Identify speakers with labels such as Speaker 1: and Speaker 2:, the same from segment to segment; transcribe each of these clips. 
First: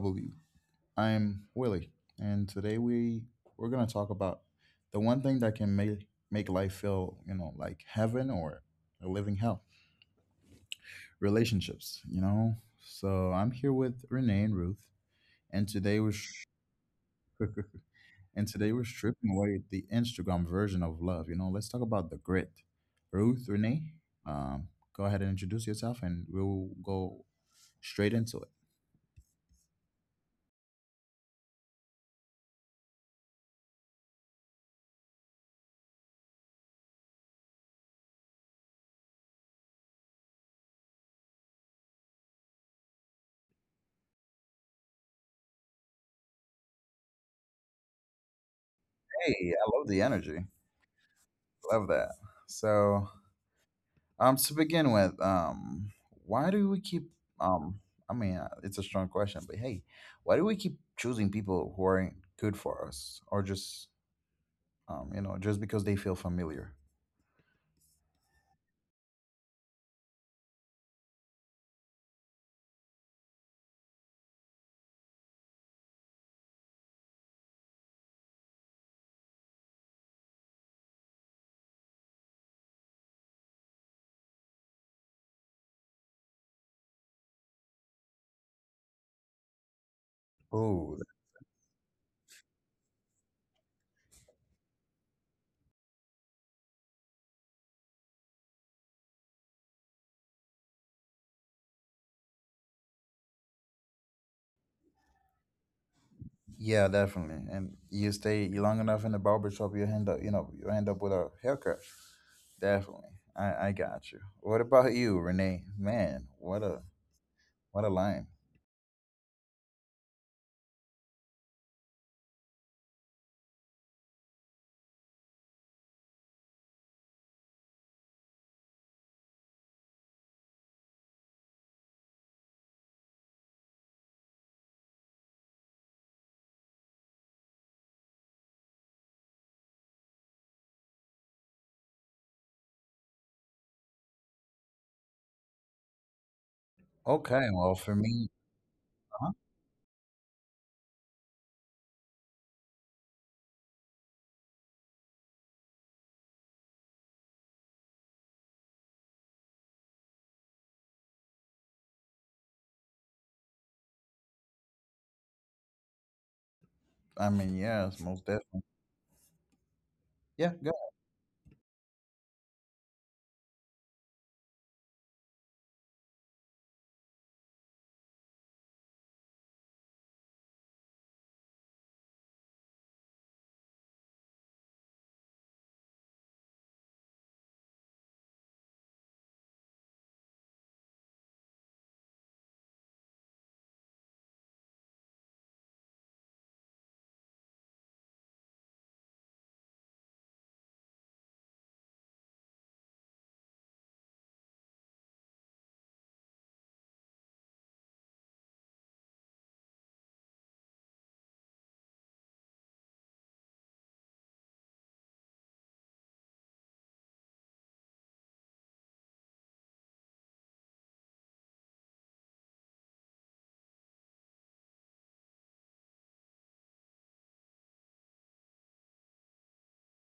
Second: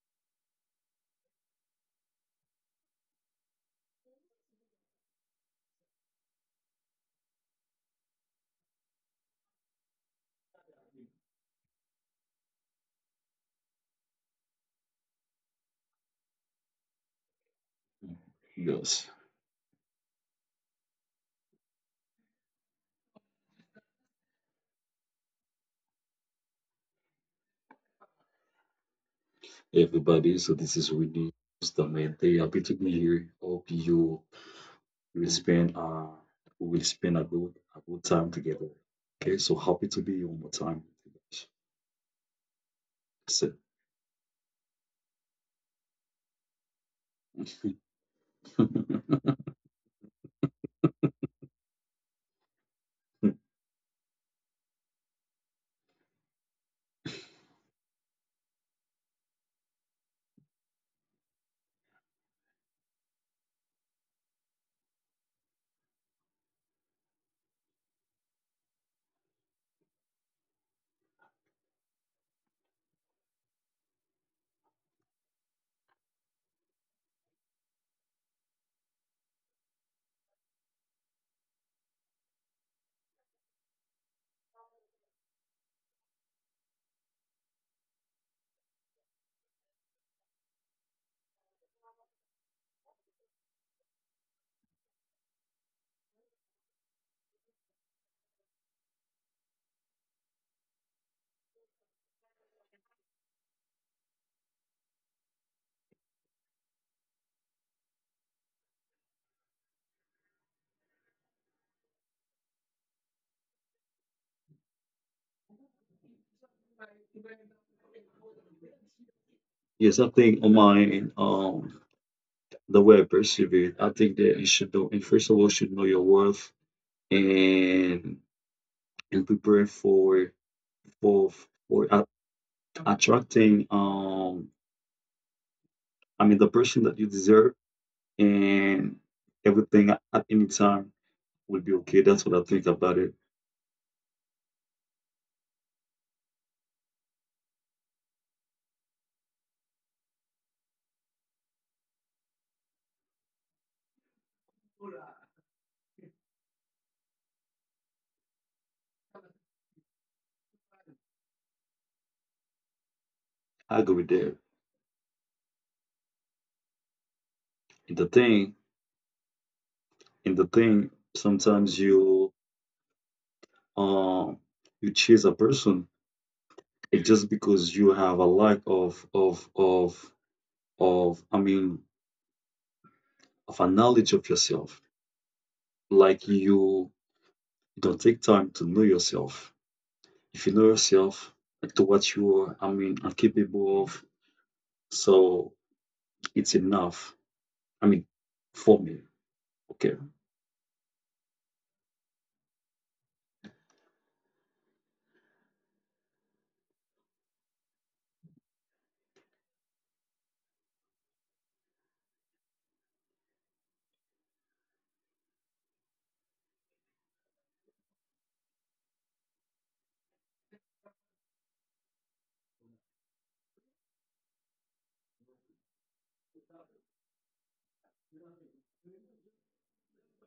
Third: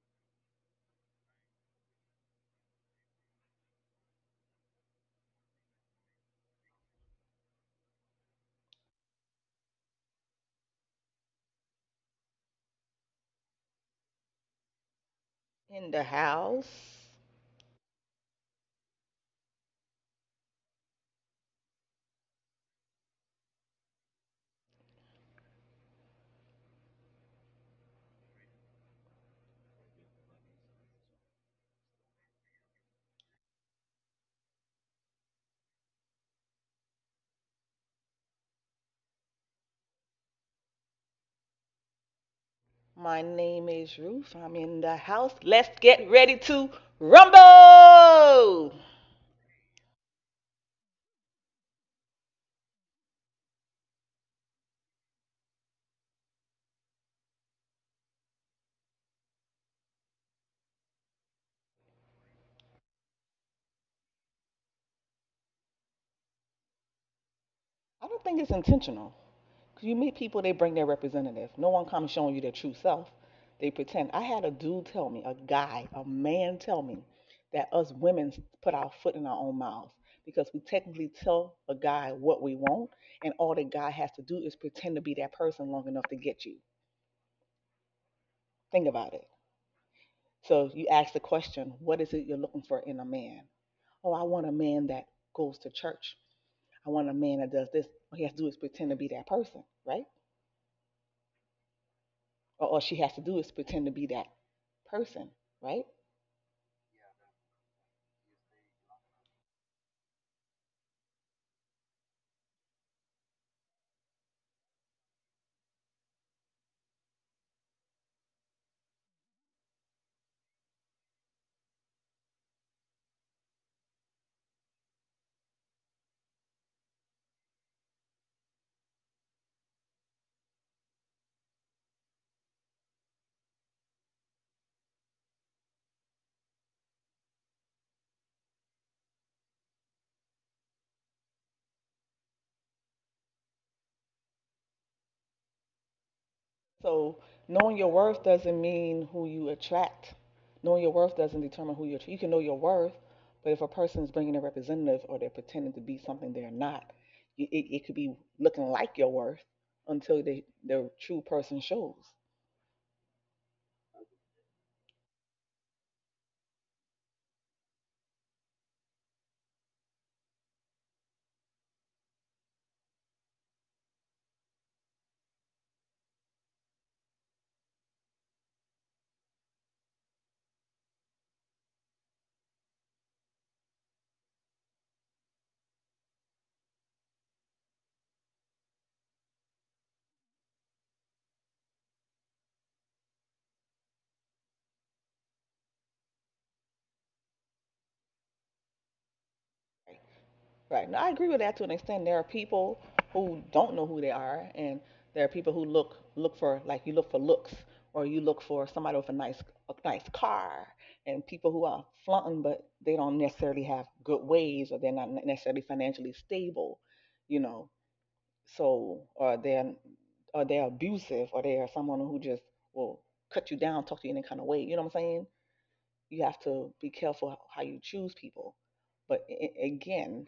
Speaker 1: W. I'm Willie, and today we're gonna talk about the one thing that can make life feel, you know, like heaven or a living hell: relationships. You know, so I'm here with Renee and Ruth, and
Speaker 2: In the house.
Speaker 1: and today we're
Speaker 3: Yes.
Speaker 1: stripping away the Instagram version of love. You know, let's talk about the grit. Ruth, Renee, um, go ahead and introduce yourself, and we'll go straight into it.
Speaker 3: Everybody, so this is Winnie Justamente. Happy to be here. Hope you will spend we will spend a good time together. Okay, so happy to be here one more time.
Speaker 2: My
Speaker 3: That's it.
Speaker 2: name is Ruth. I'm in the house. Let's get ready to rumble.
Speaker 1: Hey, I love the energy. Love that. So, to begin with, why do we keep um? It's a strong question, but hey, why do we keep choosing people who aren't good for us, or just you know, just because they feel familiar?
Speaker 2: I don't think it's intentional. 'Cause you meet people, they bring their representative. No one comes showing you their true self. They pretend. I had a dude tell me, a guy, a man tell me that us women put our foot in our own mouths because we technically tell a guy what we want, and all the guy has to do is pretend to be that person long enough to get you. Think about it. So you
Speaker 1: Oh,
Speaker 2: ask the question, what is it you're looking for in a man? Oh, I want a man that goes to church. I want a man that does this. All he has to do is pretend to be that person, right? Or all she has to do is pretend to be that person, right?
Speaker 1: yeah, definitely. And you stay long enough in the barber shop, you end up, you know, you end up with a haircut. Definitely. I got you. What about you, Renee? Man, what a line.
Speaker 3: Yes, I think on mine, the way I perceive it, I think that you should know, and first of all, should know your worth and and prepare for for attracting I mean, the person that you deserve and everything at any time will be okay. That's what I think about it.
Speaker 2: So
Speaker 1: Okay,
Speaker 2: knowing your
Speaker 1: well for
Speaker 2: worth
Speaker 1: me,
Speaker 2: doesn't mean who you
Speaker 1: uh
Speaker 2: attract. Knowing your worth doesn't determine who you attract. You can know your worth, but if a person is bringing a representative or they're pretending to be something they're not, it could be looking like your worth until they, their true person shows.
Speaker 3: I agree there.
Speaker 1: I mean,
Speaker 3: And the
Speaker 1: yes, most
Speaker 3: thing,
Speaker 1: definitely.
Speaker 3: and the
Speaker 1: Yeah, good.
Speaker 3: thing, sometimes um you chase a person it just because you have a lack of I mean of a knowledge of yourself. Like you don't take time to know yourself. If you know yourself like to what you are, I mean, are capable of, so it's enough. I mean, for me, okay.
Speaker 2: Right. Now, I agree with that to an extent. There are people who don't know who they are, and there are people who look for, like, you look for looks, or you look for somebody with a nice car, and people who are flaunting, but they don't necessarily have good ways, or they're not necessarily financially stable, you know. So, or they're abusive, or they are someone who just will cut you down, talk to you in any kind of way. You know what I'm saying? You have to be careful how you choose people. But again,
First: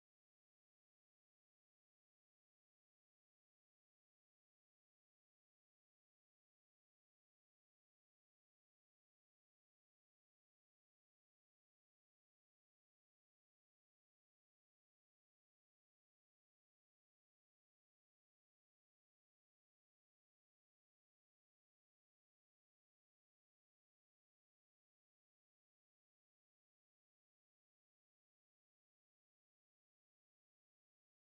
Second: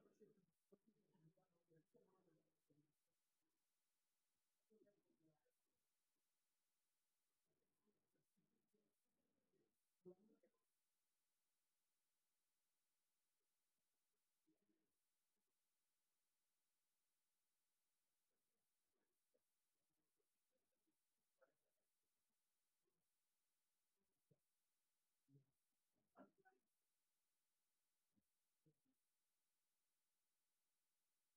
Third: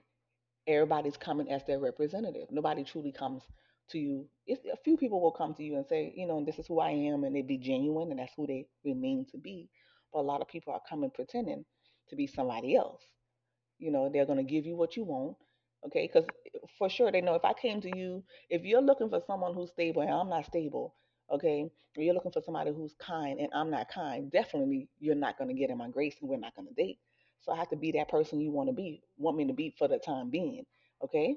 Speaker 2: everybody's coming as their representative. Nobody truly comes to you. It's, a few people will come to you and say, you know, this is who I am, and they be genuine, and that's who they remain to be. But a lot of people are coming pretending to be somebody else. You know they're going to give you what you want. Okay, because for sure they know if I came to you, if you're looking for someone who's stable and I'm not stable, okay, or you're looking for somebody who's kind and I'm not kind, definitely you're not going to get in my grace and we're not going to date. So I have to be that person you want to be, want me to be, for the time being. Okay,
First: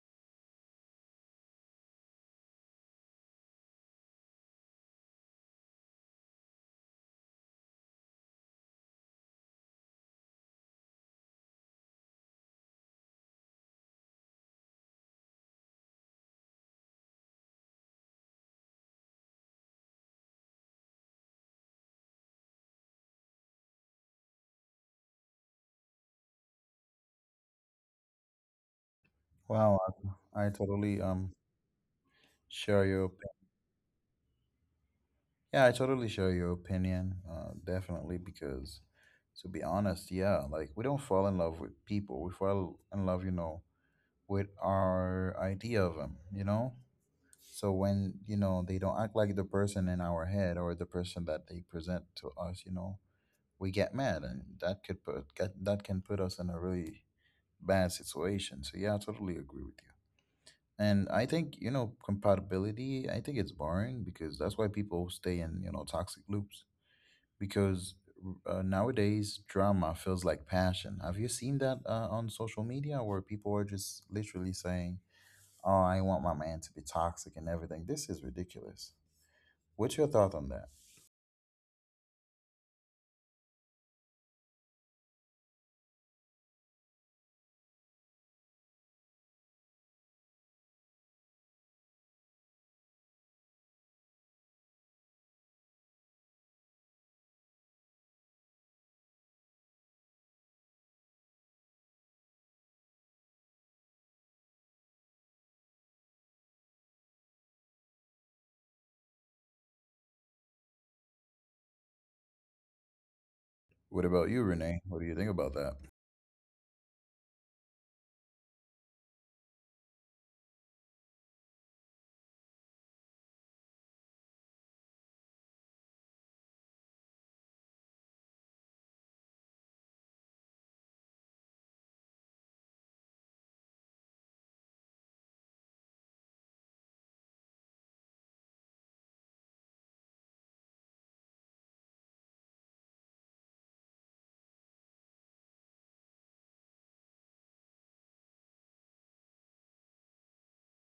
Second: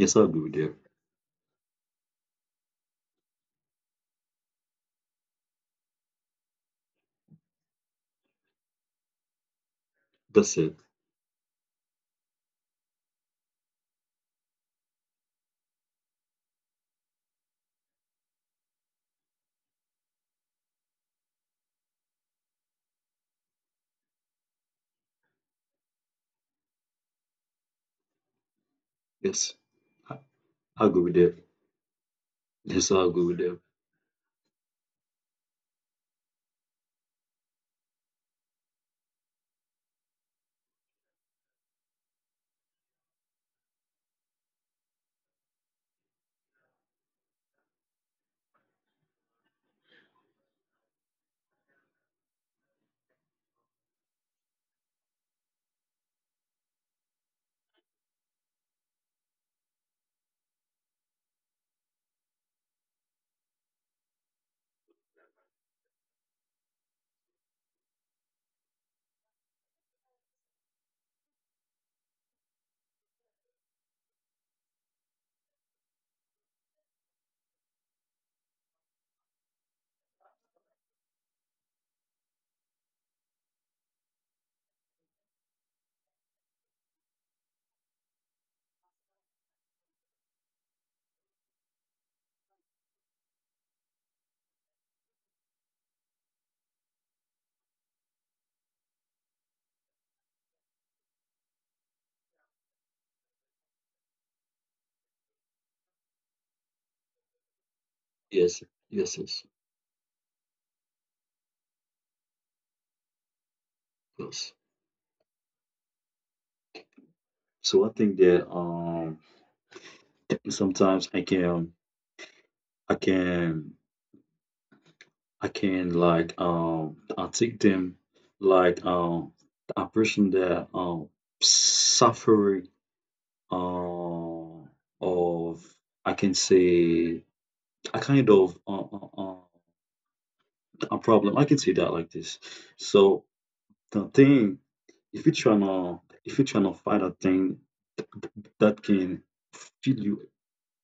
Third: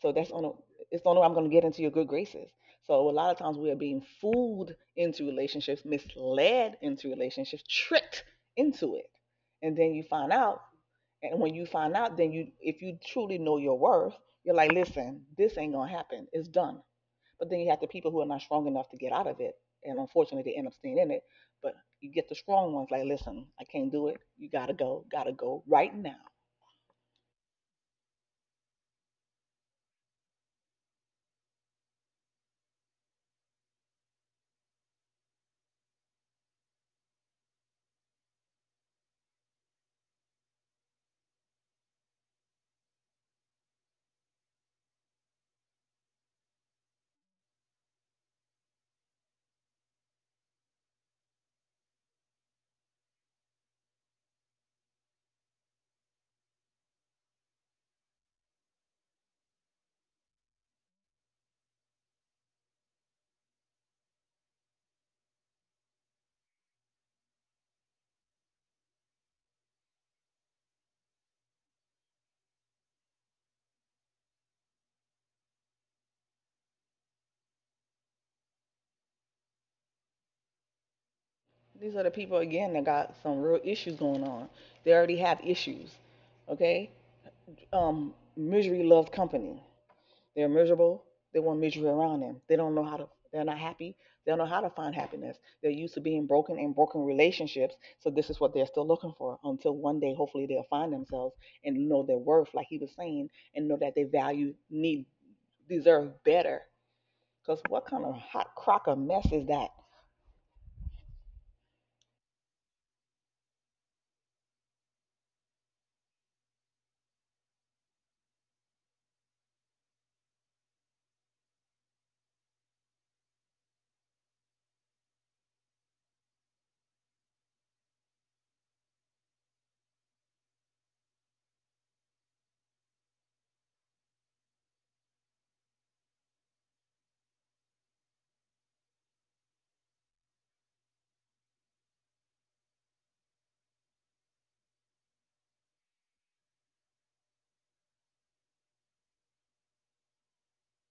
Speaker 2: so
Speaker 3: I
Speaker 2: that's
Speaker 3: agree
Speaker 2: on a,
Speaker 3: with you.
Speaker 2: it's the only way I'm going to get into your good graces. So a lot of times we are being fooled into relationships, misled into relationships, tricked into it, and then you find
Speaker 3: That's
Speaker 2: out.
Speaker 3: it.
Speaker 2: And when you find out, then you, if you truly know your worth, you're like, listen, this ain't gonna happen. It's done. But then you have the people who are not strong enough to get out of it, and unfortunately they end up staying in it. But you get the strong ones, like, listen, I can't do it. You gotta go right now.
Speaker 3: Yes,
Speaker 1: Wow,
Speaker 3: I
Speaker 1: I
Speaker 3: I agree
Speaker 1: totally
Speaker 3: with you.
Speaker 1: share
Speaker 3: Yes, I
Speaker 1: your
Speaker 3: agree
Speaker 1: opinion.
Speaker 3: with you.
Speaker 1: Yeah, I totally share your opinion. Definitely because to be honest, yeah, like we don't fall in love with people. We fall in love, you know, with our idea of them, you know? So when you know they don't act like the person in our head or the person that they present to us, you know, we get mad, and that could that can put us in a really bad situation. So yeah, I totally agree with you. And I think, you know, compatibility, I think it's boring, because that's why people stay in, you know, toxic loops because nowadays drama feels like passion. Have you seen that, on social media, where people are just literally saying, "Oh, I want my man to be toxic and everything." This is ridiculous. What's your thought on that?
Speaker 2: These are the people again that got some real issues going on. They already have issues. Okay, misery loves company. They're miserable. They want misery around them. They don't know how to, they're not happy. They don't know how to find happiness. They're used to being broken in broken relationships. So this is what they're still looking for until one day, hopefully, they'll find themselves and know their worth, like he was saying, and know that they value, need, deserve better. Because what kind of hot
Speaker 3: Yes,
Speaker 2: crock of
Speaker 3: yes,
Speaker 2: mess
Speaker 3: yes,
Speaker 2: is that?
Speaker 1: What about you,
Speaker 3: yes.
Speaker 1: Renee? What do you think about that?
Speaker 3: So I think that sometimes I can I can like I take them like a person that suffering uh, of I can say a kind of a problem. I can say that like this. So the thing, if you try trying to if you try trying to find a thing that can feel you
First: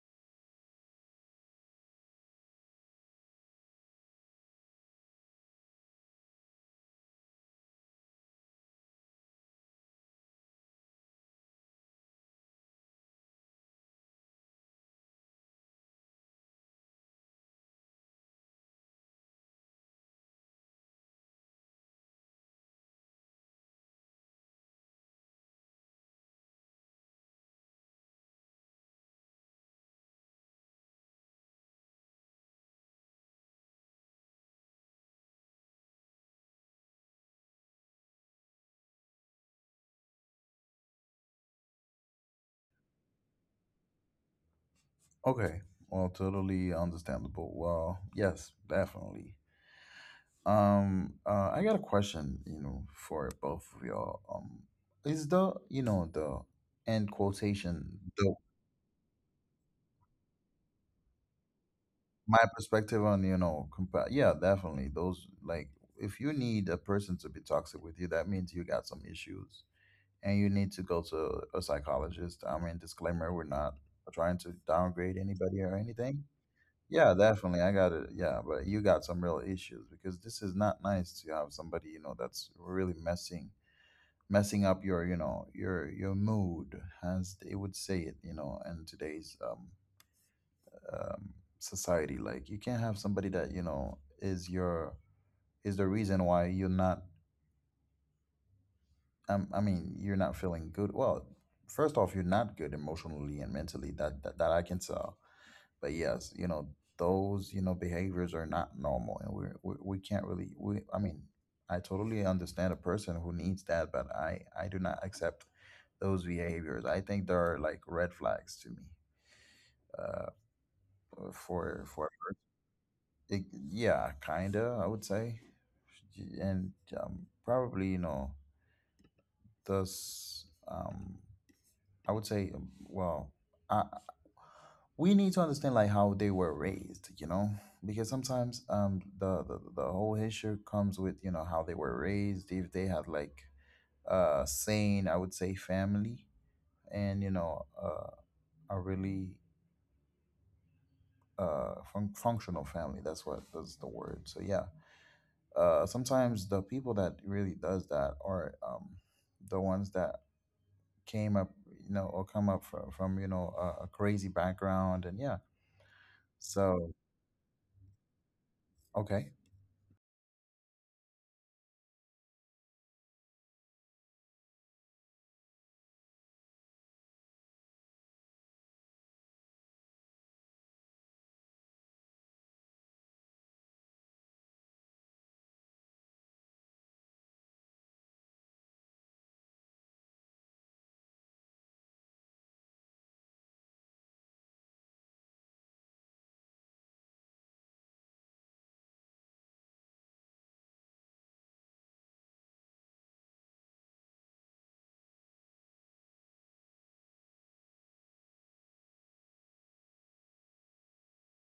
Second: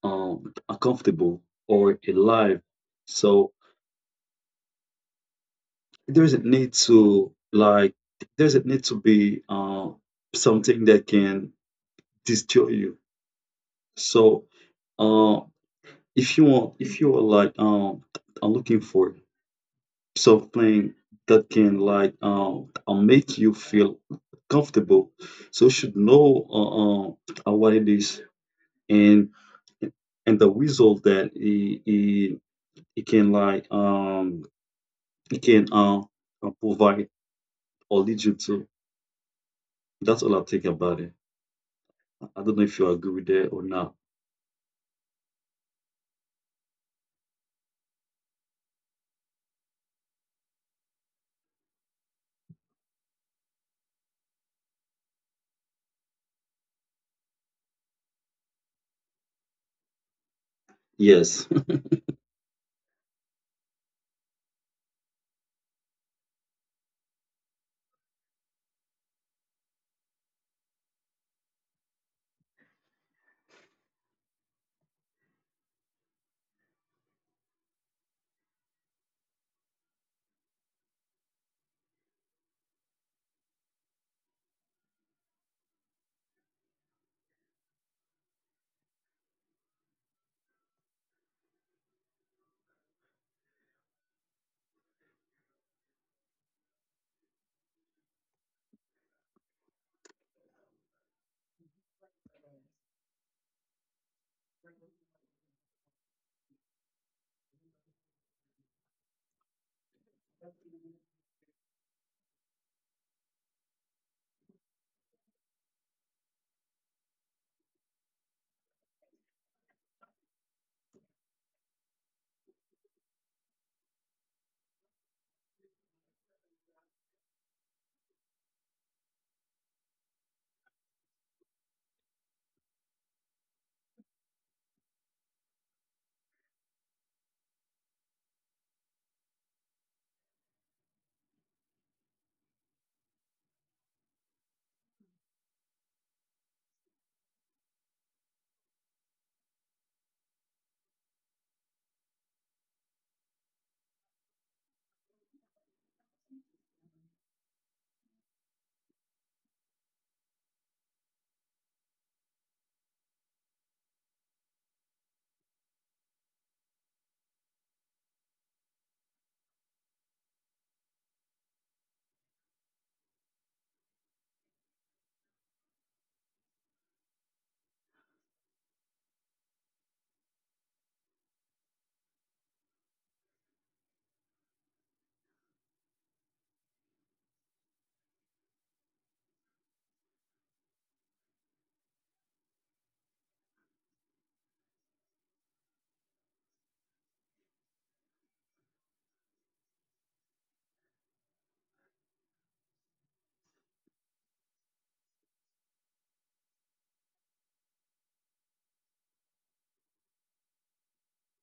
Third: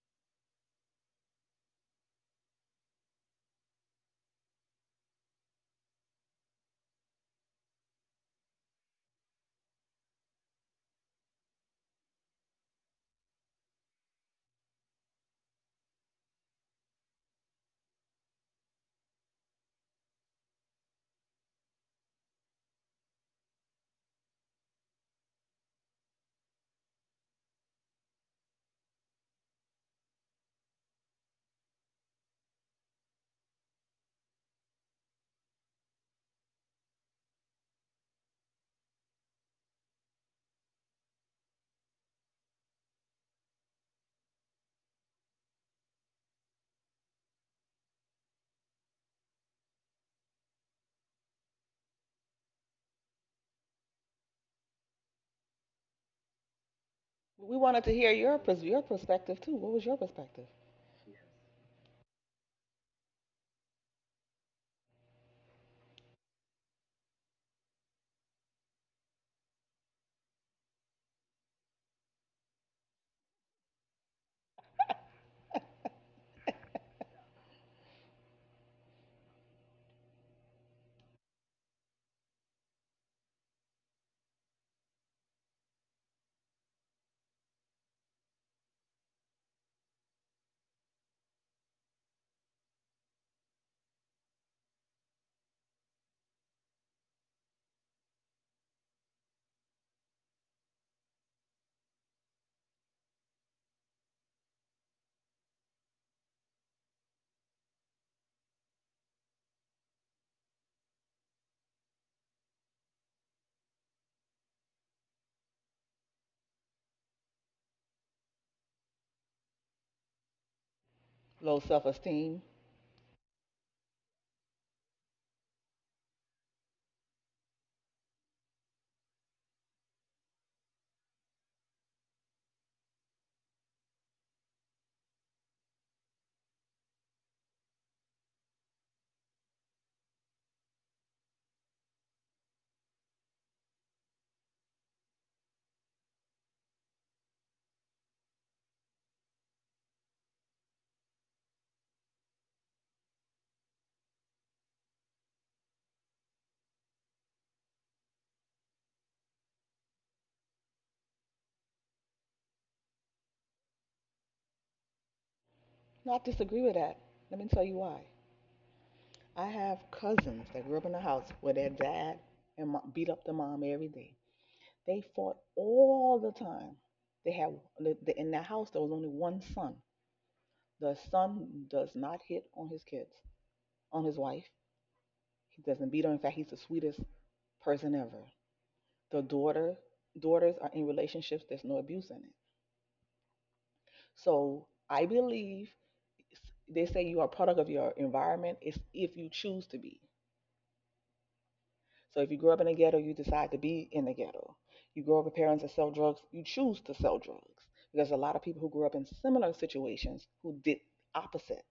Speaker 3: uncomfortable or alive, so there isn't need to like there isn't need to be something that can destroy you. So uh, if you want if you are like are looking for something that can make you feel comfortable, so you should know what it is. and and the result that it can it can uh, provide or lead you to. That's all I think about it. I don't know if you agree with that or not.
Speaker 1: Okay. Well, totally understandable. Well, yes, definitely. I got a question, you know, for both of y'all. Is the, you know, the end
Speaker 2: We wanted to
Speaker 1: quotation,
Speaker 2: hear
Speaker 1: the
Speaker 2: your perspective too. What was your perspective?
Speaker 3: Yes.
Speaker 1: my perspective on, you know, yeah, definitely. Those like, if you need a person to be toxic with you, that means you got some issues and you need to go to a psychologist. I mean, disclaimer, we're not trying to downgrade anybody or anything. Yeah, definitely. I got it. Yeah, but you got some real issues because this is not nice to have somebody, you know, that's really messing up your, you know, your mood, as they would say it, you know, in today's um society. Like you can't have somebody that, you know, is your is the reason why you're not you're not feeling good. Well, first off, you're not good emotionally and mentally. That I can tell, but yes, you know, those, you know, behaviors are not normal and we can't really, I mean, I totally understand a person who needs that, but I do not accept those behaviors. I think they are like red flags to me, uh,
Speaker 2: Low self
Speaker 1: for, for,
Speaker 2: esteem.
Speaker 1: it, yeah, kinda, I would say. And, probably, you know, thus, um, I would say, I, we need to understand like how they were raised, you know, because sometimes the whole issue comes with, you know, how they were raised. If they had like a sane, I would say, family, and you know, a really functional family, that's what that's the word. So yeah, sometimes the people that really does that are the ones that came up, you know, or come up from, you know, a crazy background, and yeah,
Speaker 2: Not disagree with that.
Speaker 1: so
Speaker 2: Let me tell you why.
Speaker 1: okay.
Speaker 2: I have cousins that grew up in a house where their dad and beat up the mom every day. They fought all the time. They have in their house there was only one son. The son does not hit on his kids, on his wife. He doesn't beat her. In fact, he's the sweetest person ever. The daughters are in relationships. There's no abuse in it. So I believe they say you are a product of your environment. It's if you choose to be. So if you grow up in the ghetto, you decide to be in the ghetto. You grow up with parents that sell drugs, you choose to sell drugs. Because a lot of people who grew up in similar situations who did opposite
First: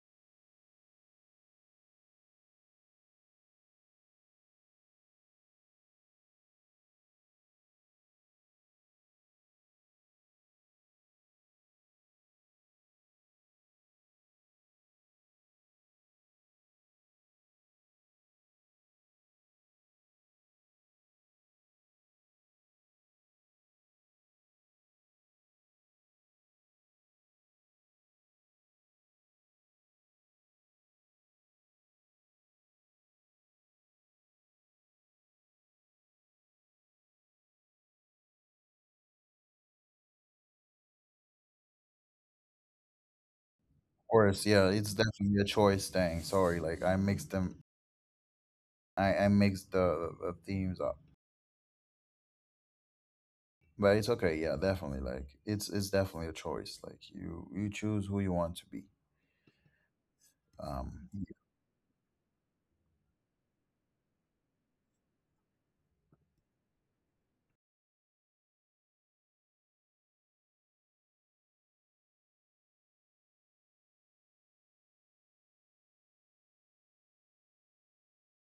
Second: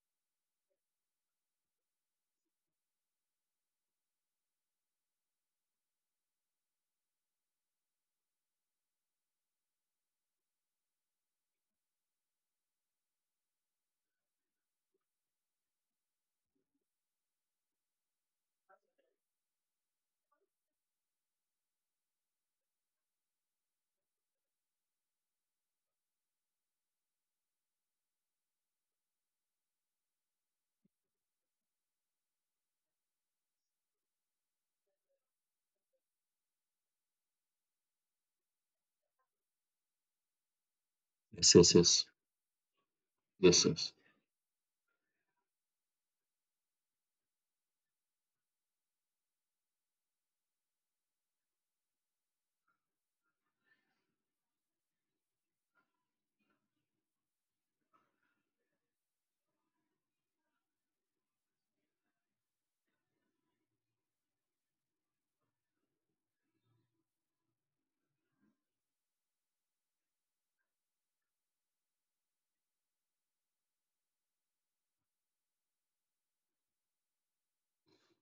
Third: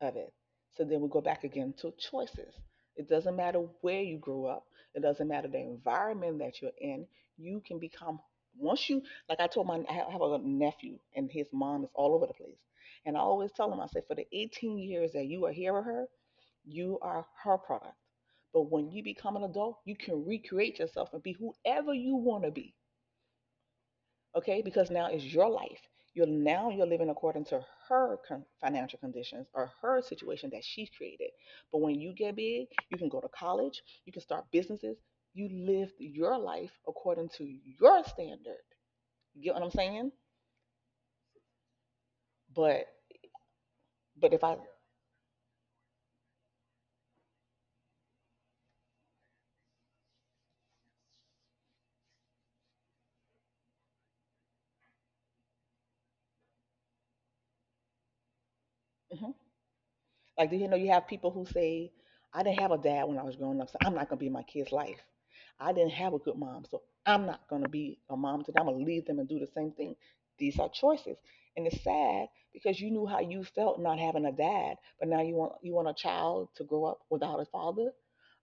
Speaker 2: of it. So then we go back again to choices. It doesn't matter where you grew up, it doesn't matter the environment that you're in. You can become, once you, like I told my, I have a nephew and his mom is all over the place. And I always tell him, I say, for the 18 years that you are here with her, you are her product. But when you become an adult, you can recreate yourself and be whoever you want to be. Okay, because now it's your life. You're now you're living according to her financial conditions or her situation that she's created. But when you get big, you can go to college, you can start businesses, you live your life according to your standard. You get what I'm saying?
Speaker 3: Yes, yes, yes,
Speaker 2: But
Speaker 3: yes, yes,
Speaker 2: but if
Speaker 1: Course,
Speaker 2: I
Speaker 1: yeah, it's definitely a choice thing. Sorry, like I mixed them, I mixed the themes up, but it's okay. Yeah, definitely, like it's definitely a choice. Like you choose who you want to be.
Speaker 2: Mhm. Like, do you know you
Speaker 1: Um,
Speaker 2: have people who say, I didn't have a dad when I was growing up, so I'm not going to be in my kid's life. I didn't have a good mom, so I'm not going to be a mom today. I'm going to leave them and do the same thing. These are choices. And it's sad because you knew how you felt not having a dad, but now you want a child to grow up without a father,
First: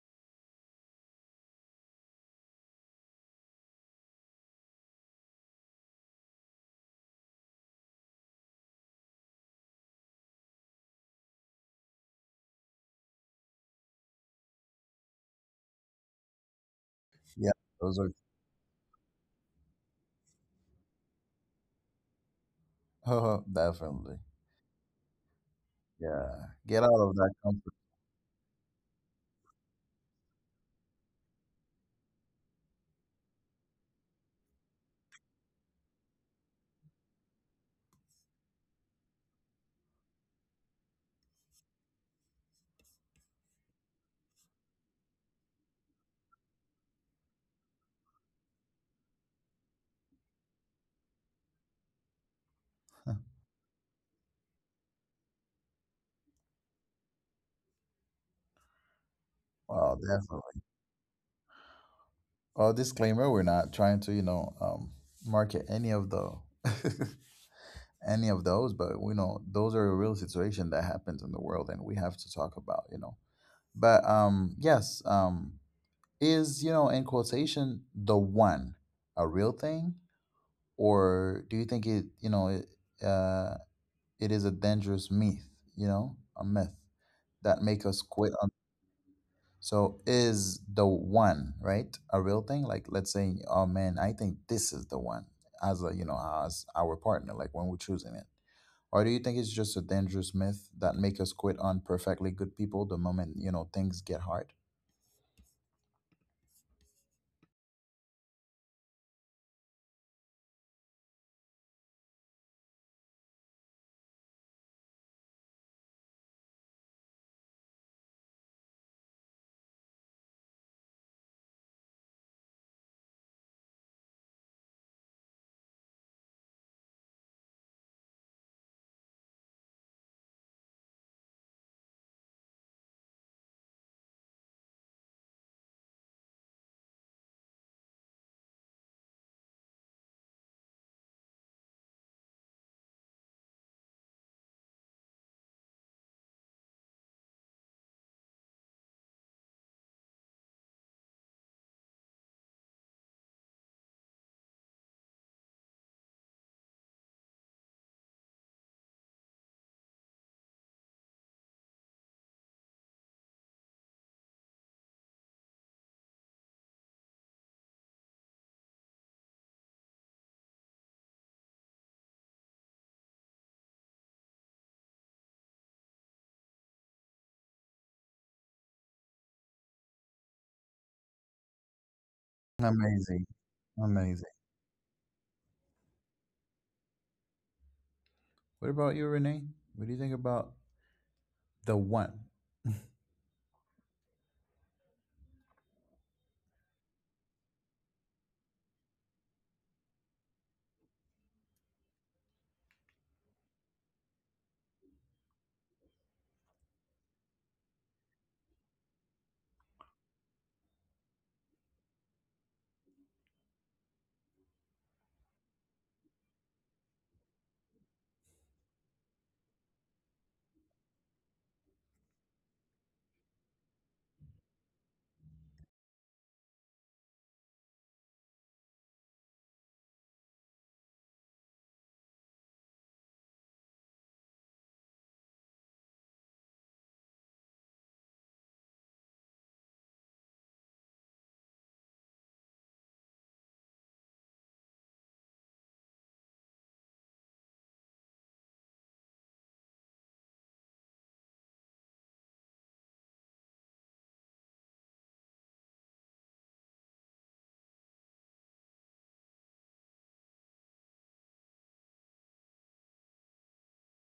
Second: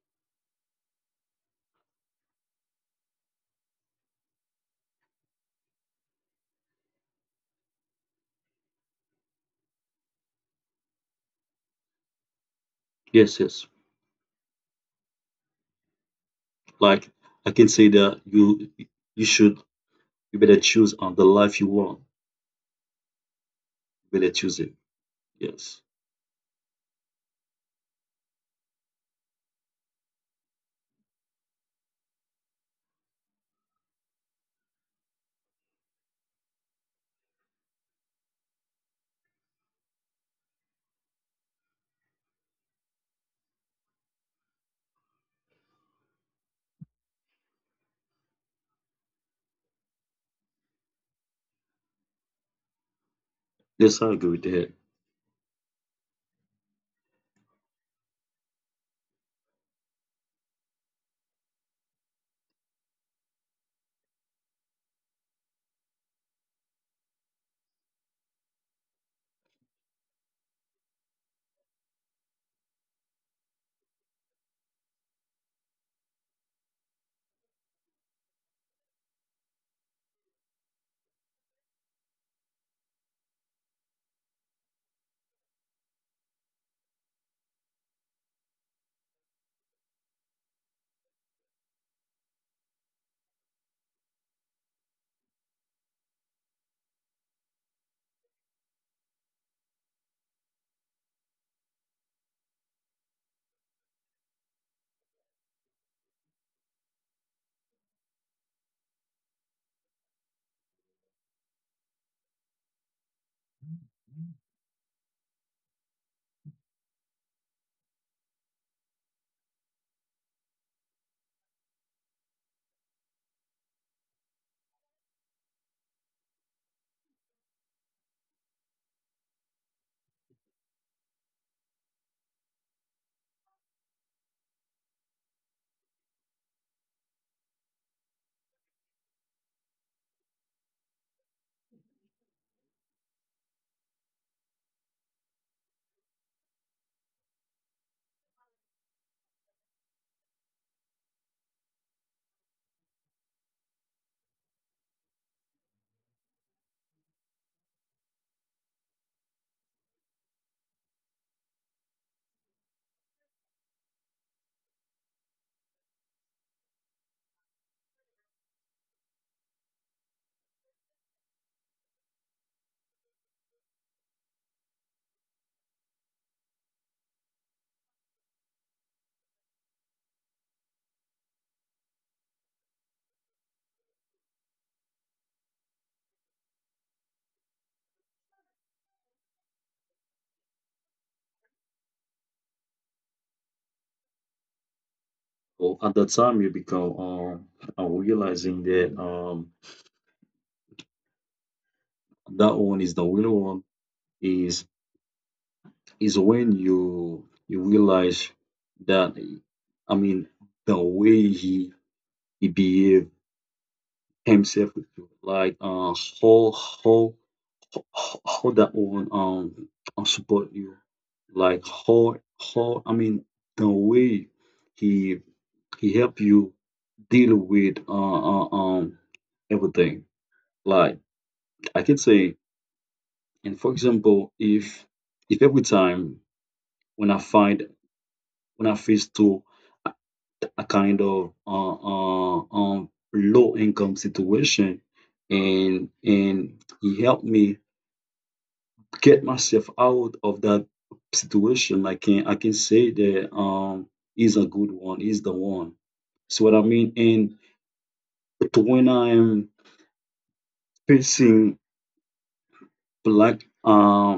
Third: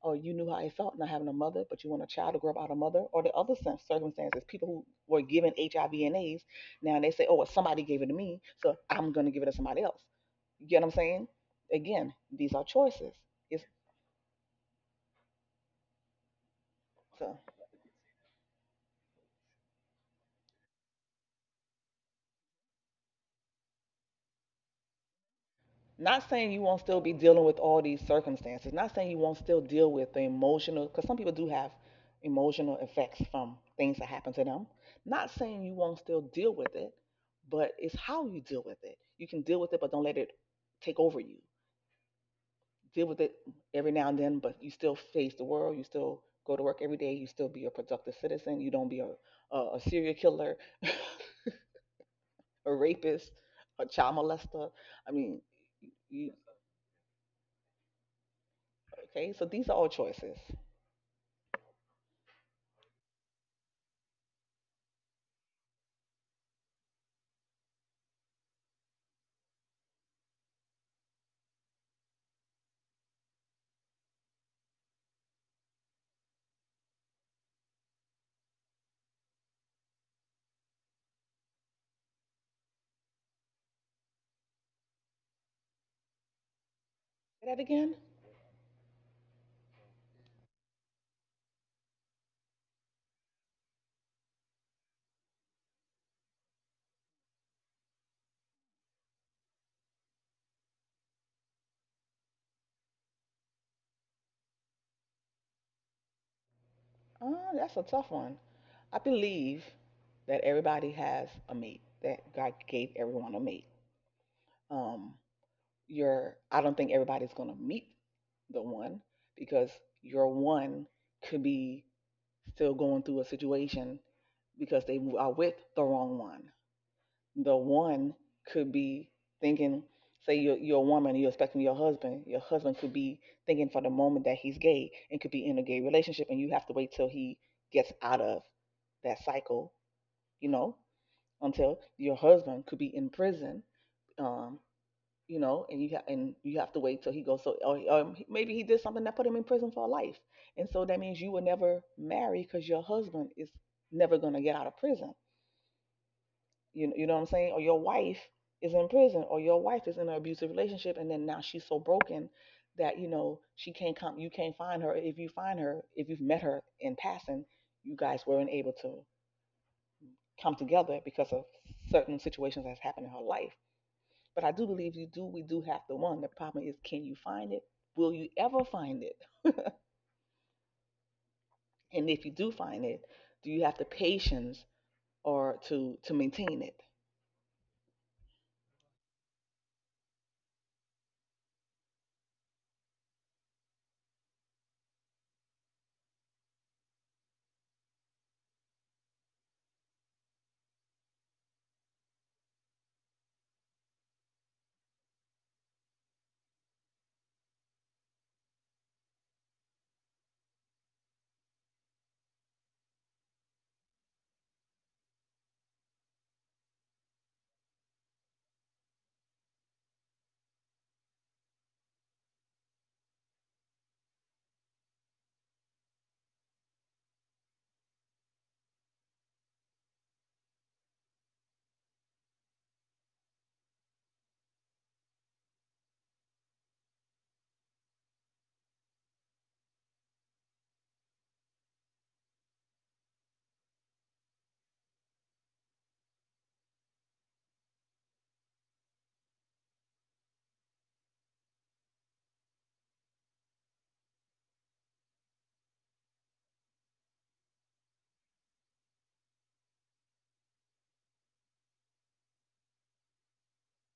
Speaker 2: or you knew how it felt not having a mother, but you want a child to grow up without a mother, or the other circumstances. People who were given HIV and AIDS, now they say, oh, well, somebody gave it to me, so I'm going to give it to somebody else. You get what I'm saying? Again, these are choices.
Speaker 3: yes,
Speaker 2: It's
Speaker 3: yes. Like
Speaker 2: so,
Speaker 1: yeah,
Speaker 3: I can say
Speaker 1: those
Speaker 3: that you should you better choose on the life you want.
Speaker 1: are definitely.
Speaker 3: You better choose it. Yes.
Speaker 2: not
Speaker 1: Yeah,
Speaker 2: saying you
Speaker 1: get
Speaker 2: won't
Speaker 1: out
Speaker 2: still
Speaker 1: of
Speaker 2: be
Speaker 1: that
Speaker 2: dealing with
Speaker 1: comfort.
Speaker 2: all these circumstances. Not saying you won't still deal with the emotional, because some people do have emotional effects from things that happen to them. Not saying you won't still deal with it, but it's how you deal with it. You can deal with it, but don't let it take over you. Deal with it every now and then, but you still face the world. You still go to work every day. You still be a productive citizen. You don't be a serial killer, a rapist, a child
Speaker 3: Yes, I agree with
Speaker 2: molester.
Speaker 3: that.
Speaker 2: I mean, you, okay, so these are all
Speaker 1: Wow,
Speaker 2: choices.
Speaker 1: definitely. Well, disclaimer, we're not trying to, you know, market any of the any of those, but we know those are a real situation that happens in the world and we have to talk about, you know. But yes, is, you know, in quotation, the one a real thing, or do you think it, you know, it uh it is a dangerous myth, you know, a myth
Speaker 2: Say
Speaker 1: that
Speaker 2: that
Speaker 1: make us
Speaker 2: again?
Speaker 1: quit on? So is the one right a real thing? Like let's say, oh man, I think this is the one, as a, you know, as our partner, like when we're choosing it. Or do you think it's just a dangerous myth that make us quit on perfectly good people the moment, you know, things get hard?
Speaker 2: Oh, that's a tough one. I believe that everybody has a mate, that God gave everyone a mate. Um, you're, I don't think everybody's going to meet the one, because your one could be still going through a situation because they are with the wrong one. The one could be thinking, say you're a woman and you're expecting your husband. Your husband could be thinking for the moment that he's gay and could be in a gay relationship, and you have to wait till he gets out of that cycle, you know, until your husband could be in prison, um, you know, and and you have to wait till he goes. So, or maybe he did something that put him in prison for life, and so that means you will never marry because your husband is never gonna get out of prison. You know what I'm saying? Or your wife is in prison, or your wife is in an abusive relationship, and then now she's so broken that you know she can't come. You can't find her. If you find her, if you've met her in passing, you guys weren't able to come together because of certain situations that's happened in her life. But I do believe you do. We do have the one. The problem is, can you find it? Will you ever find it? And if you do find it,
Speaker 1: Amazing.
Speaker 2: do you have the
Speaker 1: Amazing.
Speaker 2: patience or to maintain it?
Speaker 1: What about you, Renee? What do you think about the one?
Speaker 3: Well, at that time you become realizing that that one is the real one is is when you realize that I mean the way he behaved himself with you, like how how how how that one support you, like how I mean the way he he help you deal with everything. Like I can say, and for example, if every time when I find when I face to a kind of low income situation and he helped me get myself out of that situation. I can say that he's a good one, he's the one. So what I mean and but when I'm facing black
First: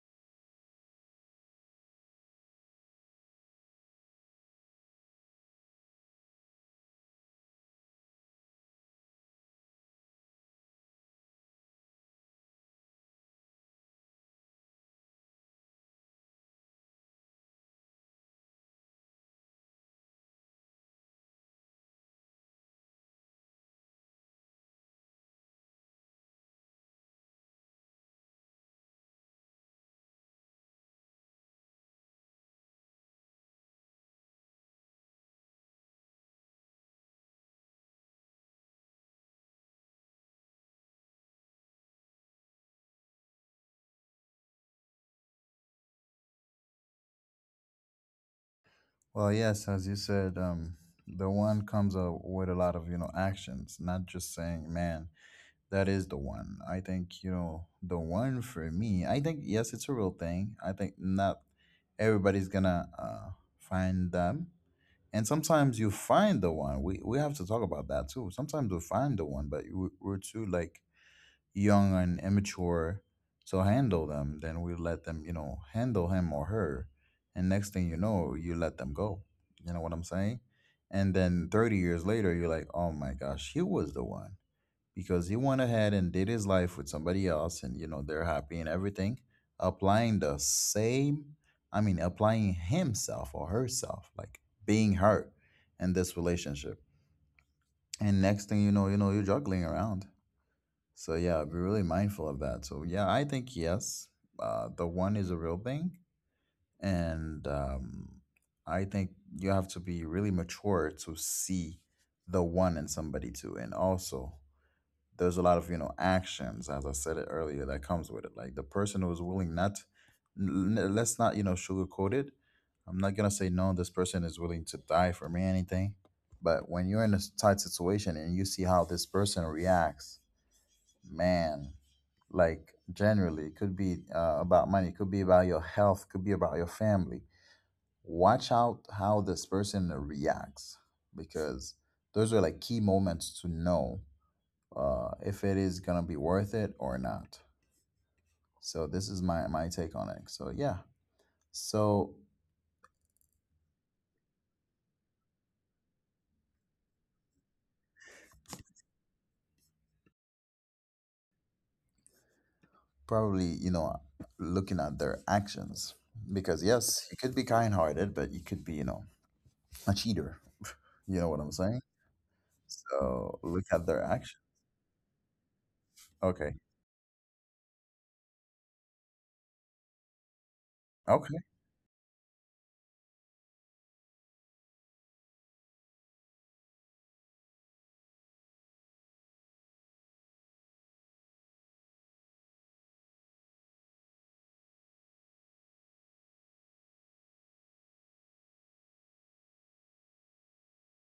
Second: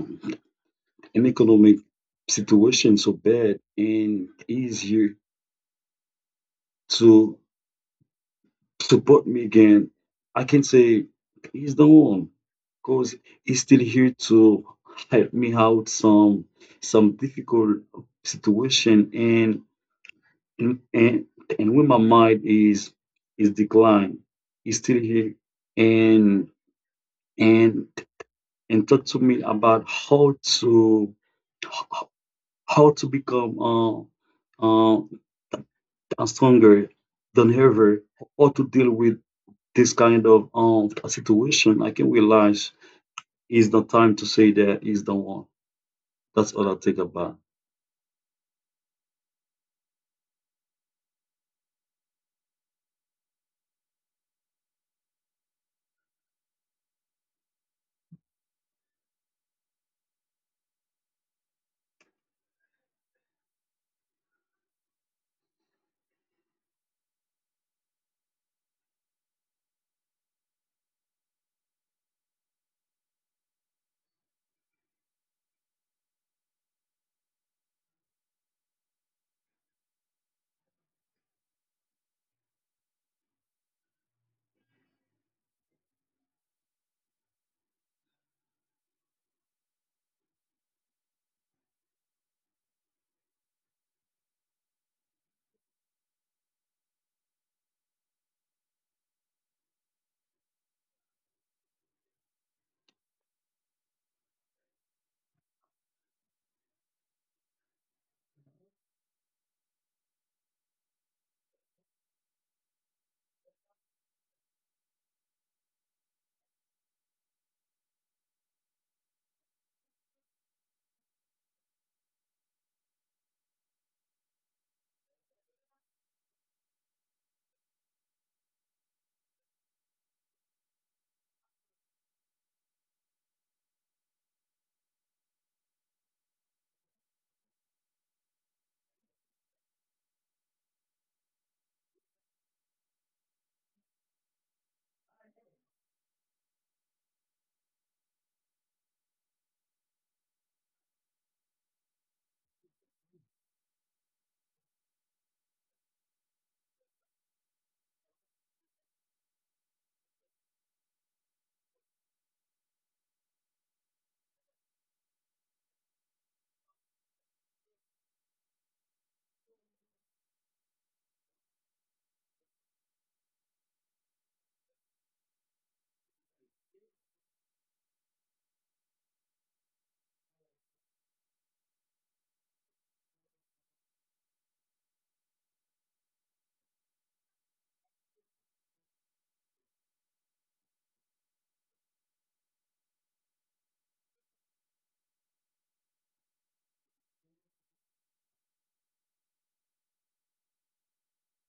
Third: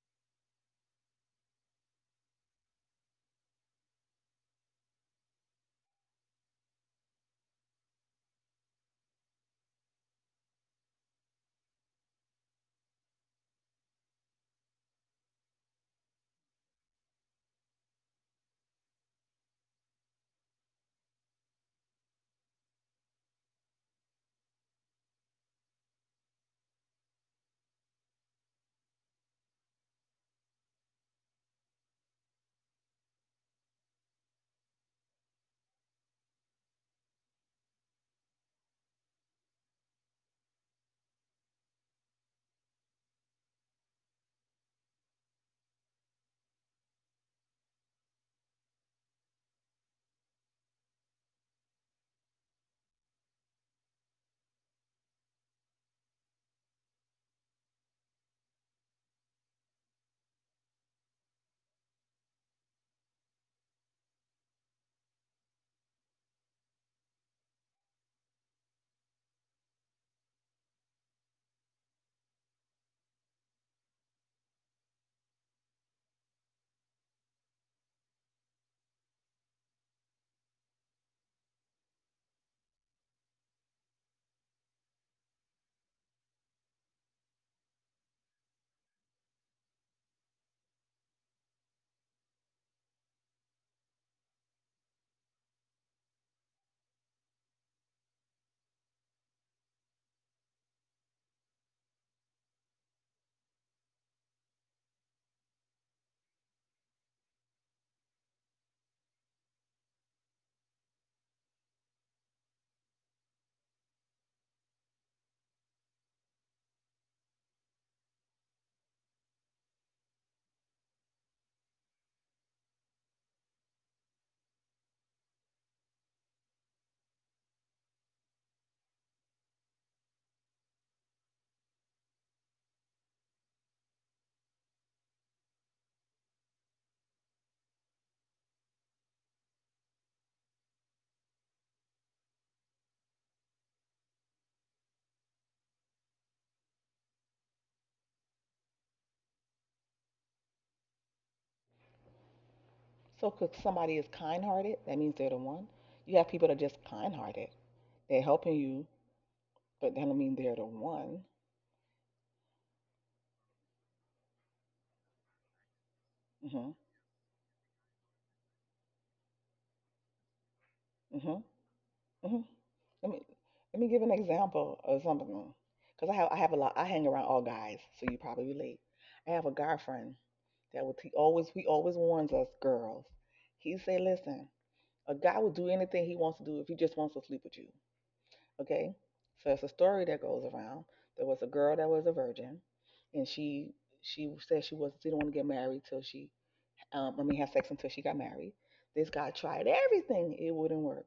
Speaker 3: an economic situation so bad and he's here to support me again, I can say, please don't, because he's still here to help me out some difficult situation. And and and and when my mind is declined, he's still here and and and talk to me about how how to become uh, stronger than ever, how to deal with this kind of situation, I can realize it's the time to say that is the one. That's all I think about.
Speaker 1: Well, yes, as you said, the one comes up with a lot of, you know, actions, not just saying, "Man, that is the one." I think, you know, the one for me, I think, yes, it's a real thing. I think not everybody's gonna find them. And sometimes you find the one. We have to talk about that too. Sometimes we find the one, but we're too like young and immature to handle them. Then we let them, you know, handle him or her. And next thing you know, you let them go. You know what I'm saying? And then 30 years later, you're like, oh my gosh, he was the one, because he went ahead and did his life with somebody else, and you know they're happy and everything, applying the same, I mean applying himself or herself, like being her in this relationship. And next thing you know, you know, you're juggling around. So yeah, be really mindful of that. So yeah, I think, yes, the one is a real thing, and I think you have to be really mature to see the one in somebody too, and also there's a lot of, you know, actions, as I said it earlier, that comes with it, like the person who is willing, not let's not, you know, sugarcoat it. I'm not gonna say no, this person is willing to die for me anything, but when you're in a tight situation and you see how this person reacts, man, like generally it could be, about money, it could be about your health, could be about your family. Watch out how this person reacts, because those are like key moments to know if it is gonna be worth it or not. So this is my take on it. So yeah, so
Speaker 2: So, because somebody is kind-hearted, that means they're the one. You have people that are just kind-hearted. They're helping you, but that don't mean they're the one.
Speaker 1: probably, you know, looking at their actions, because
Speaker 2: Mhm.
Speaker 1: yes, you could be kind-hearted, but you could be, you know, a cheater. You know what
Speaker 2: Mhm.
Speaker 1: I'm saying?
Speaker 2: Mhm. Let me
Speaker 1: So look
Speaker 2: Let me
Speaker 1: at
Speaker 2: give
Speaker 1: their
Speaker 2: an
Speaker 1: action.
Speaker 2: example of something. Because I have a
Speaker 1: Okay.
Speaker 2: lot. I hang around all guys, so you probably relate. I have a guy friend that what
Speaker 1: Okay.
Speaker 2: he always warns us girls. He say, listen, a guy will do anything he wants to do if he just wants to sleep with you. Okay? So it's a story that goes around. There was a girl that was a virgin and she said she didn't want to get married till she I mean have sex until she got married. This guy tried everything, it wouldn't work.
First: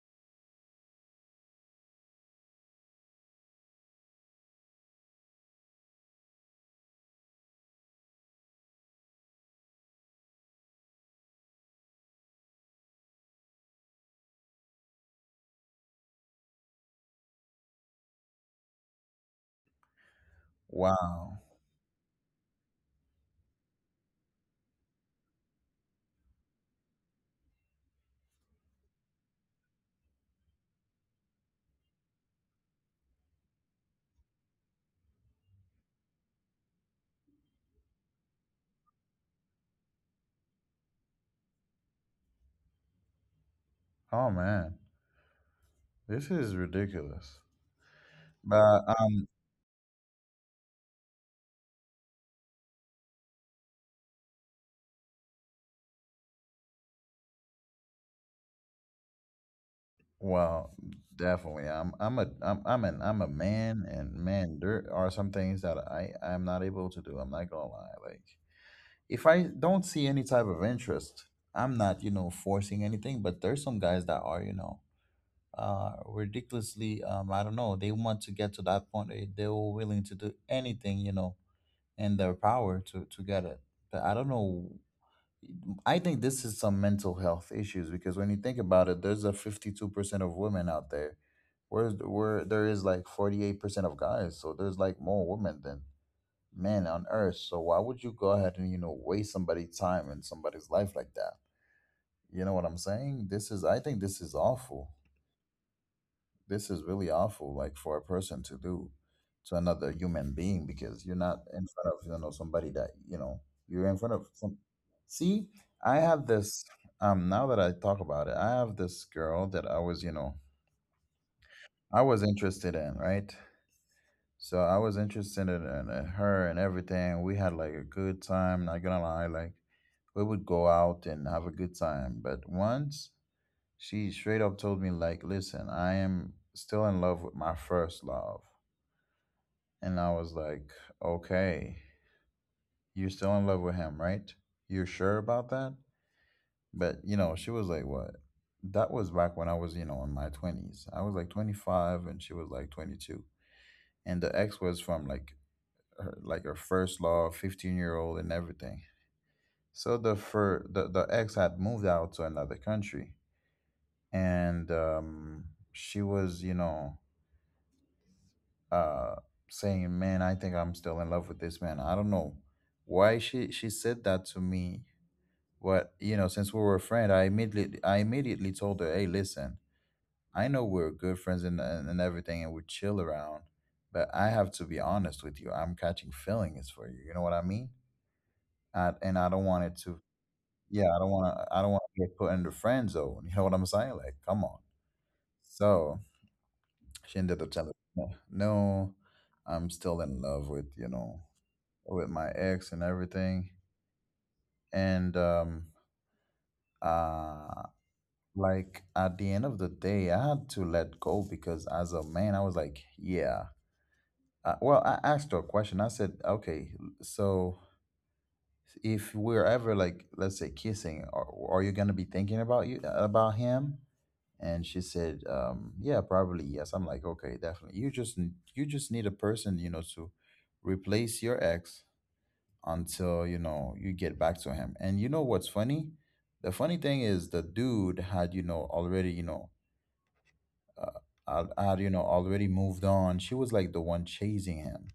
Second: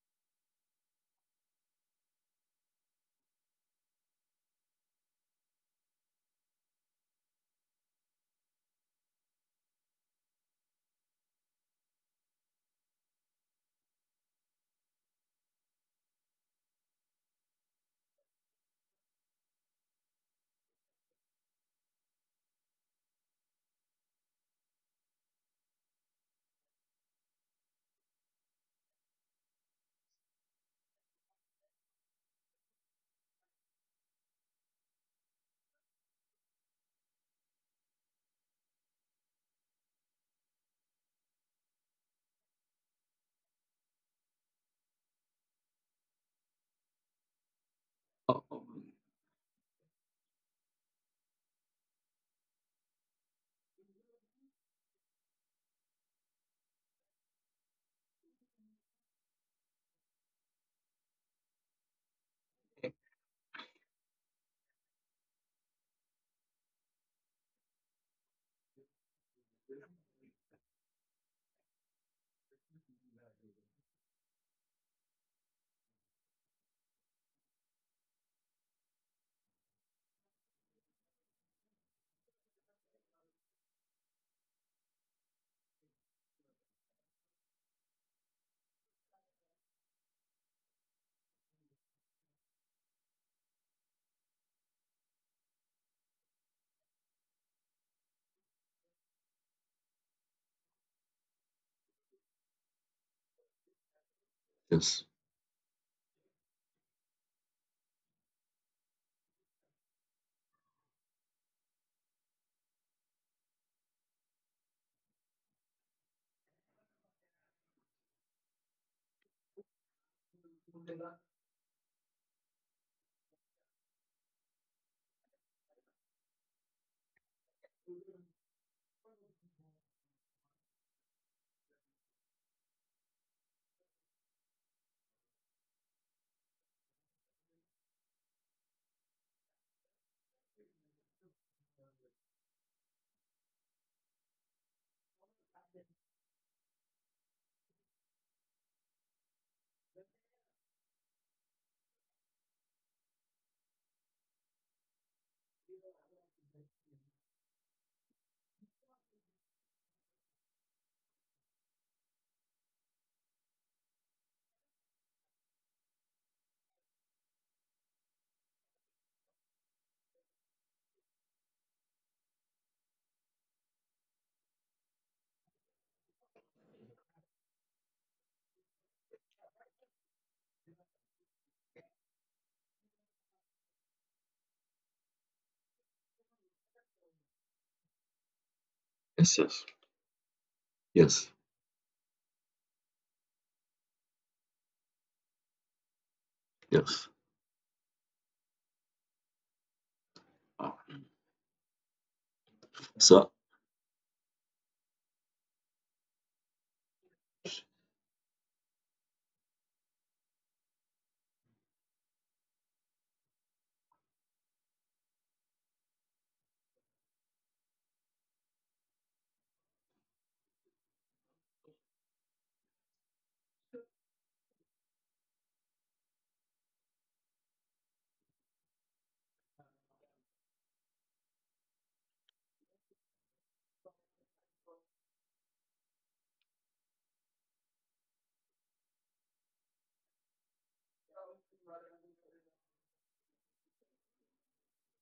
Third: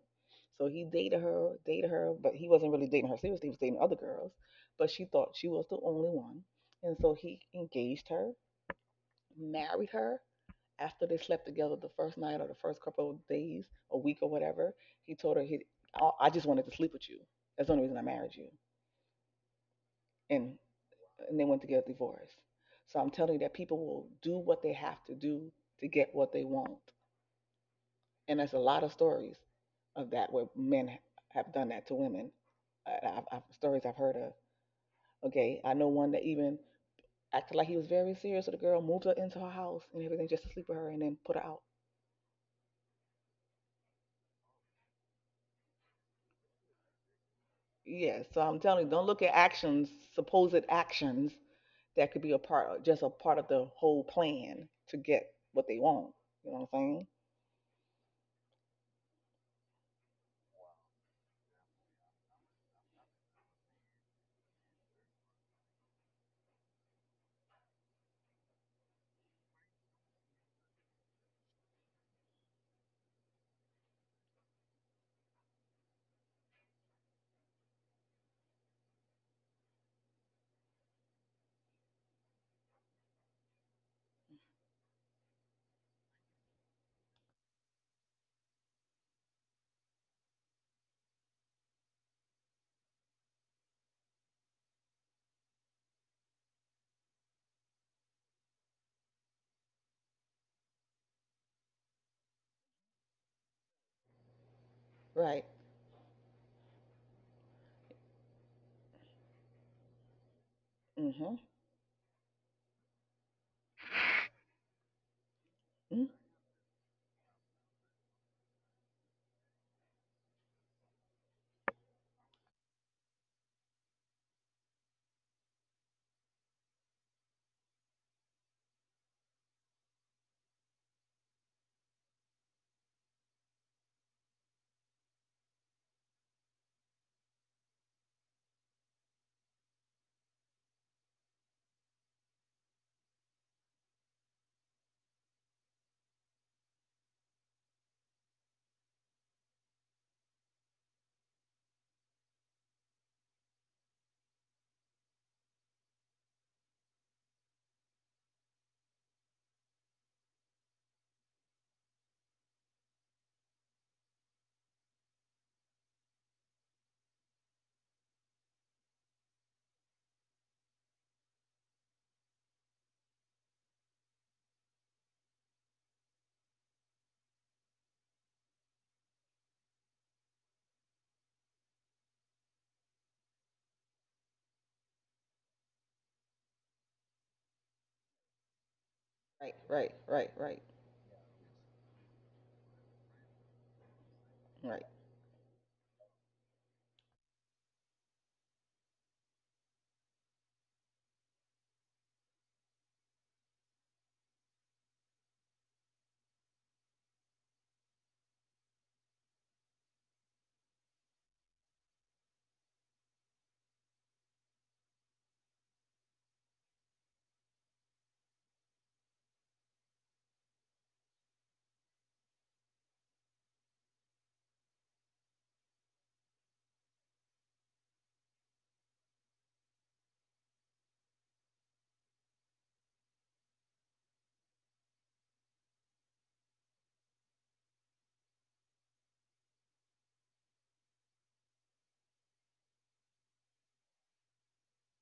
Speaker 2: So he dated her, but he wasn't really dating her seriously, he was dating other girls. But she thought she was the only one. And so he engaged her married her after they slept together the first night or the first couple of days, a week or whatever, he told her, I just wanted to sleep with you. That's the only reason I married you. And and
Speaker 1: Wow.
Speaker 2: they went to get a divorce. So I'm telling you that people will do what they have to do to get what they want. And there's a lot of stories of that where men have done that to women. Stories I've heard of. Okay, I know one that even acted like he was very serious with a girl, moved her into her house and everything just to sleep with her, and then put her out.
Speaker 1: Oh man, this is ridiculous.
Speaker 2: Yes, so
Speaker 3: Oh,
Speaker 2: I'm
Speaker 1: But
Speaker 2: telling you, don't look at actions, supposed actions that could be a part of just a part of the whole plan to get what they want. You know what I'm saying?
Speaker 1: well, definitely. I'm a I'm I'm an I'm a man, and man, there are some things that I'm not able to do. I'm not gonna lie. Like if I don't see any type of interest, I'm not, you know, forcing anything, but there's some guys that are, you know, ridiculously I don't know, they want to get to that point. They are willing to do anything, you know, in their power to get it. But I don't know, I think this is some mental health issues, because when you think about it, there's a 52% of women out there, whereas where there is like 48% of guys. So there's like more women than men on earth. So why would you go ahead and, you know, waste somebody's time and somebody's life like that? You know what I'm saying? This is, I think this is awful,
Speaker 3: yes,
Speaker 2: Right.
Speaker 1: this is really awful, like for a person to do to another human being, because you're not
Speaker 2: Hmm.
Speaker 1: in front of, you know, somebody that, you know, you're in front of some see I
Speaker 2: Mm.
Speaker 1: have this now that I talk about it, I have this girl that I was, you know, I was interested in, right? So I was interested in, in her, and everything we had like a good time, not gonna lie, like we would go out and have a good time. But once, she straight up told me like, listen, I am still in love with my first love. And I was like, okay, you're still in love with him, right? You're sure about that? But, you know, she was like, what? That was back when I was, you know, in my 20s. I was like 25 and she was like 22. And the ex was from like her first love, 15-year-old year old and everything. So the ex had moved out to another country and she was, uh, saying, "Man, I think I'm still in love with this man." I don't know why she said that to me, but you know, since we were a friend, I immediately told her, "Hey, listen, I know we're good friends and everything, and we chill around, but I have to be honest with you. I'm catching feelings for you. You know what I mean? I, and I
Speaker 3: yes,
Speaker 1: don't
Speaker 2: Right,
Speaker 3: yes,
Speaker 1: want it
Speaker 2: right,
Speaker 1: to.
Speaker 2: right, right,
Speaker 1: Yeah, I don't
Speaker 3: yes,
Speaker 1: want to. I don't want to get put in the friend zone. You know what I'm saying? Like, come on."
Speaker 2: right.
Speaker 1: So
Speaker 3: yes.
Speaker 1: she ended up telling me, "No, I'm still in love
Speaker 3: Oh,
Speaker 1: with with my ex and
Speaker 3: so
Speaker 1: everything. And uh like at the end of the day, I had to let go because as a man, I was like, yeah. Well, I asked her a question. I said, okay, so if we're ever like, let's say kissing, are you gonna be thinking about you about him? And she said, yeah, probably yes. I'm like, okay, definitely. You just you just need a person, you know, to replace your ex until, you know, you get back to him. And you know what's funny, the funny thing is the dude had, you know, already, you know, uh, had, you know, already moved on. She was like the one chasing him,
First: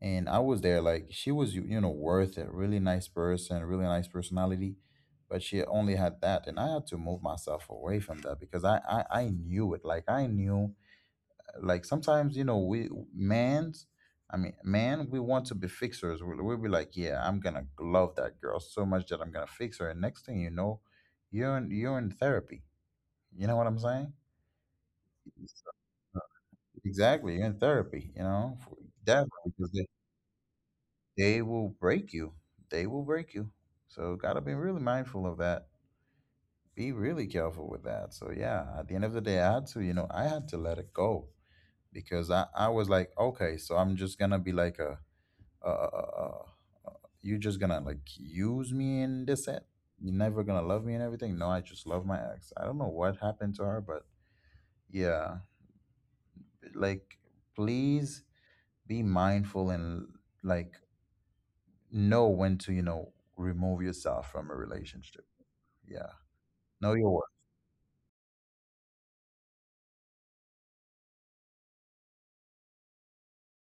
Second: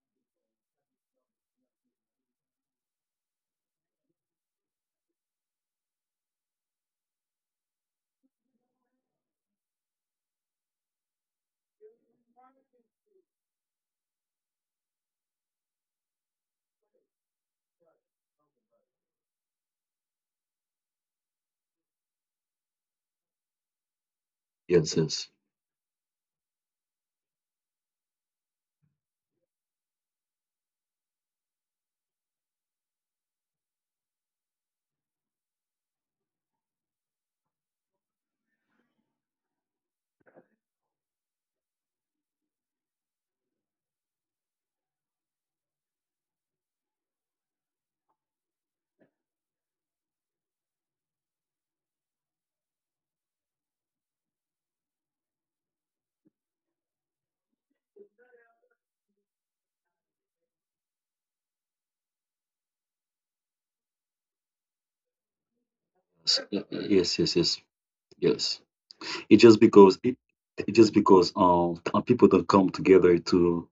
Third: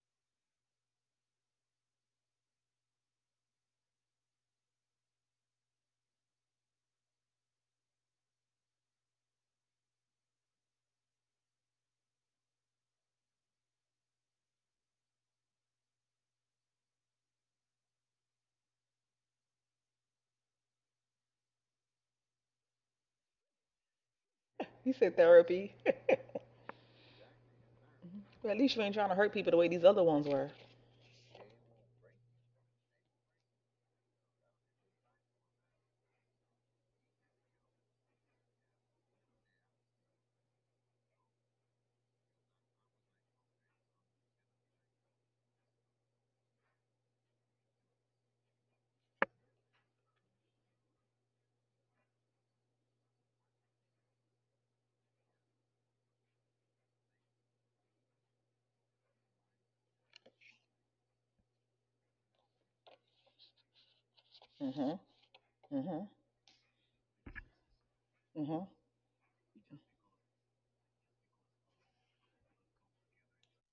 Speaker 1: and I was there like she was, you know, worth it. Really nice person, really nice personality, but she only had that, and I had to move myself away from that because I knew it. Like I knew, like sometimes, you know, we men's, I mean man, we want to be fixers. We'll be like, yeah, I'm gonna love that girl so much that I'm gonna fix her, and next thing you know, you're in therapy. You know what I'm saying?
Speaker 2: You
Speaker 3: yes,
Speaker 2: said
Speaker 3: yes,
Speaker 1: So-
Speaker 2: therapy.
Speaker 1: exactly, you're in therapy, you
Speaker 2: Well,
Speaker 1: know,
Speaker 2: at
Speaker 1: for-
Speaker 2: least you ain't trying to hurt
Speaker 1: definitely,
Speaker 2: people the
Speaker 1: because
Speaker 2: way these other ones were.
Speaker 1: they will break you, they will break you. So gotta be really mindful of that, be really careful with that. So yeah, at the end of the day, I had to, you know, I had to let it go because I was like, okay, so I'm just gonna be like a uh, you're just gonna like use me in this end. You're never gonna love me and everything. No, I just love my ex. I don't know what happened to her, but yeah, like please be mindful and like know when to, you know, remove yourself from a
Speaker 2: Hmm.
Speaker 1: relationship.
Speaker 2: Hmm.
Speaker 1: Yeah,
Speaker 3: yes,
Speaker 1: know your
Speaker 3: yes,
Speaker 1: worth.
Speaker 3: yes, yes, yes.
Speaker 2: Hmm.
Speaker 3: It just because people don't come together to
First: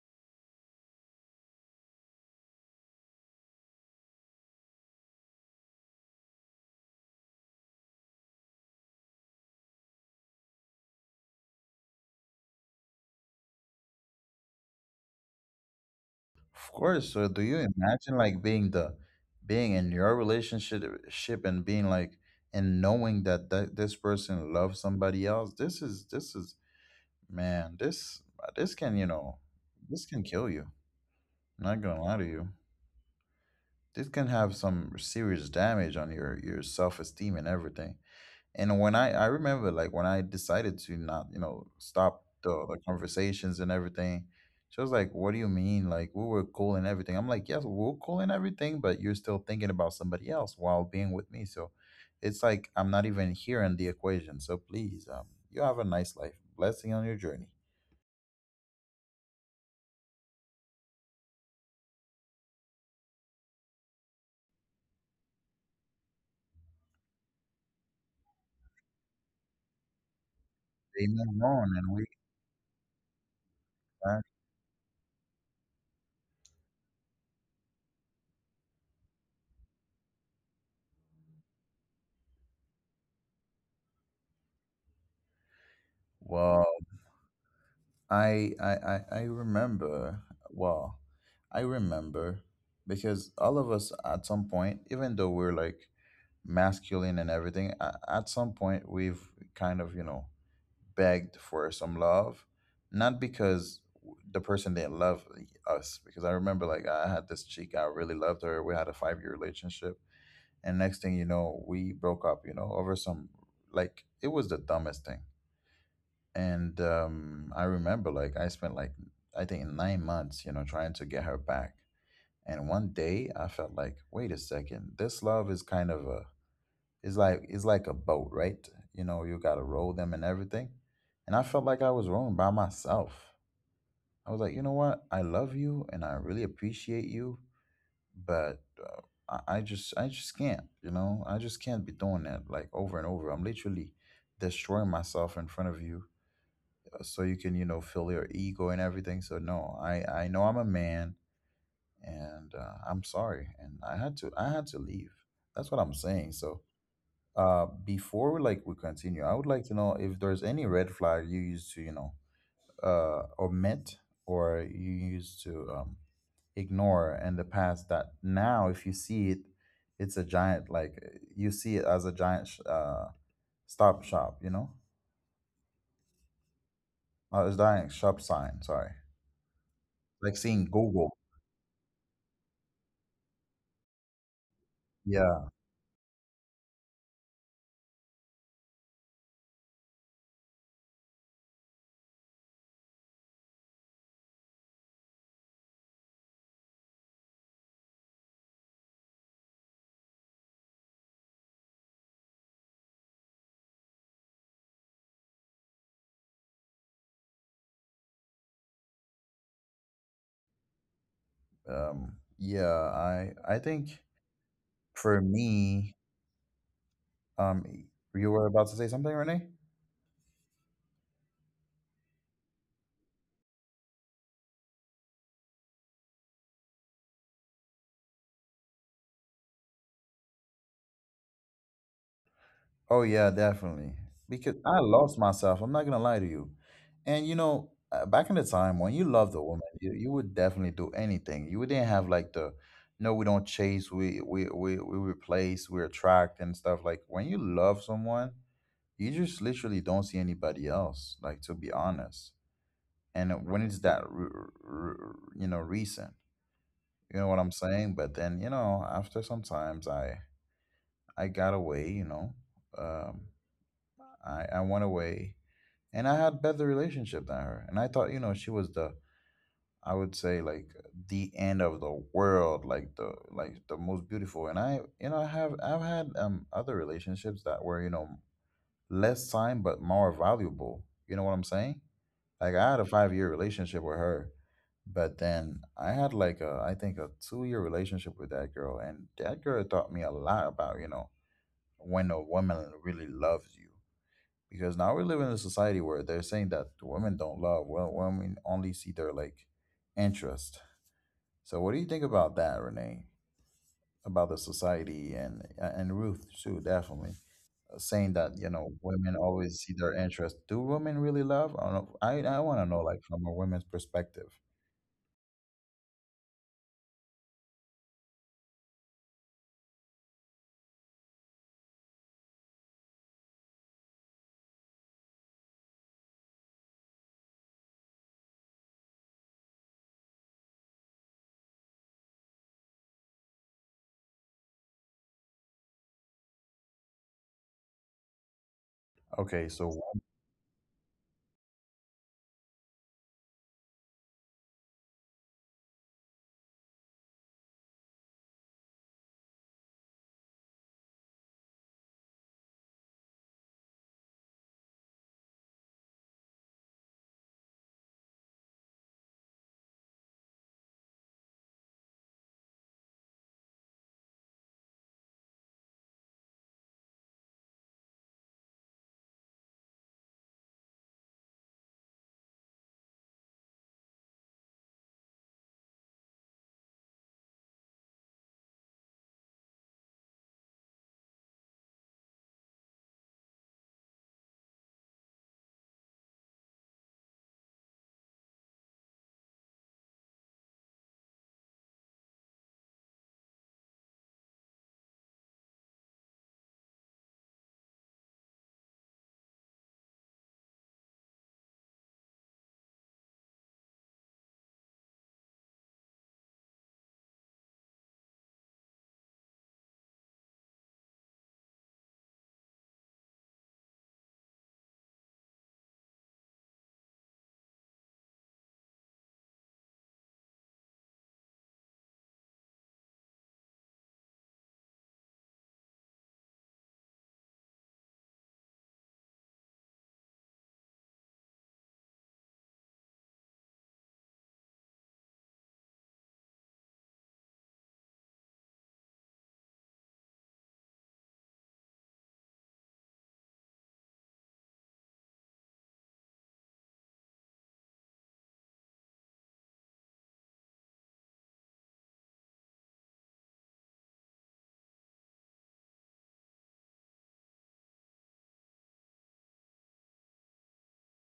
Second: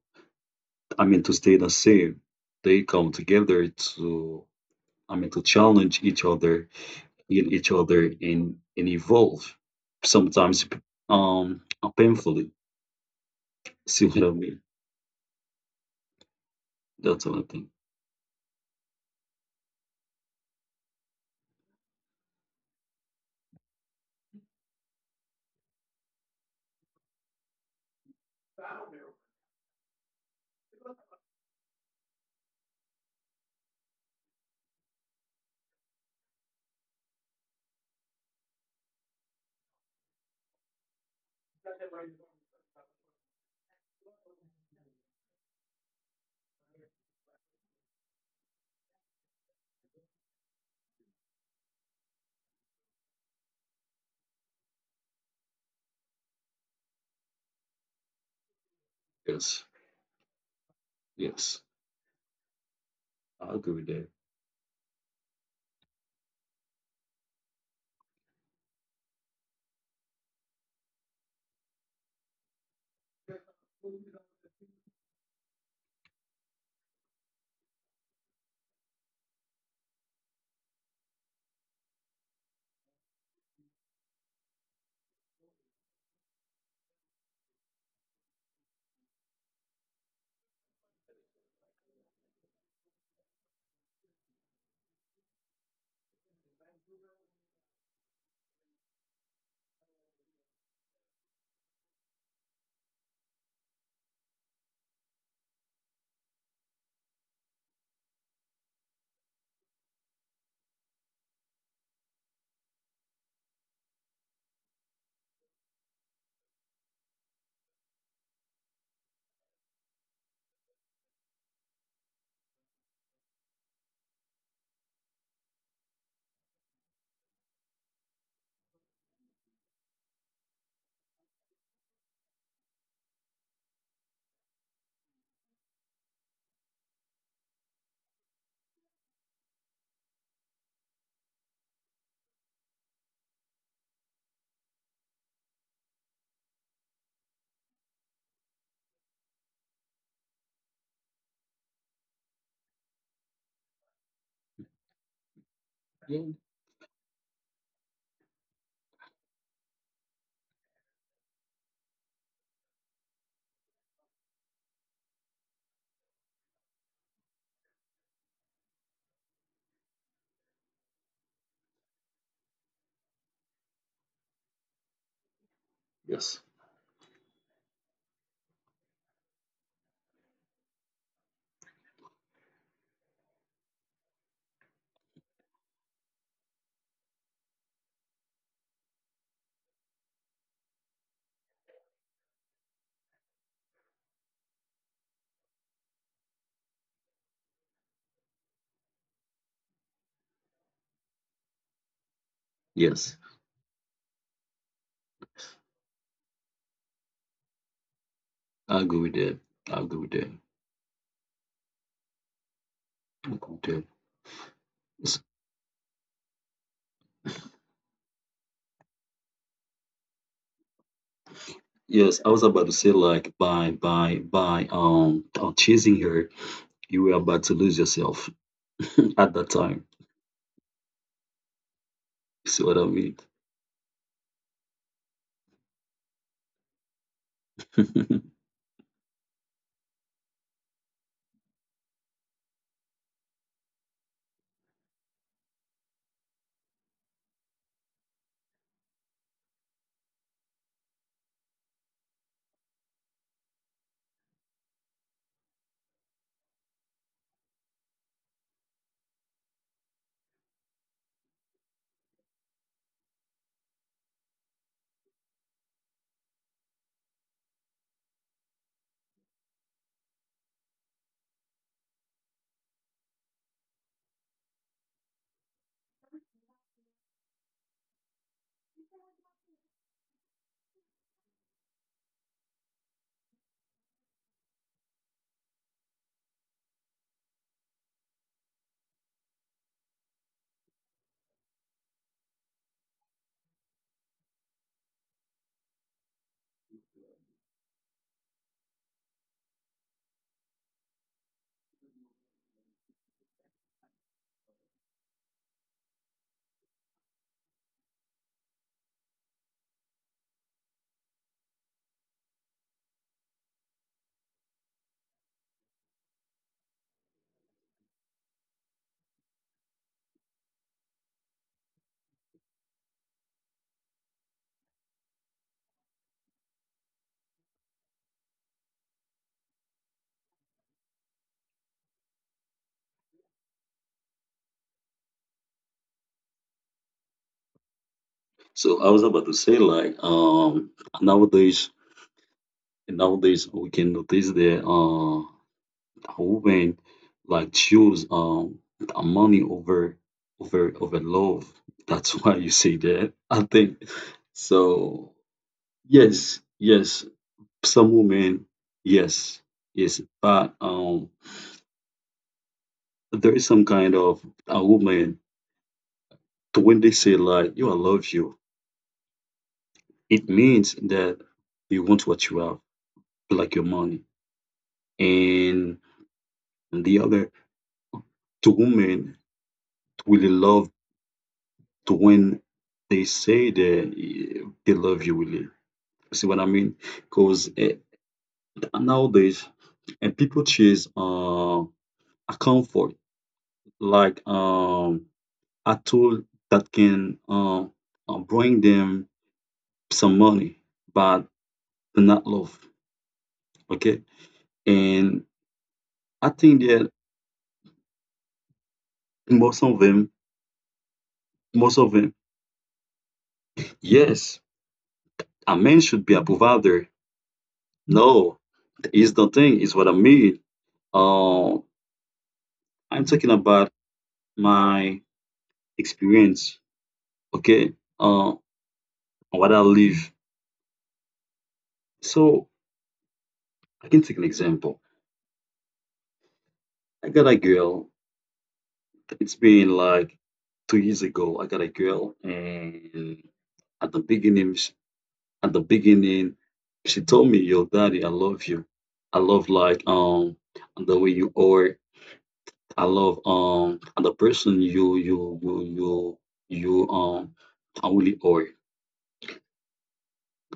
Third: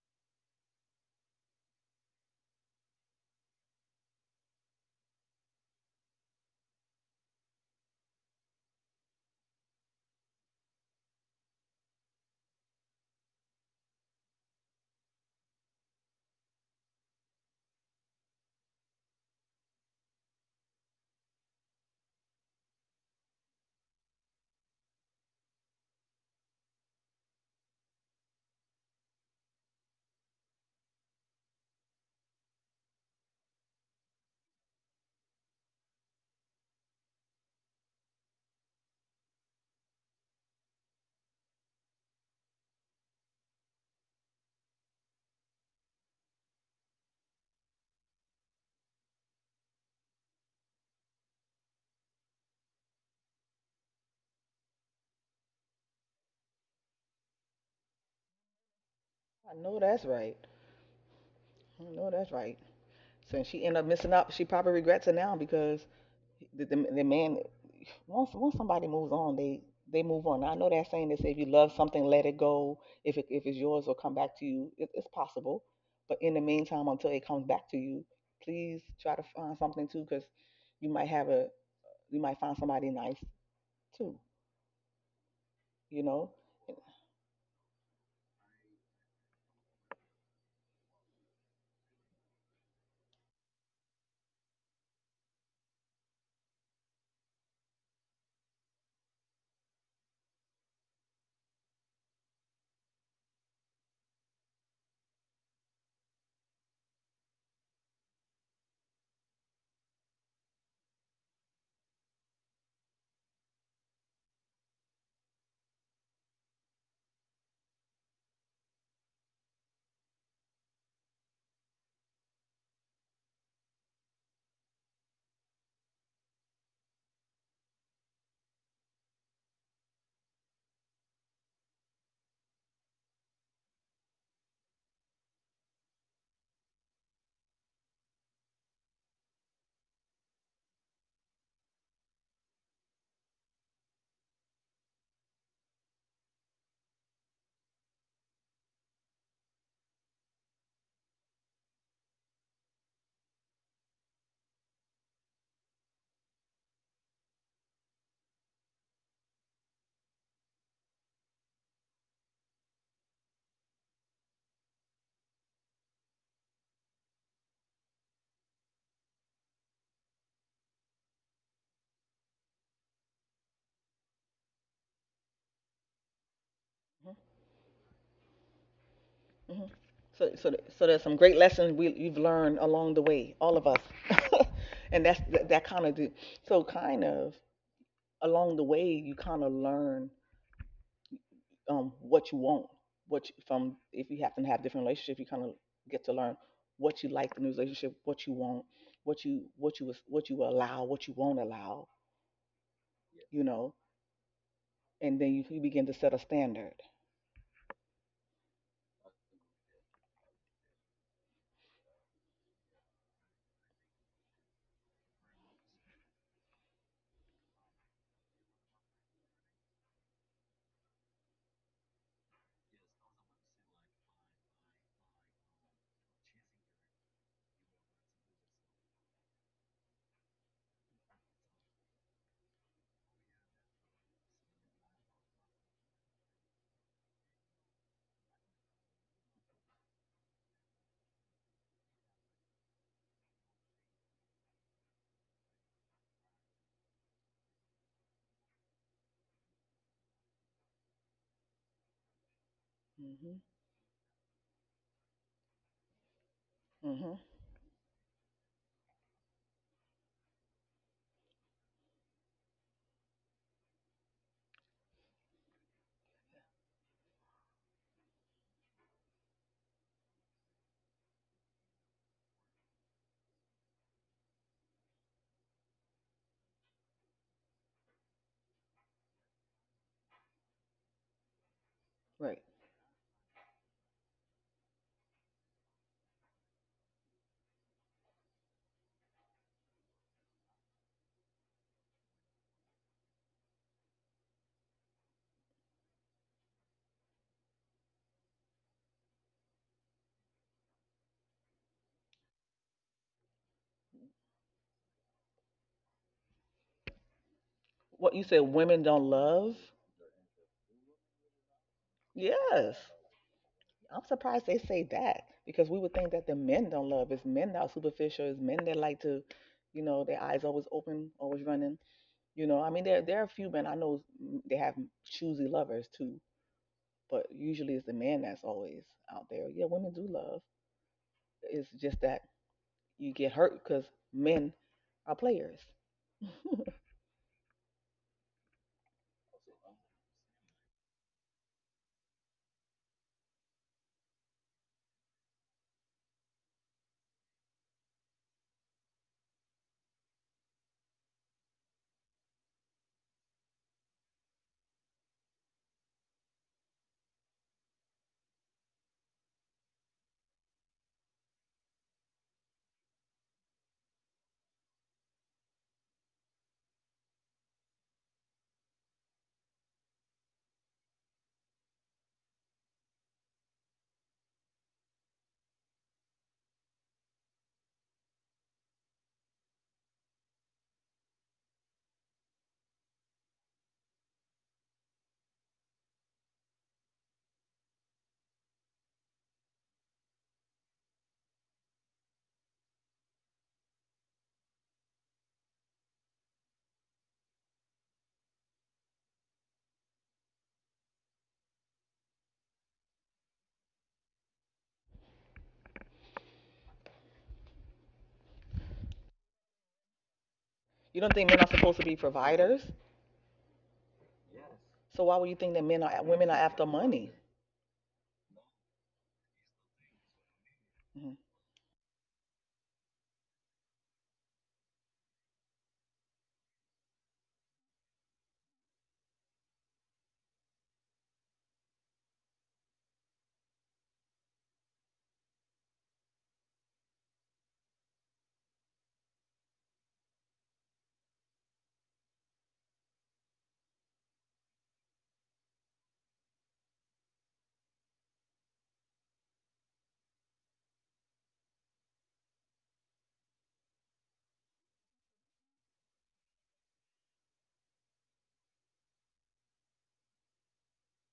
Speaker 3: I mean to stay the same. They come together to I mean to challenge each other in each other and evolve sometimes um painfully, see what I mean?
Speaker 1: Of course. So
Speaker 3: That's
Speaker 1: do
Speaker 3: what I
Speaker 1: you
Speaker 3: think.
Speaker 1: imagine like being the, being in your relationship ship and being like, and knowing that, this person loves somebody else. This is man, this can, you know, this can kill you. I'm not gonna lie to you. This can have some serious damage on your self-esteem and everything. And when I remember like when I decided to not, you know, stop the conversations and everything, she was like, "What do you mean? Like we were cool and everything." I'm like, "Yes, we're cool and everything, but you're still thinking about somebody else while being with me." So it's like I'm not even here in the equation. So please, you have a nice life. Blessing on your journey.
Speaker 2: I
Speaker 3: Yes,
Speaker 2: know that's right.
Speaker 3: yes,
Speaker 2: I know that's right. Since she
Speaker 3: I
Speaker 2: ended
Speaker 3: agree
Speaker 2: up
Speaker 3: with
Speaker 2: missing
Speaker 3: that.
Speaker 2: up, she probably regrets it now because the man once somebody moves on, they move on. Now, I know that
Speaker 1: Stay
Speaker 2: saying that says if you love
Speaker 1: on and
Speaker 2: something
Speaker 1: we.
Speaker 2: let it go, if it's yours it'll come
Speaker 1: That-
Speaker 2: back to you, it's possible, but in the meantime until it comes back to you please try to find something too because you might have a you might find somebody nice too you know
Speaker 1: well, I remember. Well, I remember because all of us at some point, even though we're like masculine and everything, at some point we've kind of, you know, begged for some love, not because the person didn't love us. Because I remember like I had this chick, I really loved her. We had a 5 year relationship, and next thing you know, we broke up. You know, over some, like it was the dumbest thing. And I remember like I spent like, I think, 9 months, you know, trying to get her back. And one day I felt like, wait a second, this love is kind of a is like, a boat, right? You know, you gotta roll them and everything. And I felt like I was rowing by myself. I was like, you know what? I love you and I really appreciate you, but I just, can't, you know, I just can't be doing that like over and over. I'm literally destroying myself in front of you so you can, you know, fill your ego and everything. So no, I I know I'm a man, and I'm sorry, and I had to, leave. That's what I'm saying.
Speaker 3: Yeah.
Speaker 1: So before like we continue, I would like to know if there's any red flag you used to, you know, omit, or you used to ignore in the past that now, if you see it, it's a giant, like you see it as a giant stop shop, you know.
Speaker 3: Yes,
Speaker 1: A giant shop sign, sorry.
Speaker 2: hmm. Hmm. so
Speaker 1: Like
Speaker 2: so
Speaker 1: seeing
Speaker 2: so there's
Speaker 1: Google.
Speaker 2: some great lessons we you've learned along the way, all of us. And that's
Speaker 1: Yeah.
Speaker 2: that kind of do. So kind of along the way you kind of learn what you want, from if you happen to have different relationships, you kind of get to learn what you like in a relationship, what you want, what you allow, what you won't allow, you
Speaker 3: yes,
Speaker 2: know, and then you begin to set a standard.
Speaker 3: I agree with that. I agree with that.
Speaker 1: Yeah, I
Speaker 3: Okay,
Speaker 1: think
Speaker 3: okay.
Speaker 1: for
Speaker 3: S-
Speaker 1: me, um, you were about to say something, Renee?
Speaker 3: yes, I was about to say like by chasing her you were about to lose yourself. At that time,
Speaker 1: Oh
Speaker 3: see
Speaker 1: yeah,
Speaker 3: what I mean?
Speaker 1: definitely. Because I lost myself. I'm not gonna lie to you. And you know, back in the time when you loved a woman, you would definitely do anything. You didn't have like the, no, we don't chase, we replace, we attract and stuff. Like when you love someone, you just literally don't see anybody else. Like to be honest,
Speaker 2: Mm-hmm.
Speaker 1: and when it's that you know, recent.
Speaker 2: Mm-hmm.
Speaker 1: You know what I'm saying? But then, you know, after some times I got away, you know. Um I went away and I had better relationship than her. And I thought, you know, she was the, I would say, like the end of the world, like the most beautiful. And I you know, I've had other relationships that were, you know, less time but more valuable. You know what I'm saying?
Speaker 2: Right.
Speaker 1: Like I had a 5 year relationship with her, but then I had like a, I think, a 2 year relationship with that girl, and that girl taught me a lot about, you know, when a woman really loves you. Because now we live in a society where they're saying that women don't love. Well, women only see their like interest. So what do you think about that, Renee? About the society and Ruth too, definitely saying
Speaker 2: What you
Speaker 1: that,
Speaker 2: said,
Speaker 1: you know,
Speaker 2: women don't
Speaker 1: women
Speaker 2: love.
Speaker 1: always see their interest. Do women really love? I don't know. I want to know
Speaker 2: Yes,
Speaker 1: like from a woman's
Speaker 2: I'm
Speaker 1: perspective.
Speaker 2: surprised they say that because we would think that the men don't love. It's men that are superficial. It's men that like to, their eyes always open, always running. You know, I mean, there are a few men I know, they have choosy lovers too, but usually it's the man that's always out there. Yeah, women do love. It's just that you get hurt because men are players.
Speaker 3: So
Speaker 1: Okay,
Speaker 3: I was
Speaker 1: so
Speaker 3: about to say like nowadays Nowadays, we can notice that women like choose the money over love. That's why you say that. I think so. Yes, yes. Some women, yes, yes. But there is some kind of a woman to when they say like, "You, I love you," it means that you want what you have, like your money, and the other two women really love to when they say they love you, really. See what I mean? Because nowadays, and people chase a comfort like a tool that can bring them some money, but not love. Okay, and I think that most of them,
Speaker 2: You don't think men are supposed to be
Speaker 3: most of them,
Speaker 2: providers,
Speaker 3: yes,
Speaker 2: so why would you think that
Speaker 3: a
Speaker 2: men are
Speaker 3: man
Speaker 2: women
Speaker 3: should be
Speaker 2: are
Speaker 3: a
Speaker 2: after
Speaker 3: provider.
Speaker 2: money?
Speaker 3: No, is the thing. Is what I mean.
Speaker 2: Mhm.
Speaker 3: Uh, I'm talking about my experience, okay, uh, what I live. So I can take an example. I got a girl. It's been like 2 years ago. I got a girl, and at the beginning, at the beginning, she told me, "Yo, daddy, I love you. I love like the way you are. I love the person you I really are."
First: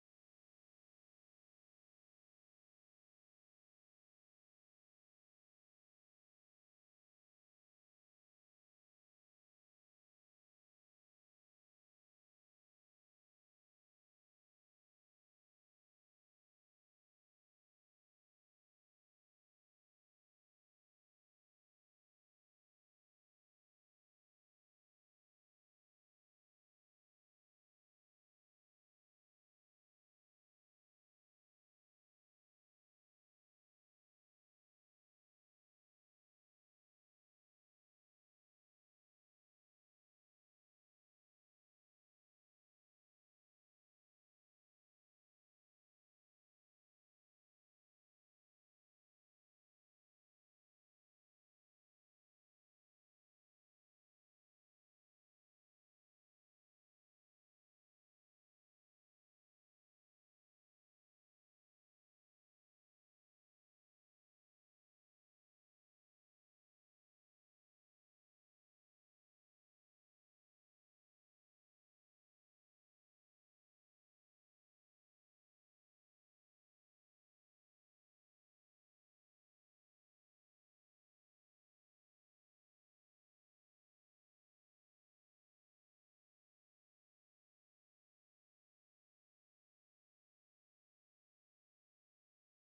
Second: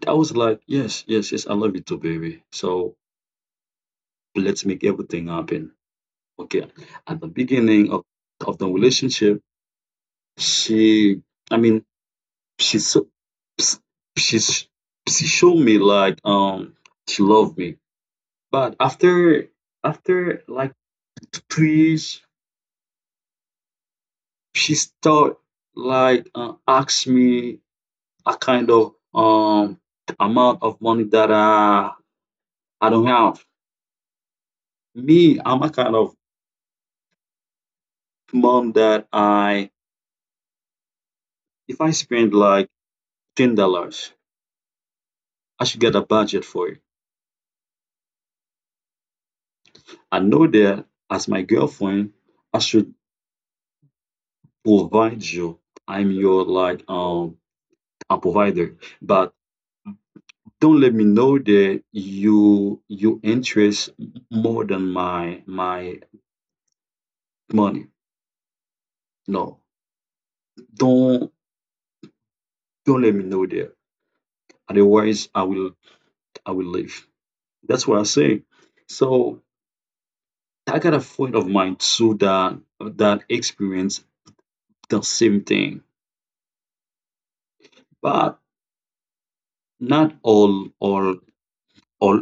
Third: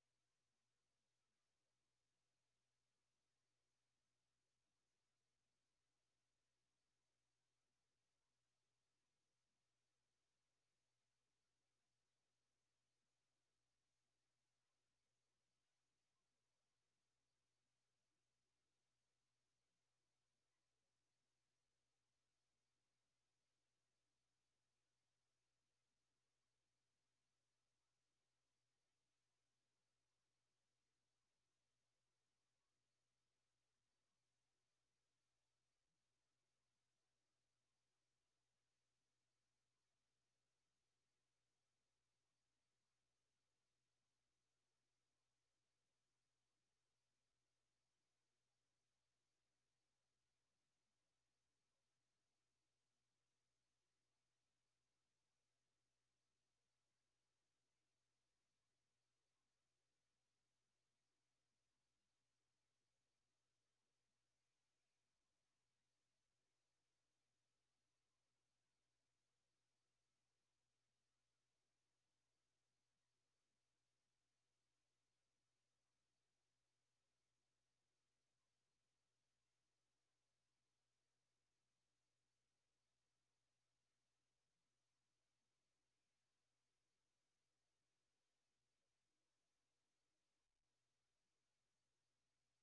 Speaker 3: I was like, "Yes, yes, yes, I love you too, baby." So let's make everything happen. Okay. At the beginning of the relationship, she, I mean, she so ps- she's she showed me like she loved me, but after like 2 years, she start like ask me a kind of amount of money that I don't have. Me, I'm a kind of mom that I if I spend like $10 I should get a budget for it. I know that as my girlfriend, I should provide you. I'm your like a provider, but don't let me know that you interest more than my money. No, don't don't let me know that. Otherwise, I will leave. That's what I say. So I got a friend of mine too that experienced the same thing, but not all all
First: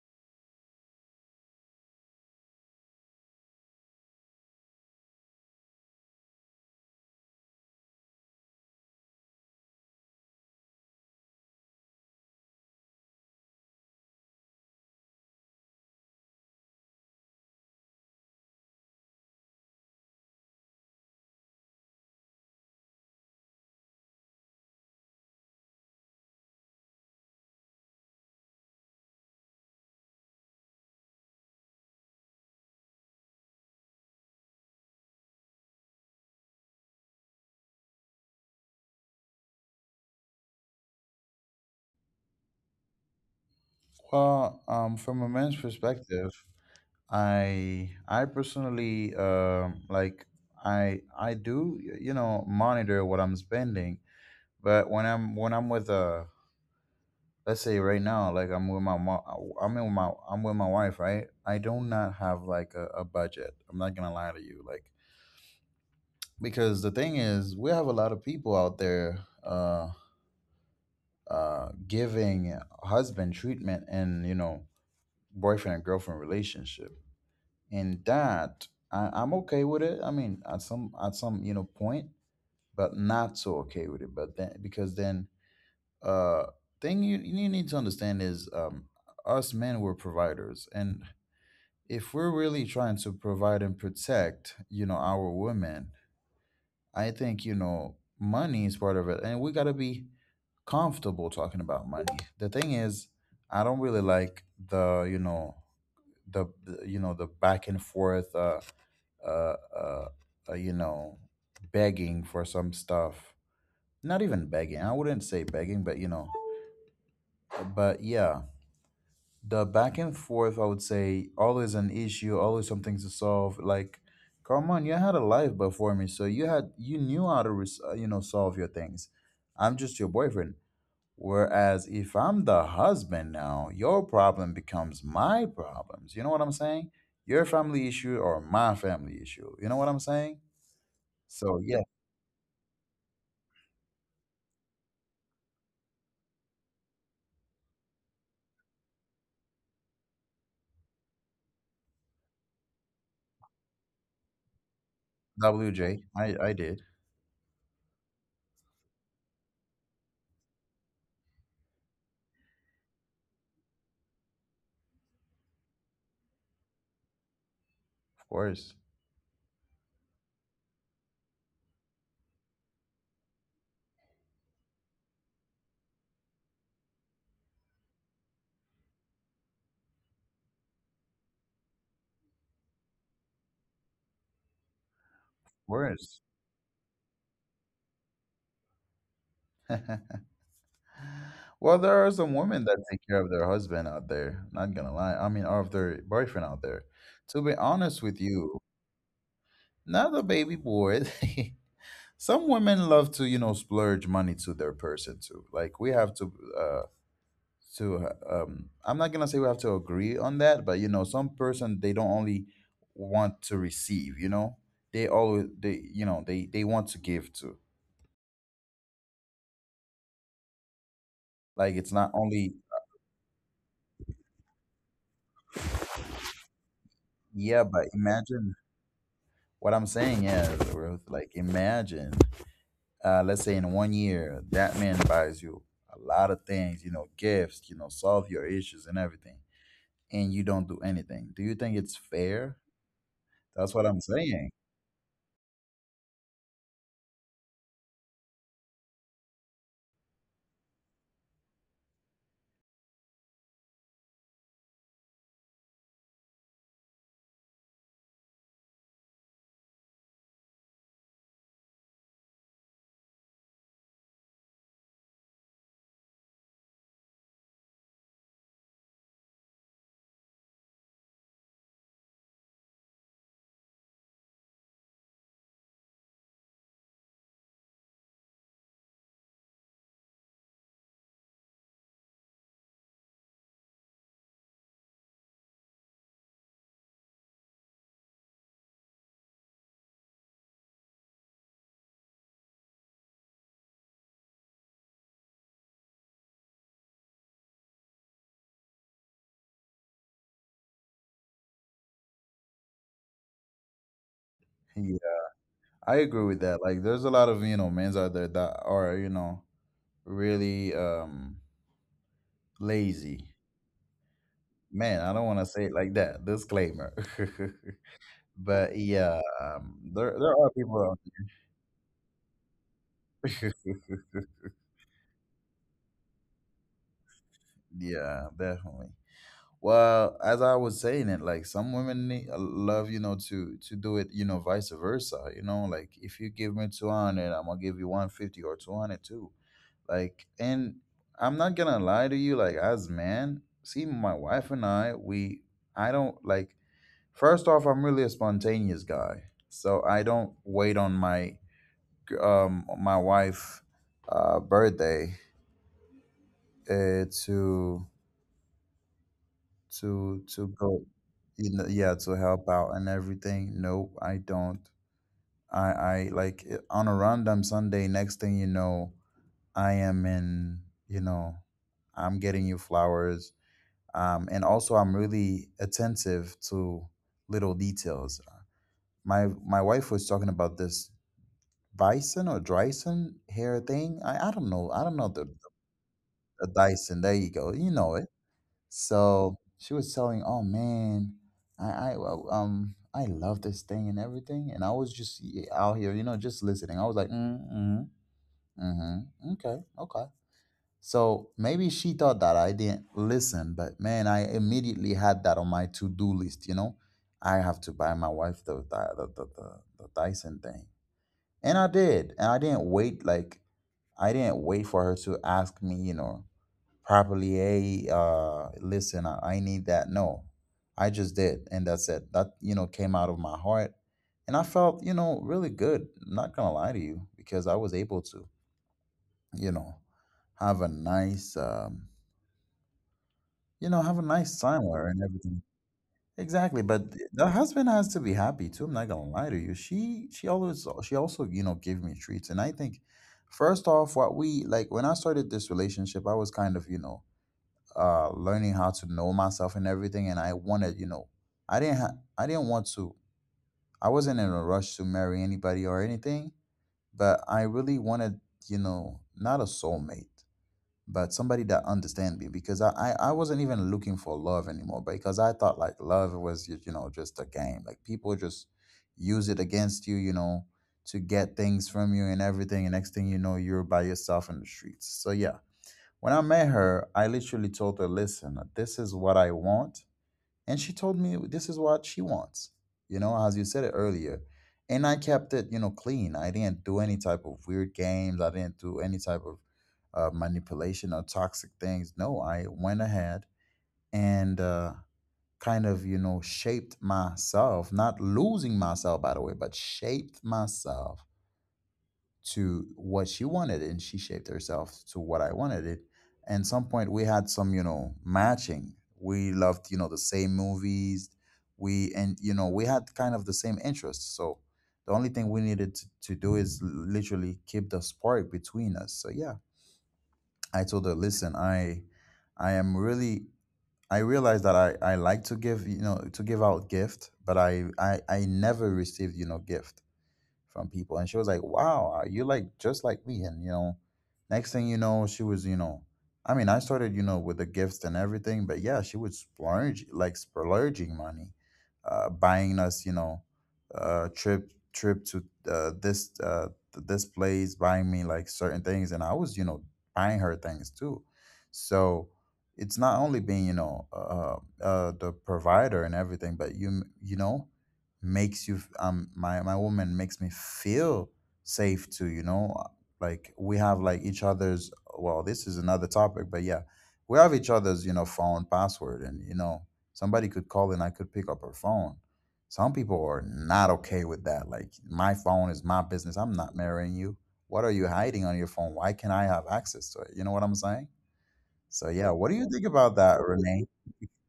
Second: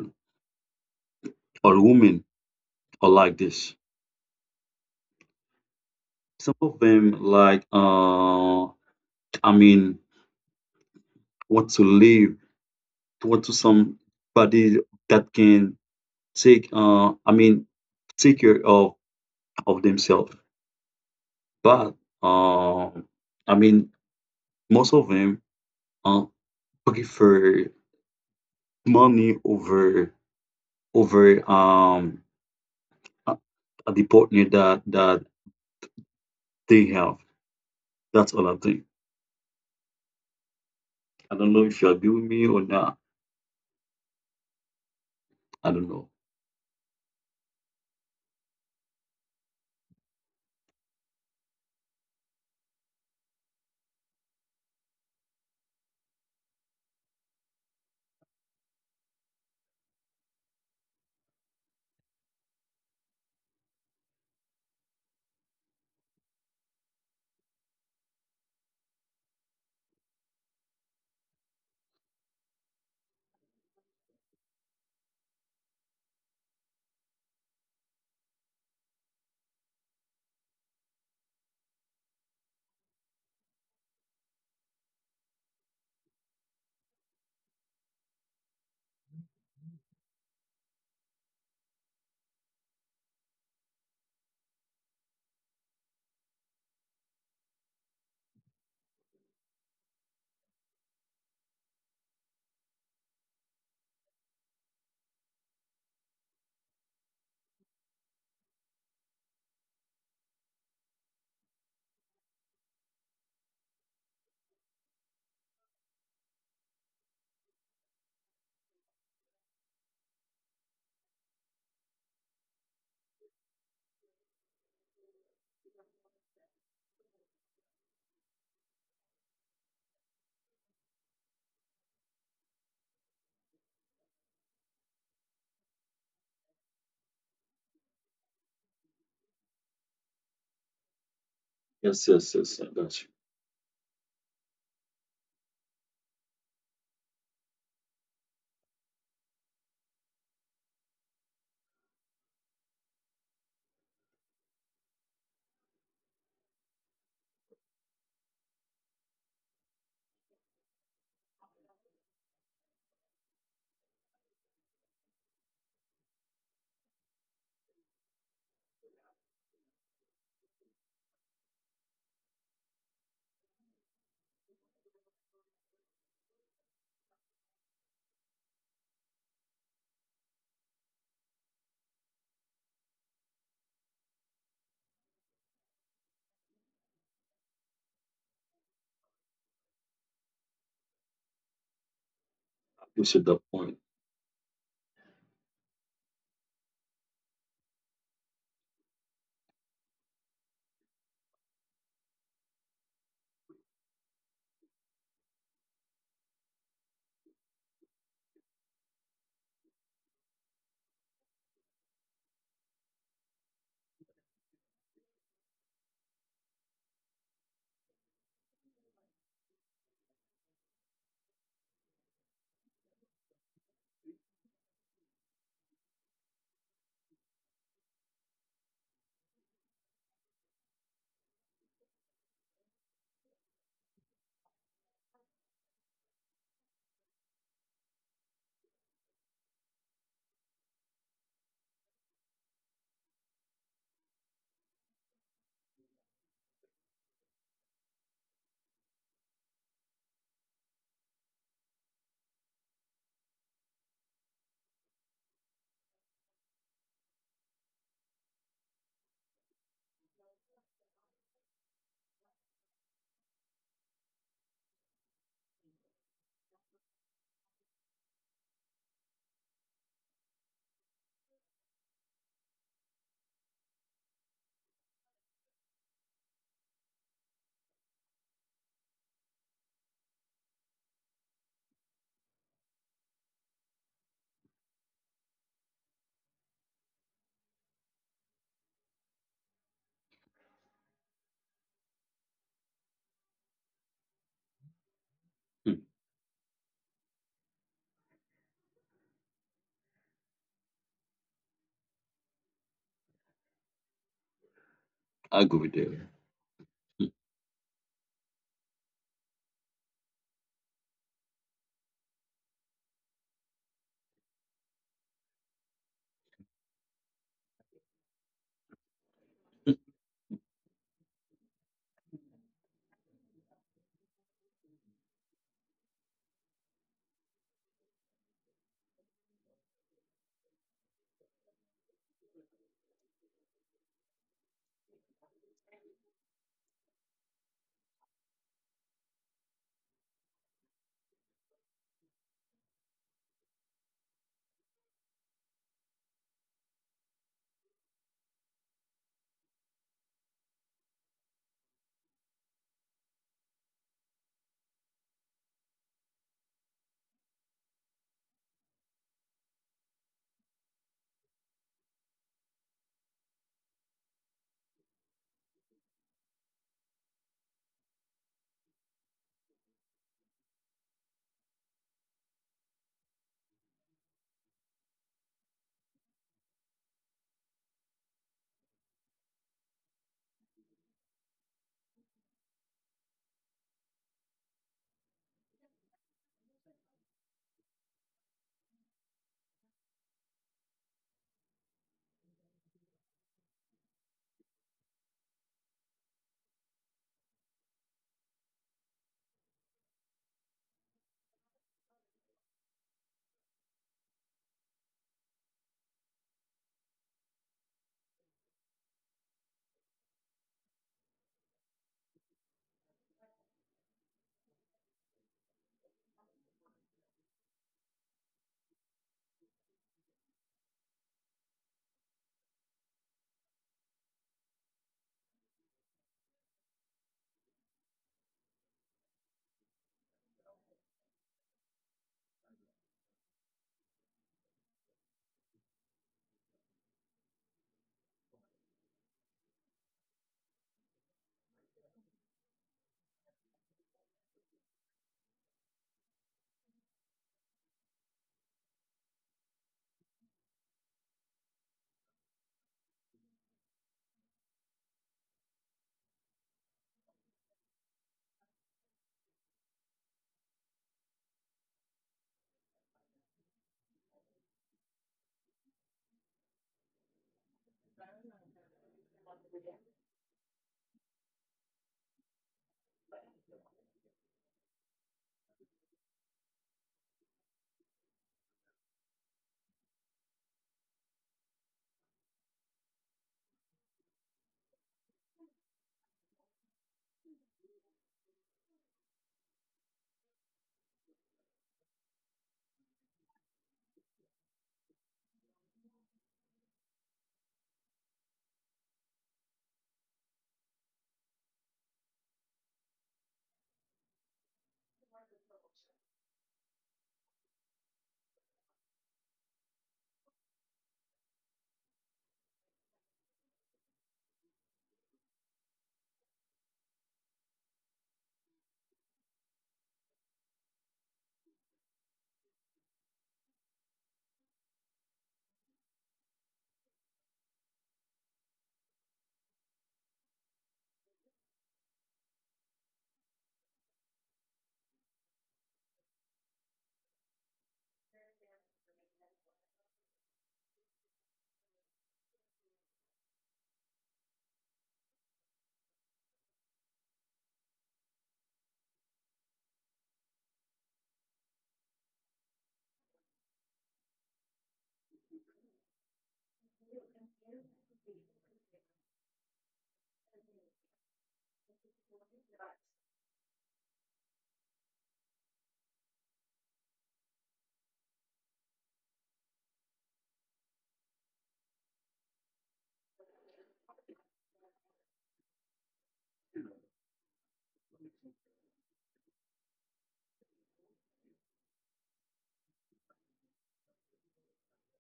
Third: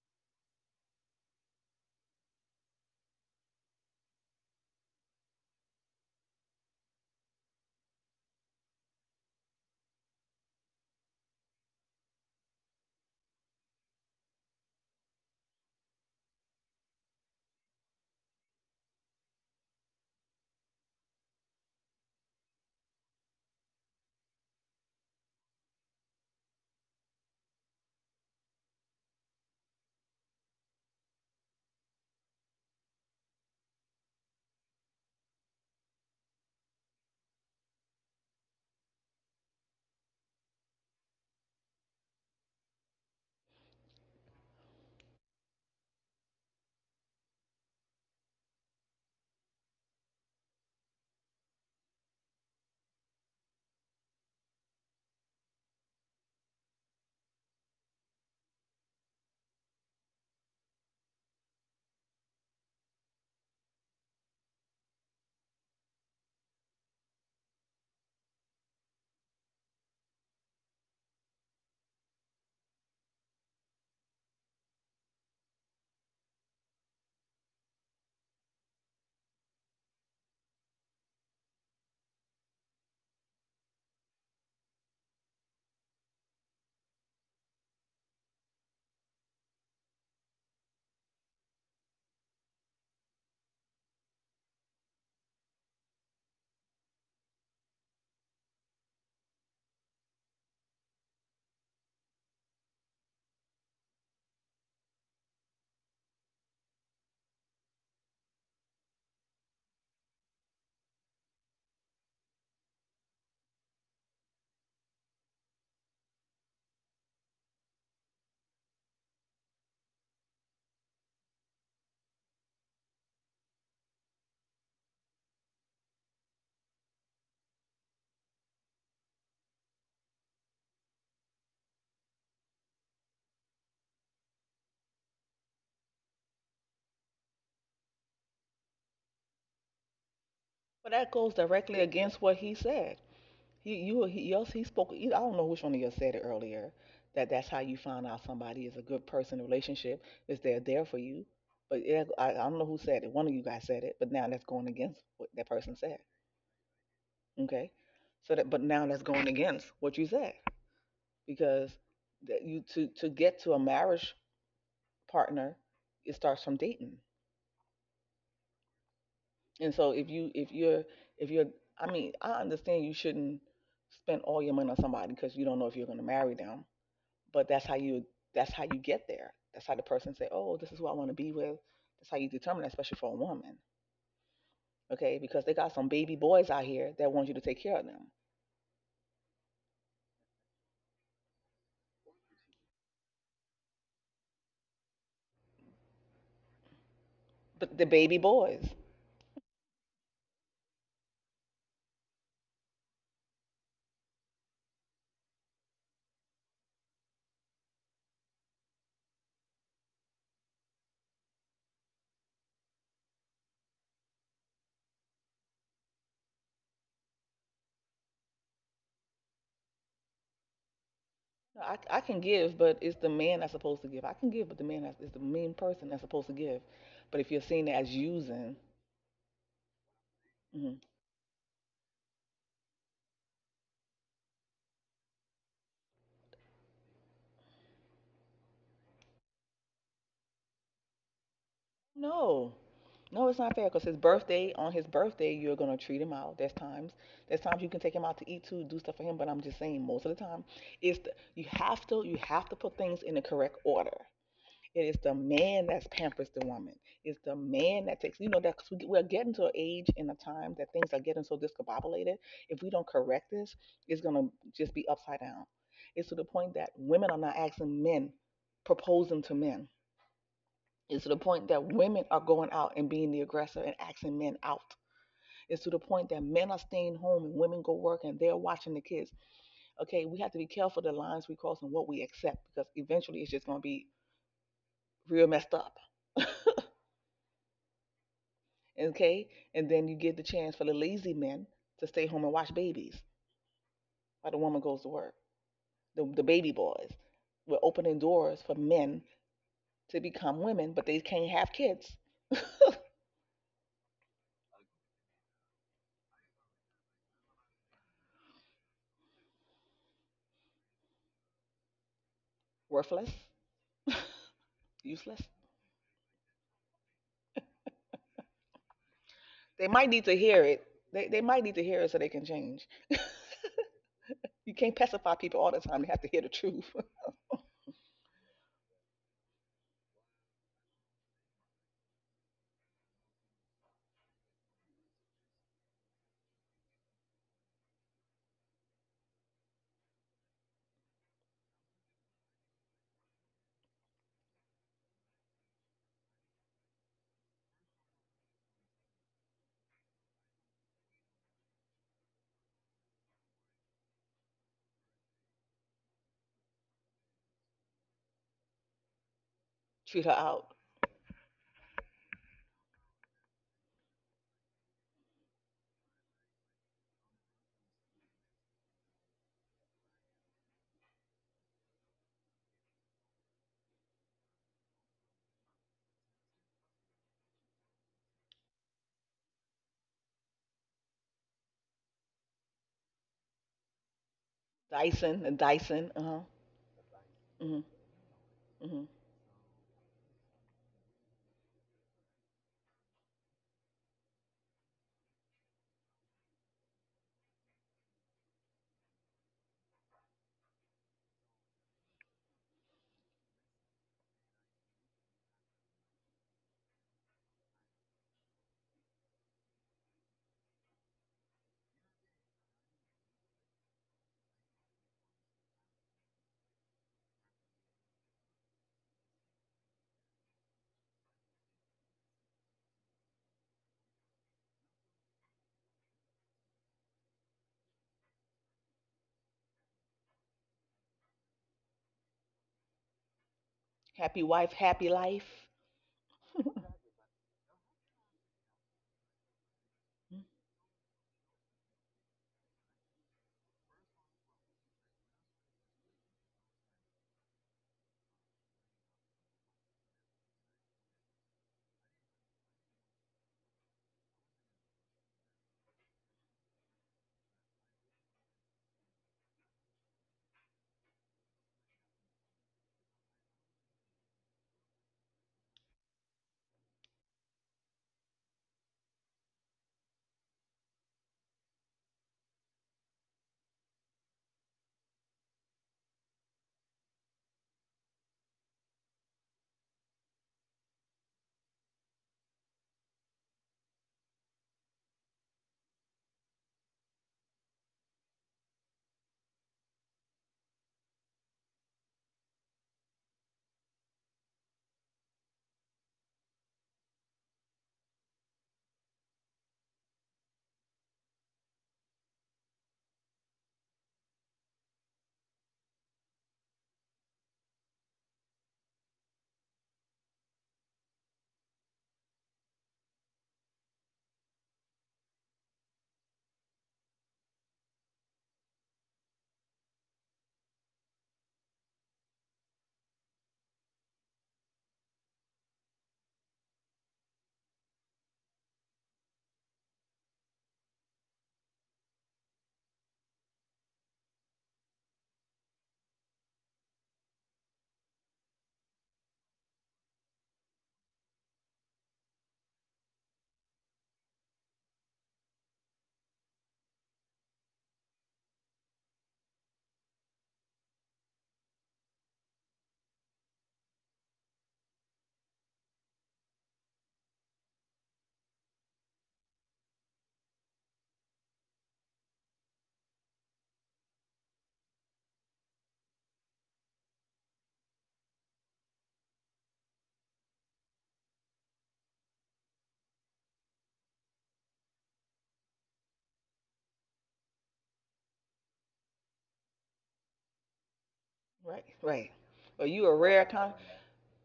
Speaker 3: or women are like this. Some of them like I mean want to live want to somebody that can take I mean take care of themselves. But um I mean most of them uh prefer money over uh, the partner that they have. That's all I think. I don't know if you agree with me or not.
Speaker 1: well, from a man's
Speaker 3: I don't know.
Speaker 1: perspective, I personally like I do you know, monitor what I'm spending, but when I'm, with uh, let's say right now, like I'm with my I'm with my, wife, right? I do not have like a budget. I'm not gonna lie to you, like because the thing is we have a lot of people out there uh giving husband treatment, and you know, boyfriend and girlfriend relationship. And that, I'm okay with it. I mean, at some, you know, point, but not so okay with it. But then because then uh thing you, need to understand is, us men were providers, and if we're really trying to provide and protect, you know, our women, I think, you know, money is part of it, and we gotta be comfortable talking about money. The thing is, I don't really like the, you know, you know, the back and forth uh, uh, you know, begging for some stuff. Not even begging. I wouldn't say begging, but you know, but yeah, the back and forth. I would say always an issue, always something to solve. Like, come on, you had a life before me, so you had, you knew how to you know, solve your things. I'm just your boyfriend. Whereas if I'm the husband now, your problem becomes my problems. You know what I'm saying? Your family issue or my family issue. You know what I'm saying?
Speaker 2: But that goes
Speaker 1: So
Speaker 2: directly
Speaker 1: yeah,
Speaker 3: Yes,
Speaker 2: against
Speaker 3: yes,
Speaker 2: what he
Speaker 3: yes. I got
Speaker 2: said.
Speaker 3: you.
Speaker 2: Yes, he spoke. I don't know which one of you said it earlier. That that's how you find out somebody is a good person in a relationship is they're there for you. But yeah, I don't know who said it. One of you guys said it, but now that's going against what that person said.
Speaker 1: WJ, I did,
Speaker 2: Okay, so that but now that's going against what you said because that you to get to a marriage partner, it starts from dating.
Speaker 1: of course,
Speaker 2: And so if you're I mean I understand you shouldn't spend all your money on somebody because you don't know if you're going to marry them, but that's how you get there, that's how the person say, oh, this is who I want to be with. That's how you determine that, especially for a woman. Okay, because they got
Speaker 1: of
Speaker 2: some baby
Speaker 1: course.
Speaker 2: boys out here that want you to take care of them.
Speaker 1: Well, there are some women
Speaker 3: This
Speaker 1: that
Speaker 3: is the
Speaker 1: take care of
Speaker 3: point.
Speaker 1: their husband out there. Not gonna lie, I mean, or of their boyfriend out there. To
Speaker 2: But
Speaker 1: be
Speaker 2: the baby
Speaker 1: honest with
Speaker 2: boys.
Speaker 1: you, not the baby boy. Some women love to, you know, splurge money to their person too. Like we have to uh, to uh, um I'm not gonna say we have to agree on that, but you know some person they don't only want to receive, they always they you know they want to give too.
Speaker 2: No, I,
Speaker 1: Like
Speaker 2: I
Speaker 1: it's
Speaker 2: can
Speaker 1: not
Speaker 2: give
Speaker 1: only
Speaker 2: but it's the man that's supposed to give, I can give but the man is the main person that's supposed to give, but if you're seeing it
Speaker 1: yeah
Speaker 2: as
Speaker 1: but
Speaker 2: using.
Speaker 1: imagine what I'm saying is
Speaker 2: Mhm.
Speaker 1: Ruth, like imagine let's say in 1 year that man buys you a lot of things, you know, gifts, you know, solve your issues and everything, and you don't do anything. Do you think it's
Speaker 2: No.
Speaker 1: fair?
Speaker 2: No, it's not fair because his
Speaker 1: That's what I'm
Speaker 2: birthday, on
Speaker 1: saying.
Speaker 2: his birthday, you're gonna treat him out. There's times you can take him out to eat too, do stuff for him. But I'm just saying, most of the time, you have to put things in the correct order. It is the man that's pampers the woman. It's the man that takes, that because we're getting to an age and a time that things are getting so discombobulated. If we don't correct this, it's gonna just be upside down. It's to the point that women are not asking men, proposing to men. It's to the point that women are going out and being the aggressor and axing men out. It's to the point that men are staying home and women go work and they're watching the kids. Okay, we have to be careful the lines we cross and what we accept because eventually it's just going to be real messed up. Okay, and then you give the chance for the lazy men to stay home and watch babies while the woman goes to work.
Speaker 3: Hmm,
Speaker 2: The baby boys. We're opening doors for men to become women, but they can't have kids.
Speaker 3: I agree with you.
Speaker 1: I agree with that. Like, there's a lot of, you know, men's out there that are, you know, really
Speaker 2: Worthless,
Speaker 1: lazy. Man,
Speaker 2: useless.
Speaker 1: I don't want to say it like that. Disclaimer. But yeah,
Speaker 3: Hmm.
Speaker 2: They might need to
Speaker 1: there
Speaker 2: hear
Speaker 1: there
Speaker 2: it.
Speaker 1: are people.
Speaker 2: They
Speaker 1: Out-
Speaker 2: they might need to hear it so they can change.
Speaker 1: there.
Speaker 2: You can't pacify people all the time. They have to hear the truth.
Speaker 1: Yeah, definitely. Well, as I was saying it, like some women need, love, you know, to do it, you know, vice versa. You know, like if you give me 200, I'm gonna give you 150 or 200 too. Like, and I'm not gonna lie to you, like, as man, see, my wife and I, we, I don't like, first off, I'm really a spontaneous guy. So I don't wait on my, my wife, birthday, uh, to,
Speaker 2: Treat her out.
Speaker 1: to go, you know, yeah, to help out and everything. Nope, I don't. I like it- on a random Sunday, next thing you know, I am in, you know, I'm getting you flowers. And also I'm really attentive to little details. My wife was talking about this bison or Dryson hair thing. I don't know. I don't know
Speaker 2: Dyson and Dyson. Uh huh.
Speaker 1: the Dyson. There you
Speaker 2: Mhm.
Speaker 1: go. You know it.
Speaker 2: Mhm.
Speaker 1: So she was telling, oh man, I love this thing and everything, and I was just y- out here, you know, just listening. I was like, mm okay, okay. So maybe she thought that I didn't listen, but man, I immediately had that on my to do list. You know, I have to buy my wife the the Dyson thing, and I did, and I didn't wait like I didn't wait for her to ask me, you know, properly. Hey, listen, I need that. No, I just did, and that's it. That, you know, came out of my heart, and I felt, you know, really good. I'm not gonna lie to you because I was able to, you know, have a nice. You know, have a
Speaker 2: Happy
Speaker 1: nice
Speaker 2: wife,
Speaker 1: time with
Speaker 2: happy
Speaker 1: her and
Speaker 2: life.
Speaker 1: everything. Exactly, but th- the husband has to be happy too. I'm not gonna lie to you. She
Speaker 2: Mm.
Speaker 1: she always she also, you know, gave me treats, and I think first off, what we like when I started this relationship, I was kind of, you know, learning how to know myself and everything, and I wanted, you know, I didn't ha- I didn't want to I wasn't in a rush to marry anybody or anything, but I really wanted, you know, not a soulmate but somebody that understand me because I wasn't even looking for love anymore because I thought like love was, you know, just a game, like people just use it against you, you know, to get things from you and everything, and next thing you know, you're by yourself in the streets. So yeah, when I met her, I literally told her, listen, this is what I want, and she told me this is what she wants, you know, as you said it earlier. And I kept it, you know, clean. I didn't do any type of weird games. I didn't do any type of manipulation or toxic things. No, I went ahead and kind of, you know, shaped myself, not losing myself by the way, but shaped myself to what she wanted, and she shaped herself to what I wanted it. And some point we had some, you know, matching. We loved, you know, the same movies. We and, you know, we had kind of the same interests. So the only thing we needed to do is literally keep the spark between us. So yeah, I told her, listen, I am really I realize that I like to give, you know, to give out gift, but I never received, you know, gift from people. And she was like, wow, you like just like me. And, you know, next thing you know, she was, you know, I mean, I started, you know, with the gifts and everything, but yeah, she was splurge, like splurging money, buying us, you know, trip to uh, this uh, this place, buying me like certain things, and I was, you know, buying her things too. So it's not only being, you know, the provider and everything, but you, m- you know, makes you my woman makes me feel safe too, you know, like we have like each other's well this is another topic but yeah, we have each other's, you know, phone password, and you know, somebody could call and I could pick up her phone. Some people are not okay with that. Like, my phone is my business. I'm not marrying you. What are you hiding on your phone? Why can't I have access to it? You know what I'm saying?
Speaker 2: Right.
Speaker 1: So yeah,
Speaker 2: Right.
Speaker 1: what do you think
Speaker 2: Well, you
Speaker 1: about
Speaker 2: a
Speaker 1: that,
Speaker 2: rare kind.
Speaker 1: Renee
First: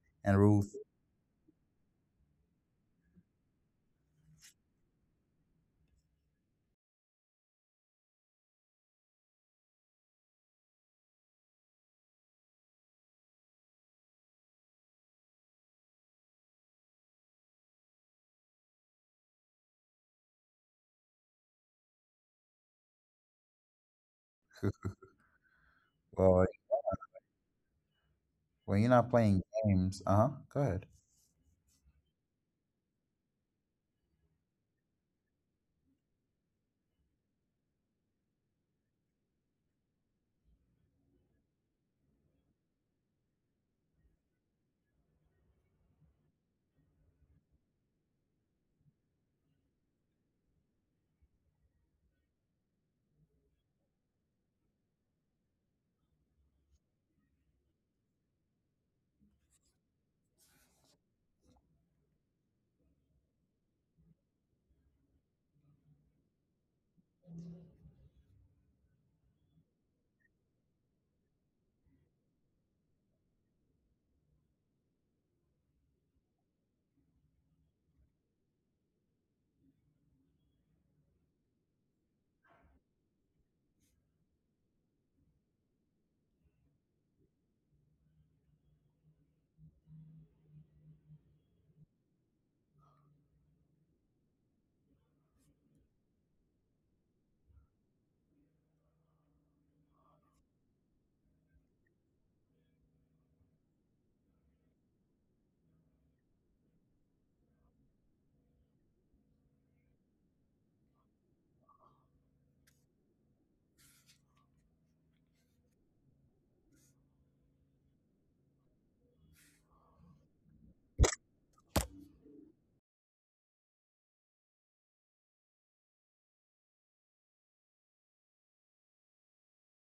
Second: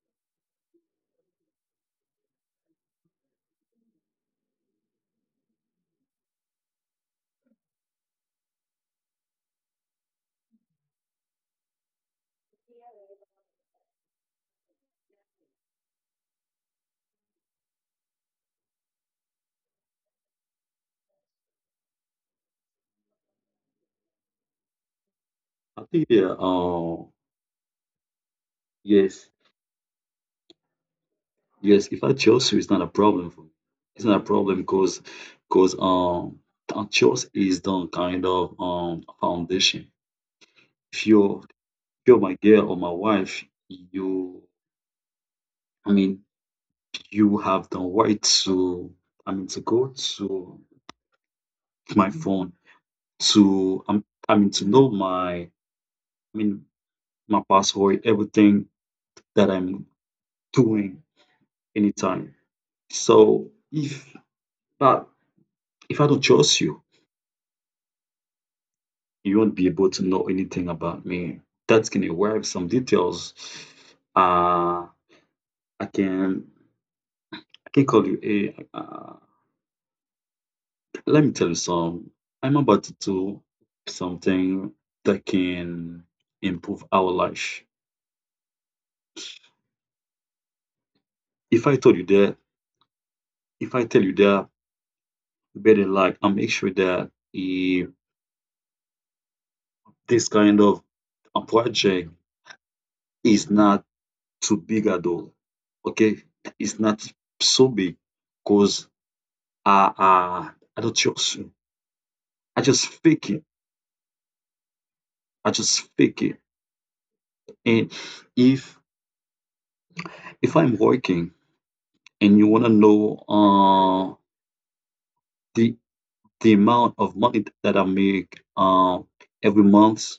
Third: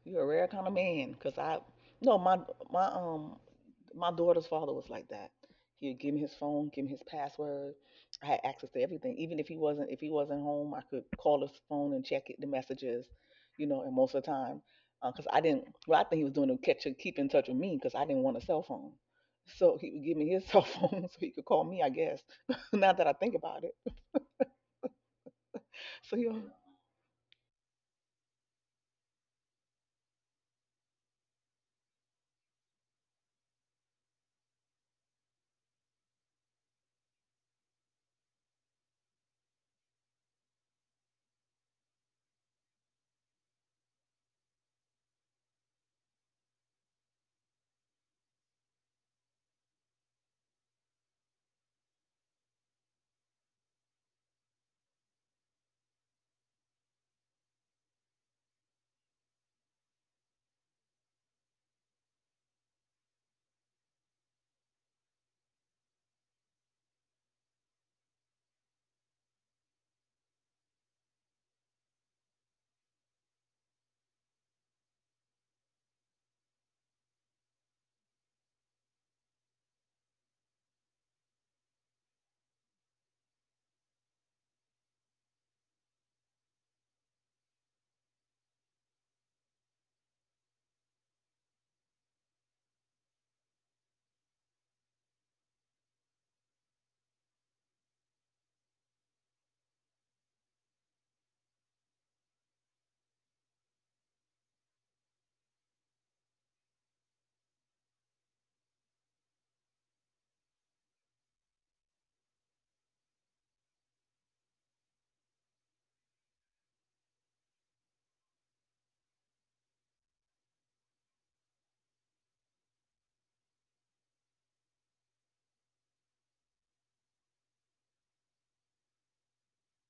Speaker 2: You're a
Speaker 1: and
Speaker 2: rare kind
Speaker 1: Ruth?
Speaker 2: of man, 'cause I no, my um my daughter's father was like that. He'd give me his phone, give me his password. I had access to everything. Even if he wasn't home, I could call his phone and check it, the messages, you know. And most of the time, because I didn't, well, I think he was doing to catch keep in touch with me because I didn't want a cell phone. So he would give me his cell phone so he could call me, I guess. Now that I think about it,
Speaker 3: I think
Speaker 2: so
Speaker 3: yeah,
Speaker 2: you,
Speaker 1: Well, when you're not
Speaker 3: yes,
Speaker 1: playing games, uh-huh, go ahead.
Speaker 3: yes. If I chose you, it's not a problem for me. It's not a problem because choice is the kind of foundation. If you're if you're my girl or my wife, you, I mean, you have the right to, I mean, to go to my phone to, I mean, to know my, I mean, my password, everything that I'm doing anytime. So but if I don't trust you, you won't be able to know anything about me. That can derive some details. Uh, I can I can call you a. Let me tell you some. I'm about to do something that can improve our life. If I told you that, if I tell you that, better like I make sure that this kind of a project is not too big at all. Okay, it's not so big because I, I I don't just I just fake it. I just fake it. And if if I'm working and you wanna know the the amount of money that I make every month,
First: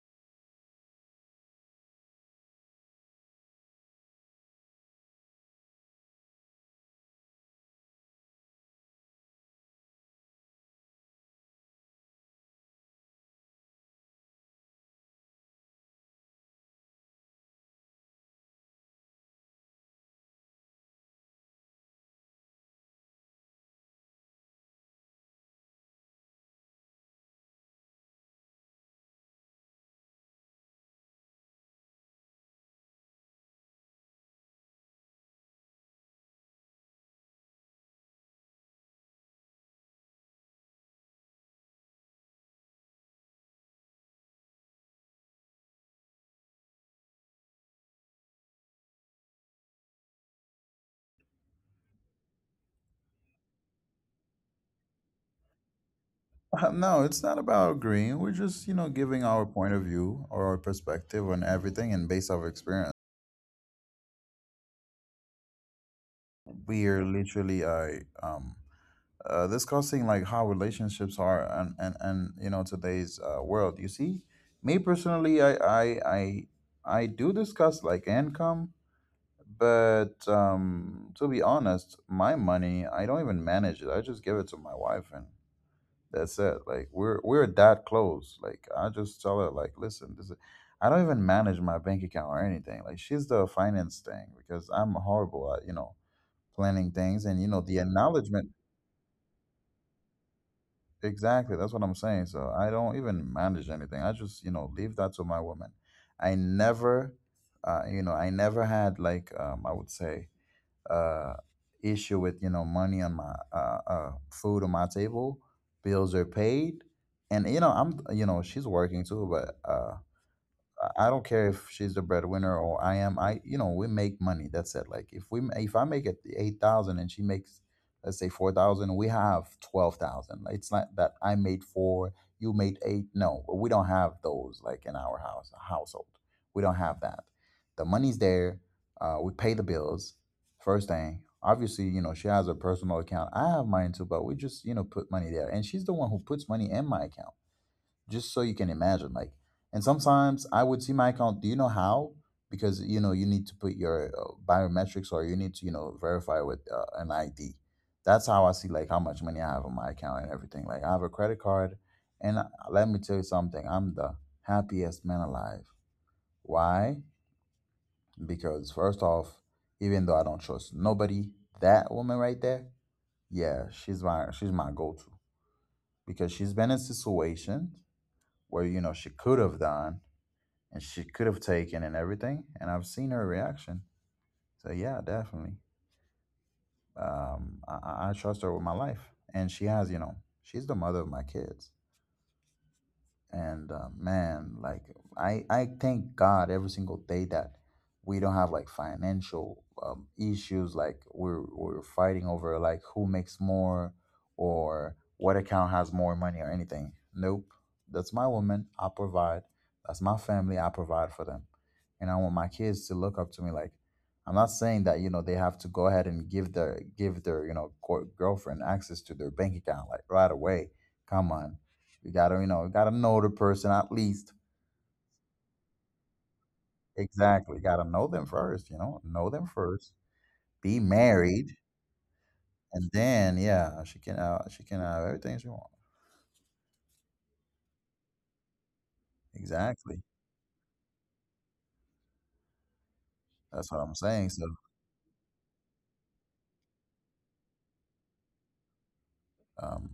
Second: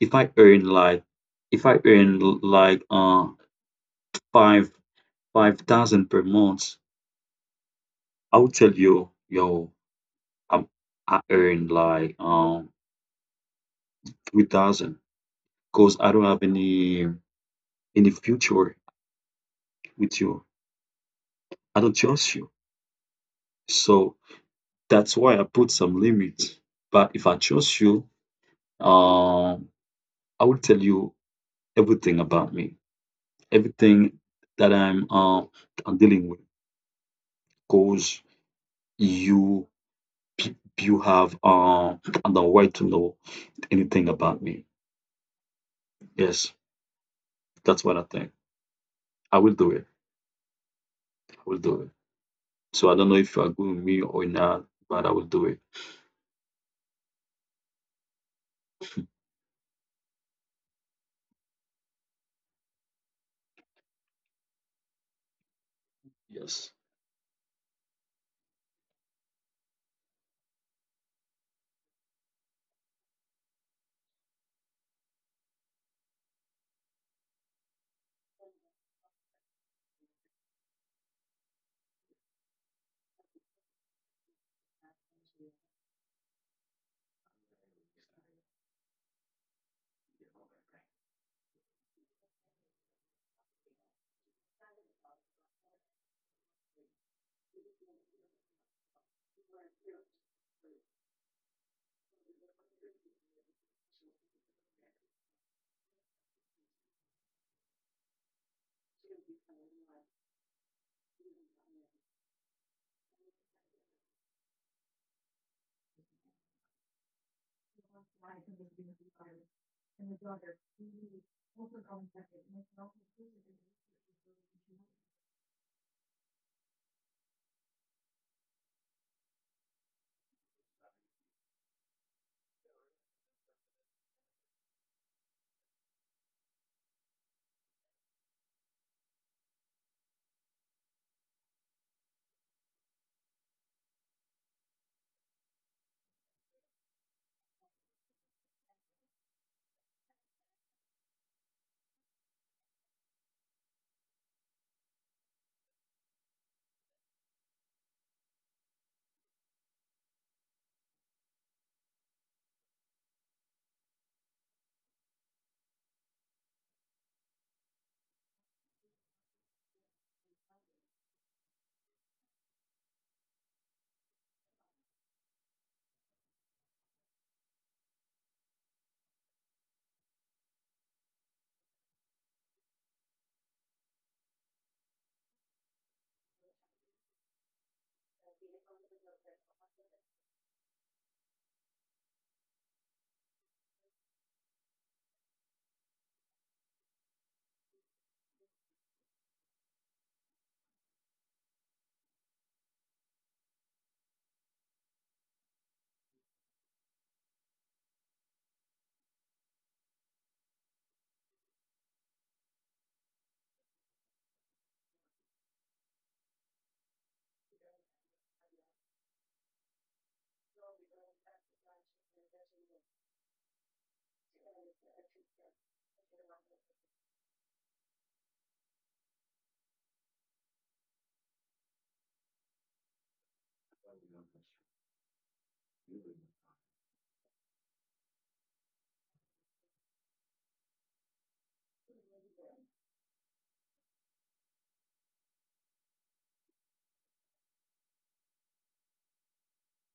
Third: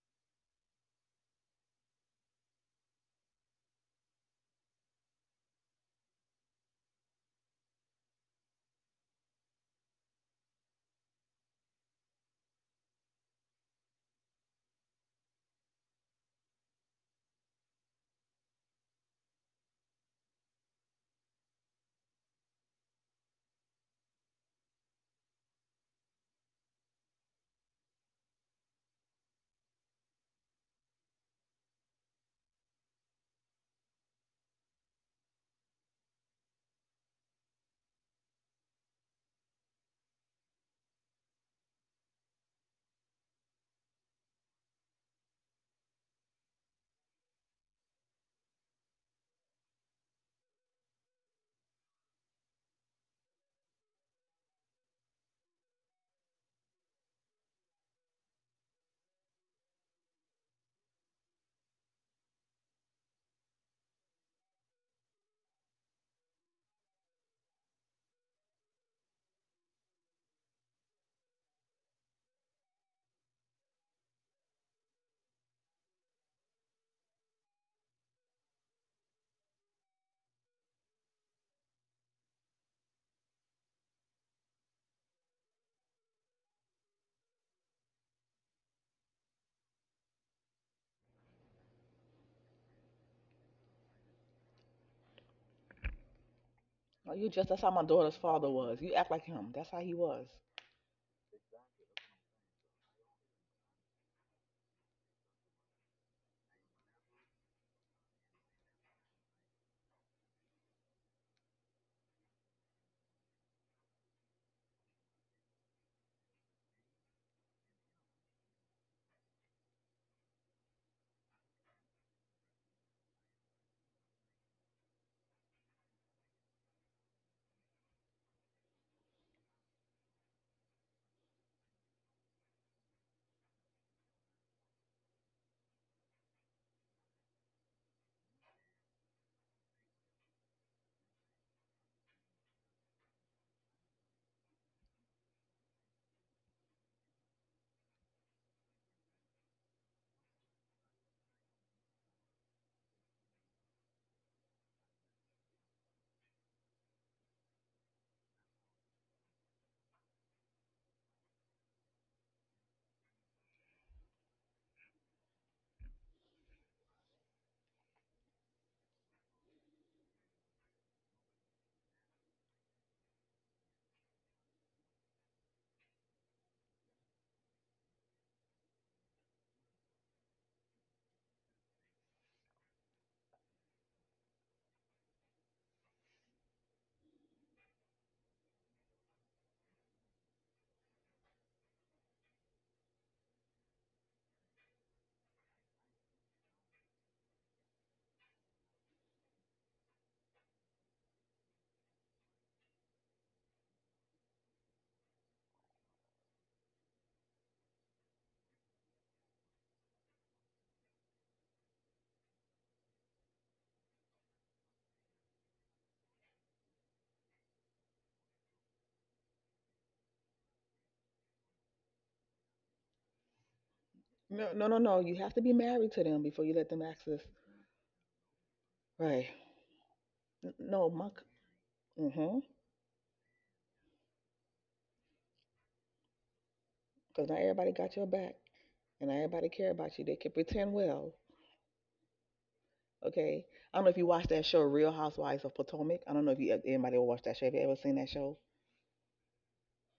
Speaker 3: if I earn like if I earn like five five thousand per month, I will tell you yo I'm I earn like 3,000 because I don't have any future with you. I don't trust you. So that's why I put some limits. But if I trust you, um, I will tell you everything about me, everything that I'm dealing with, because you you have the right to know anything about me. Yes, that's what I think. I will do it. I will do it. So I don't know if you agree with me or not, but I will do it.
Speaker 1: No, it's not about agreeing. We're just, you know, giving our point of view or our perspective on everything and based off experience.
Speaker 3: Yes.
Speaker 1: We are literally discussing like how relationships are and you know today's world. You see, me personally, I, I do discuss like income, but to be honest, my money I don't even manage it. I just give it to my wife and that's it. Like we're that close. Like I just tell her, like, listen, this is, I don't even manage my bank account or anything. Like she's the finance thing because I'm horrible at, you know, planning
Speaker 2: you
Speaker 1: things and
Speaker 2: just
Speaker 1: you
Speaker 2: that's
Speaker 1: know
Speaker 2: how my
Speaker 1: the
Speaker 2: daughter's father
Speaker 1: acknowledgement.
Speaker 2: was. You act like him. That's how he was.
Speaker 1: Exactly. That's what I'm saying. So I don't even manage anything. I just, you know, leave that to my woman. I never you know, I never had like I would say uh, issue with, you know, money on my food on my table, bills are paid, and you know I'm, you know, she's working too, but I don't care if she's the breadwinner or I am. I, you know, we make money. That's it. Like if we ma- if I make it 8,000 and she makes let's say 4,000, we have 12,000. Like, it's not that I made four, you made eight. No, we don't have those like in our house household. We don't have that. The money's there. We pay the bills first thing. Obviously, you know she has a personal account. I have mine too, but we just, you know, put money there, and she's the one who puts money in my account just so you can imagine like. And sometimes I would see my account, do you know how, because you know you need to put your biometrics or you need to, you know, verify with an ID. That's how I see like how much money I have on my account and everything. Like I have a credit card and let me tell you something, I'm the happiest man alive. Why? Because first off, even though I don't trust nobody, that woman right there, yeah, she's my go-to because she's been in situations where, you know, she could have done and she could have taken and everything. And I've seen her reaction. So yeah, definitely. I trust her with my life, and she has. You know, she's the mother of my kids, and man, like I thank God every single day that we don't have like financial issues, like we're fighting over like who makes more or what account has more money or anything. Nope. That's my woman, I provide. That's my family, I provide for them. And I want my kids to look up to me, like I'm not saying that, you know, they have to go ahead and give their you know gir- girlfriend access to their bank account like right away. Come on. You gotta, you know, you gotta know the person at least.
Speaker 2: No, no, no, no. You have to be married to them before you let them access.
Speaker 1: Exactly. You gotta know them first, you
Speaker 2: Right.
Speaker 1: know them first.
Speaker 2: N-
Speaker 1: Be
Speaker 2: No, my.
Speaker 1: married,
Speaker 2: Mm-hmm.
Speaker 1: and then yeah, she can have everything she wants.
Speaker 2: Because not everybody got your back, and not everybody care about
Speaker 1: Exactly.
Speaker 2: you. They can pretend well. Okay.
Speaker 1: That's
Speaker 2: I
Speaker 1: what
Speaker 2: don't know if
Speaker 1: I'm
Speaker 2: you watch
Speaker 1: saying.
Speaker 2: that
Speaker 1: So
Speaker 2: show, Real Housewives of Potomac. I don't know if you anybody will watch that show. Have you ever seen that show?
Speaker 1: um,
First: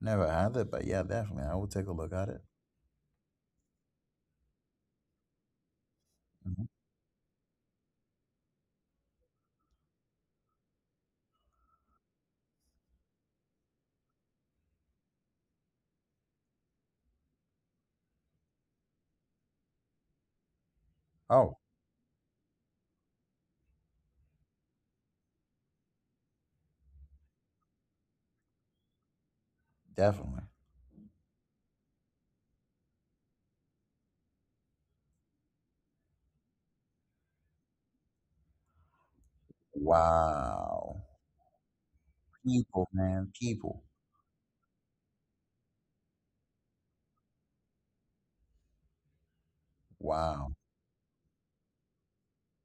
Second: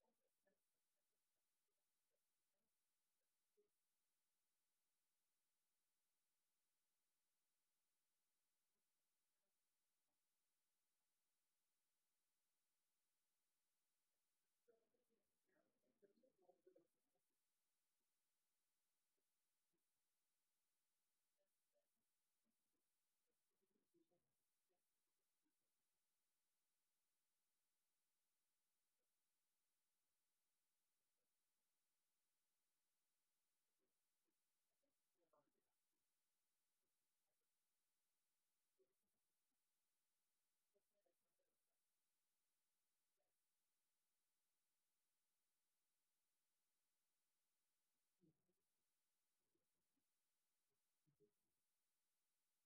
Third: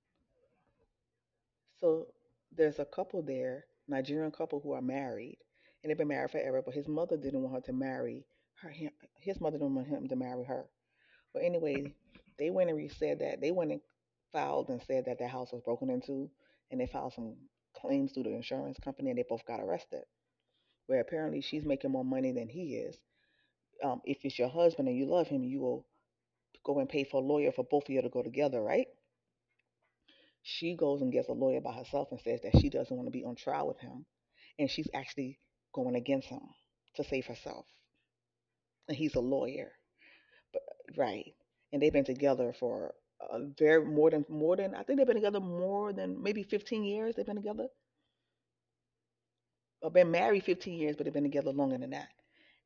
Speaker 1: never had it, but yeah, definitely, I will take a
Speaker 2: So
Speaker 1: look at it.
Speaker 2: there's a couple there, Nigerian couple who are married, and they've been married forever.
Speaker 1: Mhm.
Speaker 2: But his mother didn't want her to marry her. Him, his mother didn't want him to marry her. But anyway, they went and said that they went and filed and said that their house was broken into, and they filed some claims through the insurance company, and they both got arrested. Where apparently
Speaker 1: Oh,
Speaker 2: she's making more money than he is. If it's your husband and you love him, you will go and pay for a lawyer for both of you to go together, right?
Speaker 1: definitely.
Speaker 2: She goes and gets a lawyer by herself and says that she doesn't want to be on trial with him, and she's actually going against him to save herself, and he's a lawyer.
Speaker 1: Wow.
Speaker 2: Right. And they've been together
Speaker 1: People,
Speaker 2: for
Speaker 1: man,
Speaker 2: a
Speaker 1: people.
Speaker 2: very more than I think they've been together more than maybe 15 years. They've been together. Or been married
Speaker 1: Wow.
Speaker 2: 15 years, but they've been together longer than that.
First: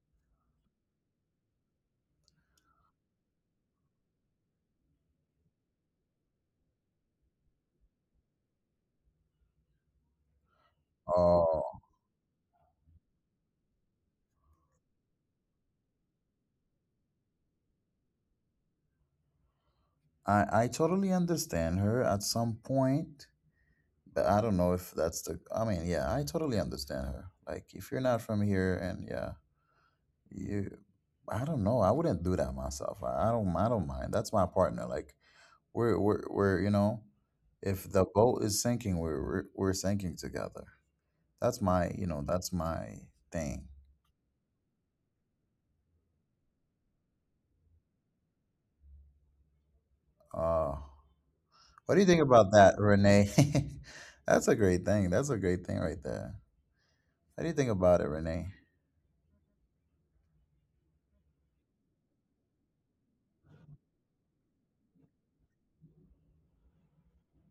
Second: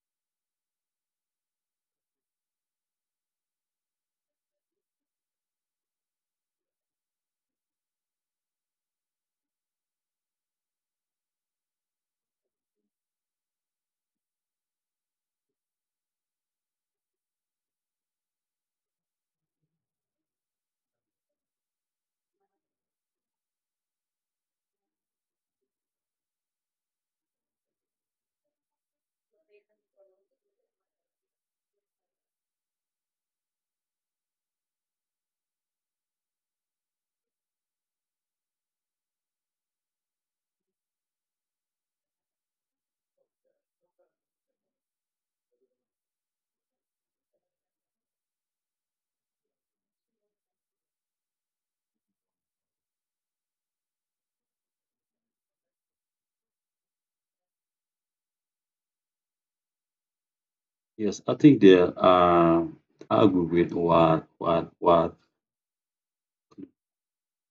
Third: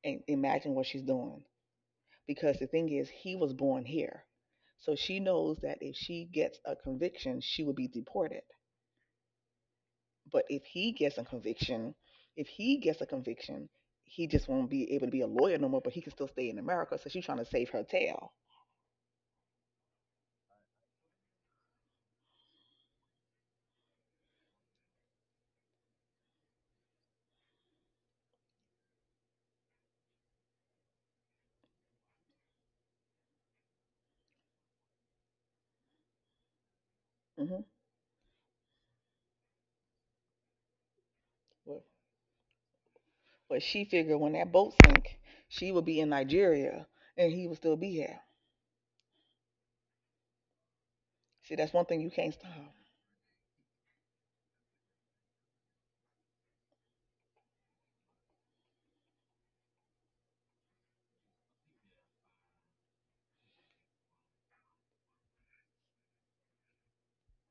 Speaker 2: And imagine what she's doing. Because the thing is, he was born here. So she knows that if she gets a conviction, she will be deported. But if he gets a
Speaker 1: Oh,
Speaker 2: conviction, if he gets a conviction, he just won't be able to be a lawyer no more, but he can still stay in America. So she's trying to save her tail.
Speaker 1: I totally understand her at some point. But I don't know if that's the. I mean, yeah, I totally understand her. Like, if you're not from here, and yeah, you, I don't know. I wouldn't do that myself. I don't. I don't mind. That's my partner. Like, we're
Speaker 2: Hmm.
Speaker 1: if the boat is sinking, we're sinking together. That's my. That's my
Speaker 2: But
Speaker 1: thing.
Speaker 2: she figured when that boat sank, she would be in Nigeria and he would still be here.
Speaker 1: Uh,
Speaker 2: See, that's one
Speaker 1: what
Speaker 2: thing
Speaker 1: do you
Speaker 2: you
Speaker 1: think
Speaker 2: can't stop.
Speaker 1: about that, Renee? That's a great thing. That's a great thing right there. What do you think about it, Renee?
Speaker 3: Yes, I think there I agree with what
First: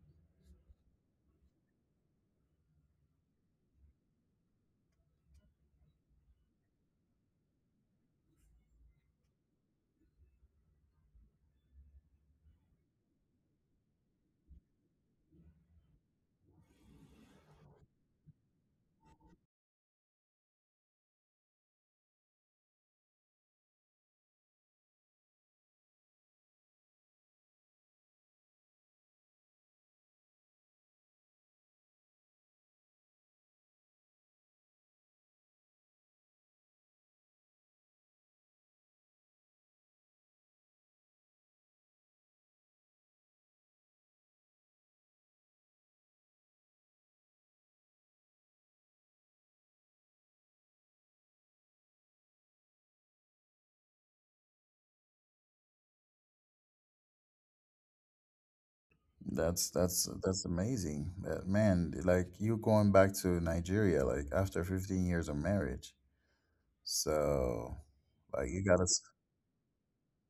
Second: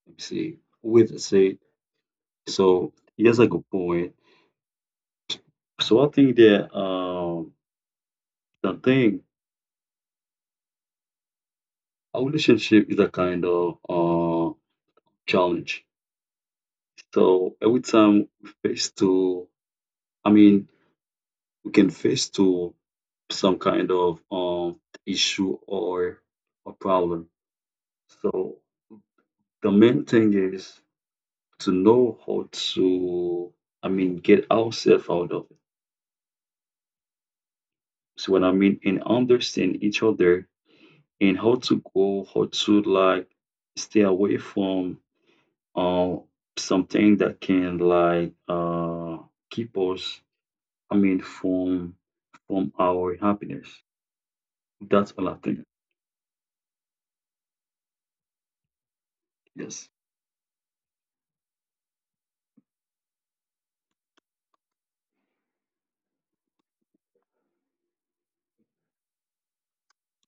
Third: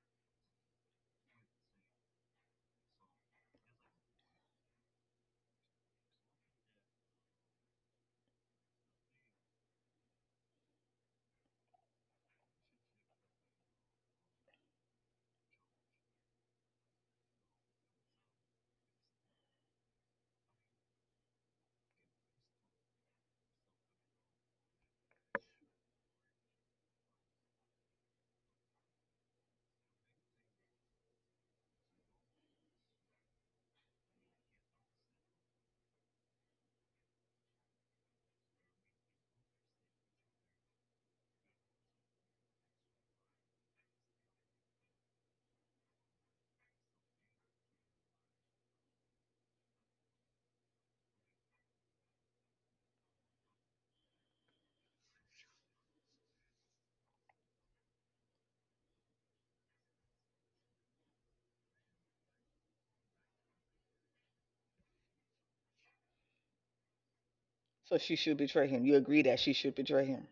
Speaker 3: let me see with say so yes a good point. So I think that the thing our relationship is a kind of challenge. So every time we face to I mean we can face to some kind of issue or a problem. So the main thing is to know how to I mean get ourselves out of. So what I mean in understand each other and how to like stay away from uh, something that can like keep us, I mean, from our happiness. That's all I think.
Speaker 1: That's
Speaker 3: Yes,
Speaker 1: that's that's amazing. That man, like you going back to Nigeria like after 15 years of marriage. So
Speaker 2: So she should
Speaker 1: like
Speaker 2: betray him. You agree that she should betray him.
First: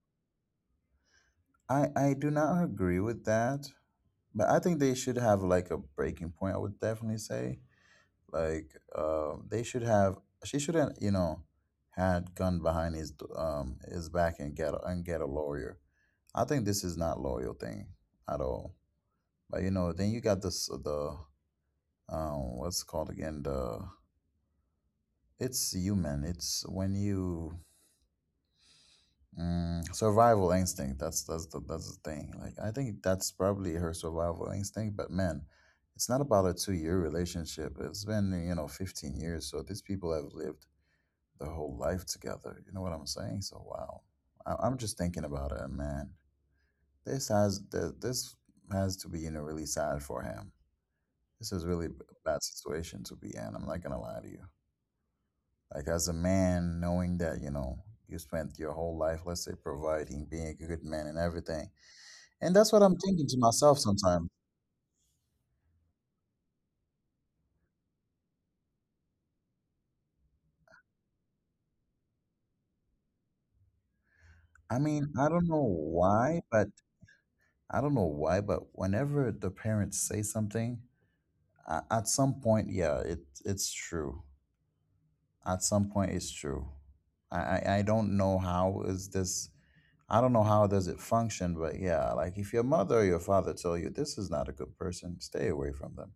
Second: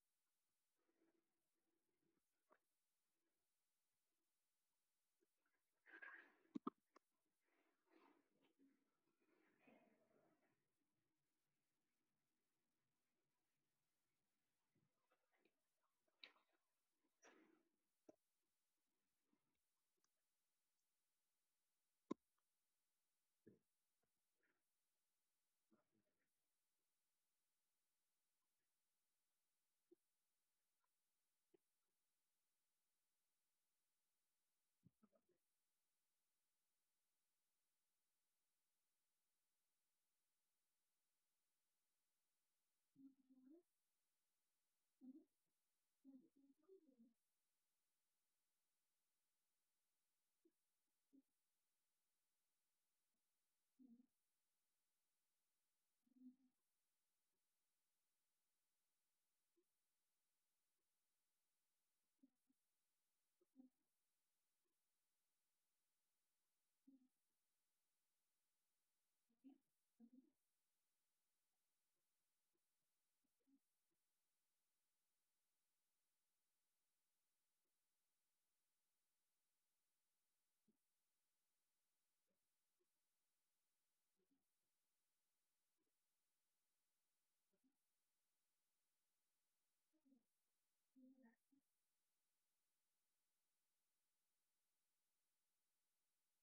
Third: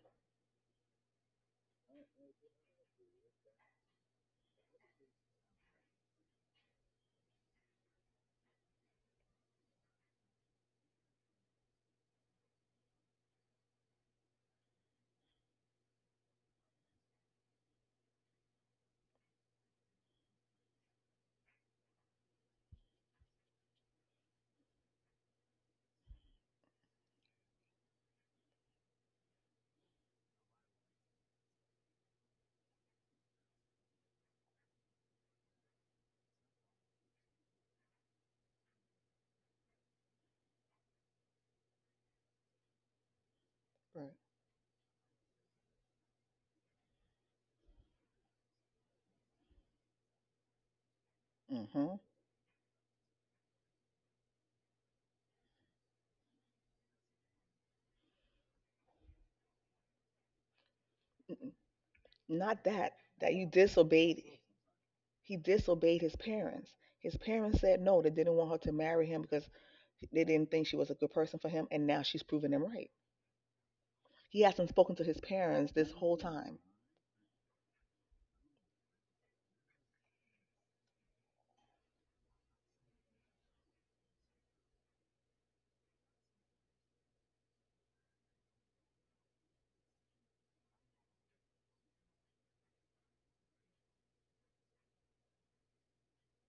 Speaker 1: I do not agree with that, but I think they should have like a breaking point, I would definitely say. Like they should have she shouldn't, you know, had gun behind his his back and get and get a lawyer. I think this is not loyal thing at all. But you know, then you got this the what's it called again the it's human. It's when you survival instinct. That's the thing. Like I think that's probably her survival instinct. But man, it's not about a 2 year relationship. It's been you know 15 years. So these people have lived their whole life together. You know what I'm saying? So
Speaker 2: Right.
Speaker 1: wow, I'm just thinking about it, and man. This has th- this has to be you know really sad for him. This is
Speaker 2: Mm-hmm.
Speaker 1: really a bad situation to be in. I'm not gonna lie to you. Like as a man, knowing that, you know, you spent your whole life, let's say, providing, being a good
Speaker 2: Mm-mm.
Speaker 1: man and everything.
Speaker 2: Not that,
Speaker 1: And that's what
Speaker 2: that
Speaker 1: I'm
Speaker 2: you
Speaker 1: thinking to
Speaker 2: disobeyed.
Speaker 1: myself sometimes.
Speaker 2: He disobeyed his parents. His parents said no, they didn't want her to marry him because they didn't think she was a good person for him. And now she's proving them right. He hasn't spoken to his
Speaker 1: I mean, I
Speaker 2: parents
Speaker 1: don't
Speaker 2: this
Speaker 1: know
Speaker 2: whole time.
Speaker 1: why, but I don't know why, but whenever the parents say something, at some point, yeah, it's true. At some point, it's true. I, I don't know how is this. I don't know how does it function, but yeah, like if your mother or your father tell you this is not a good person, stay away from them.